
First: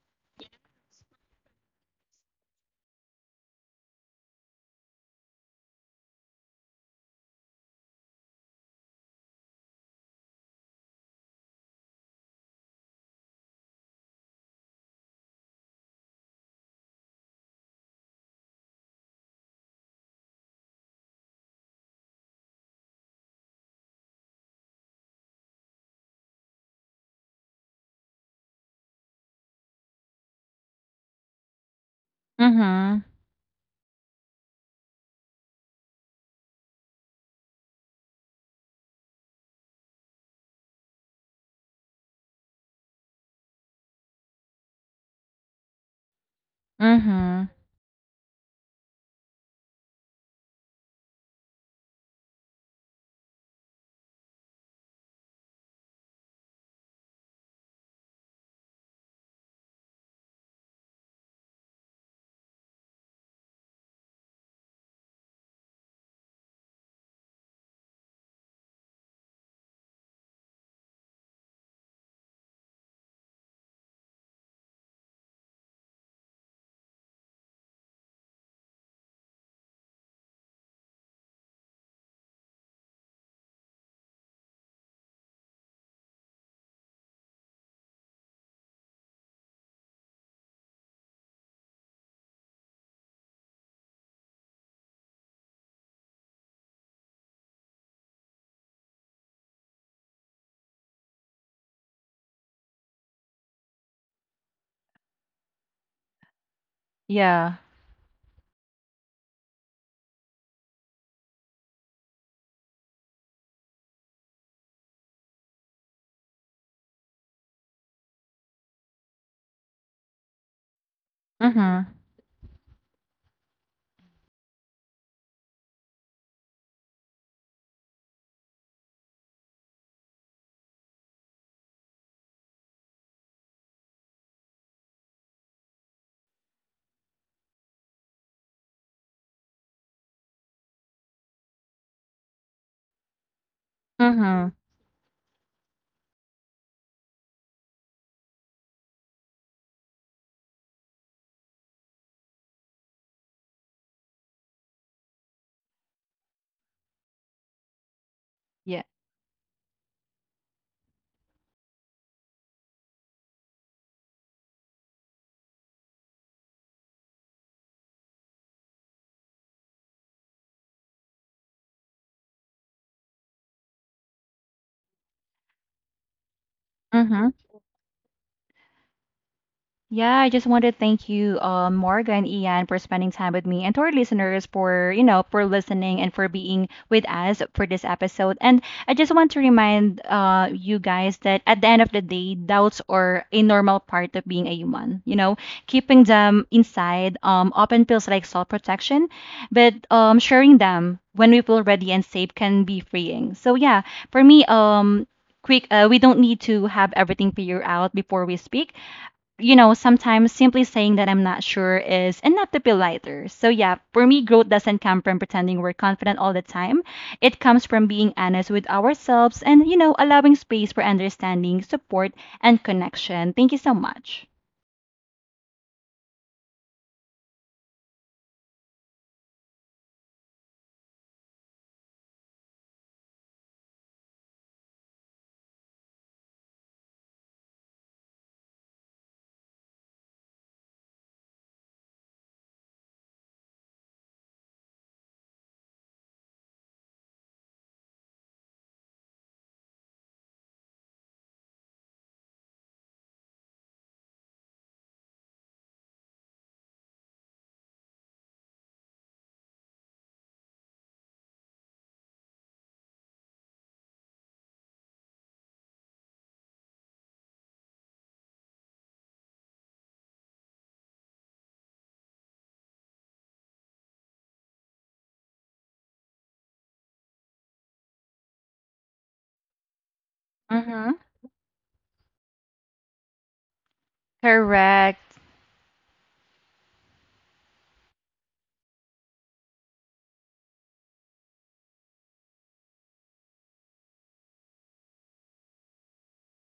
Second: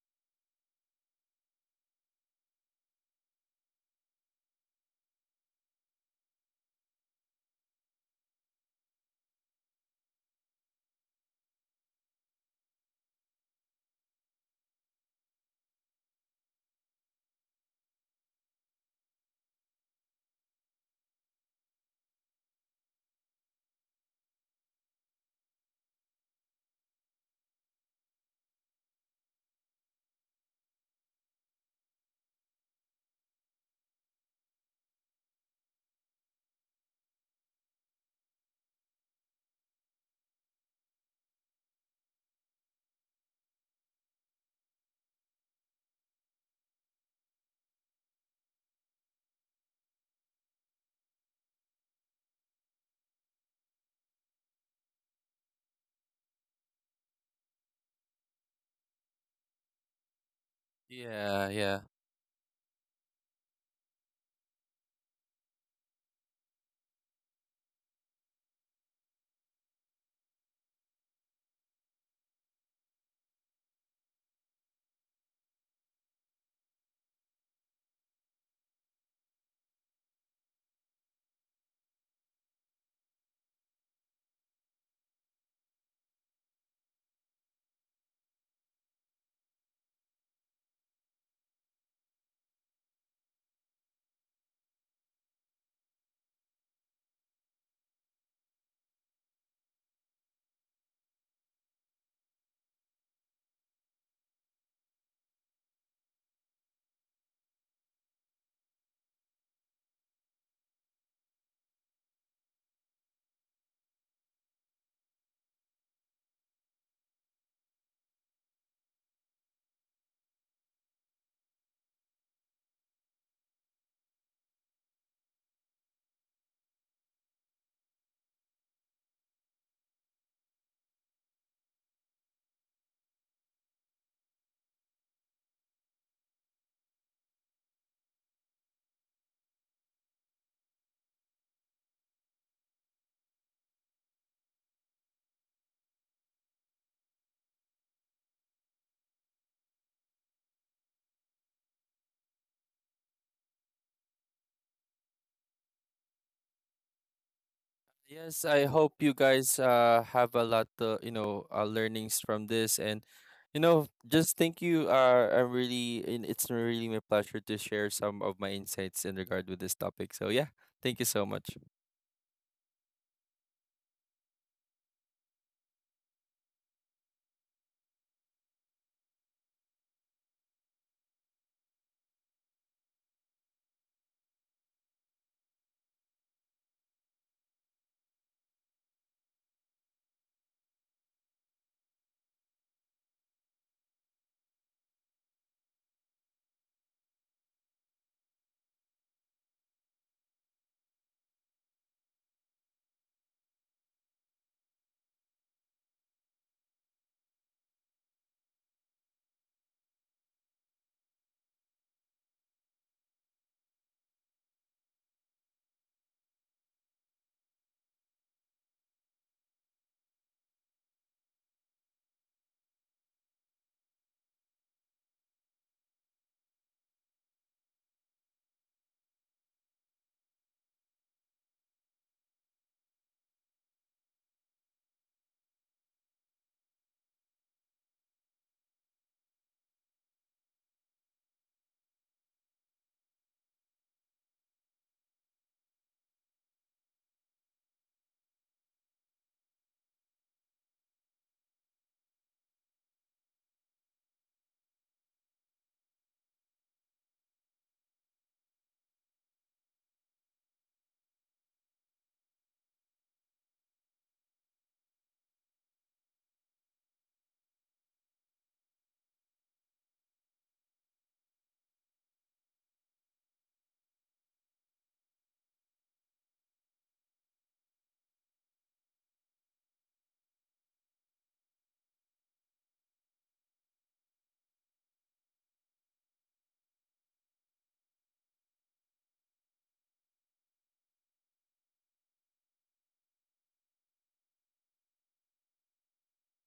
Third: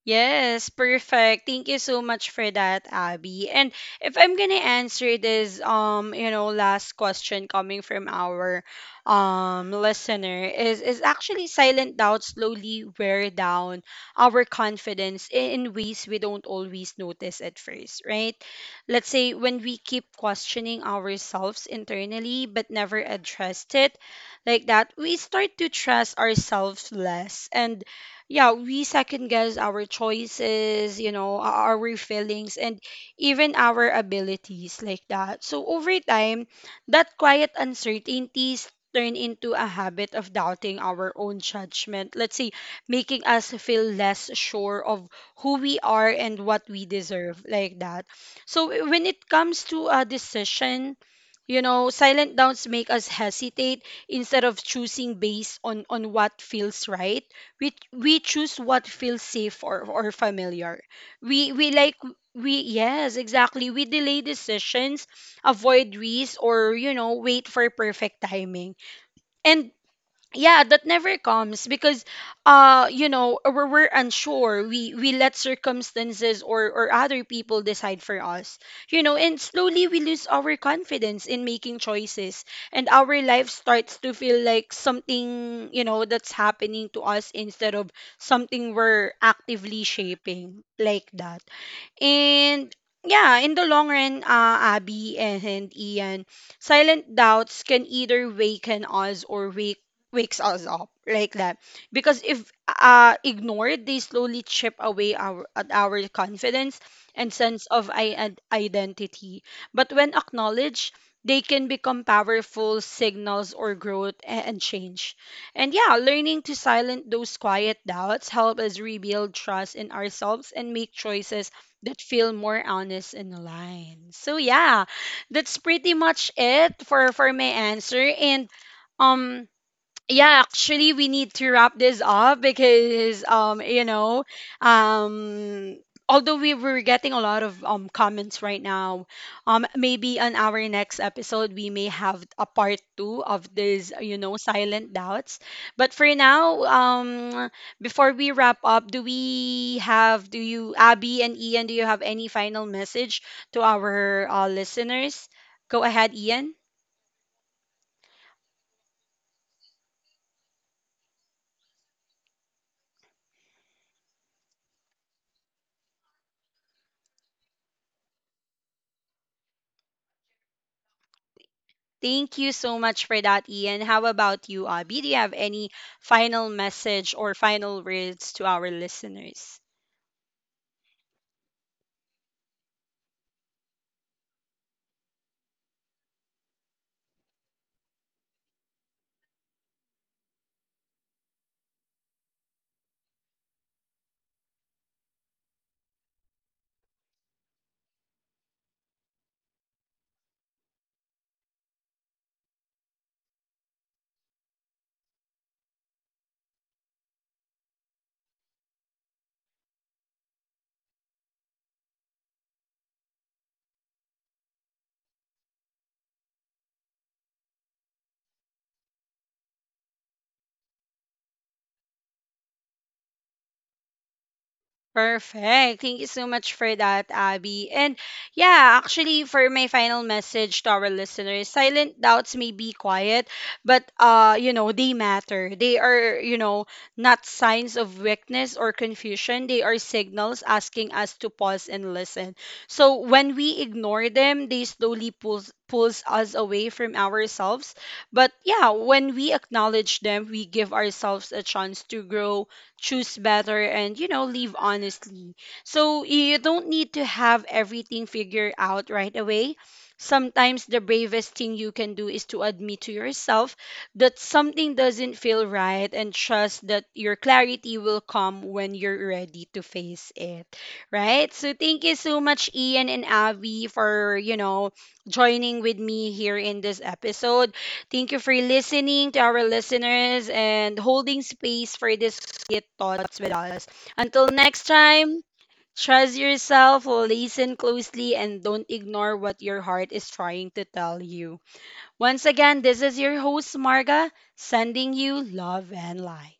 Yes, perfect. Thank you so much for that, Abby. And if I'm gonna answer this, um, you know, last question coming from our um listener, is is actually silent doubt slowly wear down our confidence in, in ways we don't always notice at first, right? Let's say when we keep questioning ourselves internally but never addressed it, like that, we start to trust ourselves less. And yeah, we second guess our choices, you know, our our feelings, and
Mhm.
even our abilities, like that. So over time, that quiet uncertainties turn into a habit of doubting our own judgment. Let's say, making us feel less sure of who we are and what we deserve,
Mhm.
like that. So w- when it comes to a decision, you know, silent doubts make us hesitate. Instead of choosing based on on what feels right, we we choose what feels safe, or, or familiar.
yeah,
We we
yeah.
like we yes, exactly, we delay decisions, avoid risks, or you know, wait for perfect timing. And yeah, that never comes. Because uh you know, we're, we're unsure, we we let circumstances or or other people decide for us, you know, and slowly we lose our confidence in making choices. And our life starts to feel like something, you know, that's happening to us instead of something we're actively shaping, like that. And yeah, in the long run, uh, Abby and Ian, silent doubts can either waken us or wake wakes us up, like that. Because if uh, ignored, they slowly chip away our at our confidence and
Yeah.
sense of i- ad- identity. But when acknowledged, they can become powerful signals or growth a- and change. And yeah, learning to silence those quiet doubts help us rebuild trust in ourselves and make choices
Mhm.
that feel more honest and aligned. So yeah, that's pretty much it for for my answer. And um yeah, actually, we need to wrap this up, because um you know um although we were getting a lot of um comments right now, um maybe on our next episode we may have a part two of this, you know,
Mhm.
silent doubts. But for now, um before we wrap up, do we have do you, Abby and Ian, do you have any final message to our uh, listeners? Go ahead, Ian.
Yes, I
Yeah.
hope you guys uh have a lot of, you know, uh, learnings from this and you know, just thank you. Uh, I'm really, and it's really my pleasure to share some of my insights in regard with this topic. So yeah, thank you so much.
Thank you so much for that, Ian. How about you, Abby? Do you have any final message
Mhm.
or final words to our listeners?
Yeah, I just want to thank you, um, Morgan, and Ian, for spending time with me and to our listeners for, you know, for listening and for being with us for this episode. And I just want to remind uh, you guys that at the end of the day, doubts are a normal part of being a human. You know, keeping them inside um, often feels like self-protection, but um, sharing them when we feel ready and safe can be freeing. So yeah, for me, um, quick, uh, we don't need to have everything figured out before we speak. You know, sometimes simply saying that I'm not sure is enough to be lighter. So, yeah, for me, growth doesn't come from pretending we're confident all the time. It comes from being honest with ourselves and, you know, allowing space for understanding, support, and connection. Thank you so much.
Perfect. Thank you so much for that, Abby. And yeah, actually, for my final message to our listeners, silent doubts may be quiet, but uh, you know, they matter. They are, you know, not signs of weakness or confusion. They are signals asking us to pause and listen. So when we ignore them, they slowly pulls pulls us away from ourselves. But yeah, when we acknowledge them, we give ourselves a chance to grow, choose better, and you know, live honestly. So you don't need to have everything figured out right away. Sometimes the bravest thing you can do is to admit to yourself that something doesn't feel right, and trust that your clarity will come when you're ready to face it, right? So thank you so much, Ian and Avi, for you know, joining with me here in this episode. Thank you for listening to our listeners and
Mm-hmm.
holding space for this Kit Thoughts with us. Until next
Correct.
time, trust yourself, listen closely, and don't ignore what your heart is trying to tell you. Once again, this is your host, Marga, sending you love and light.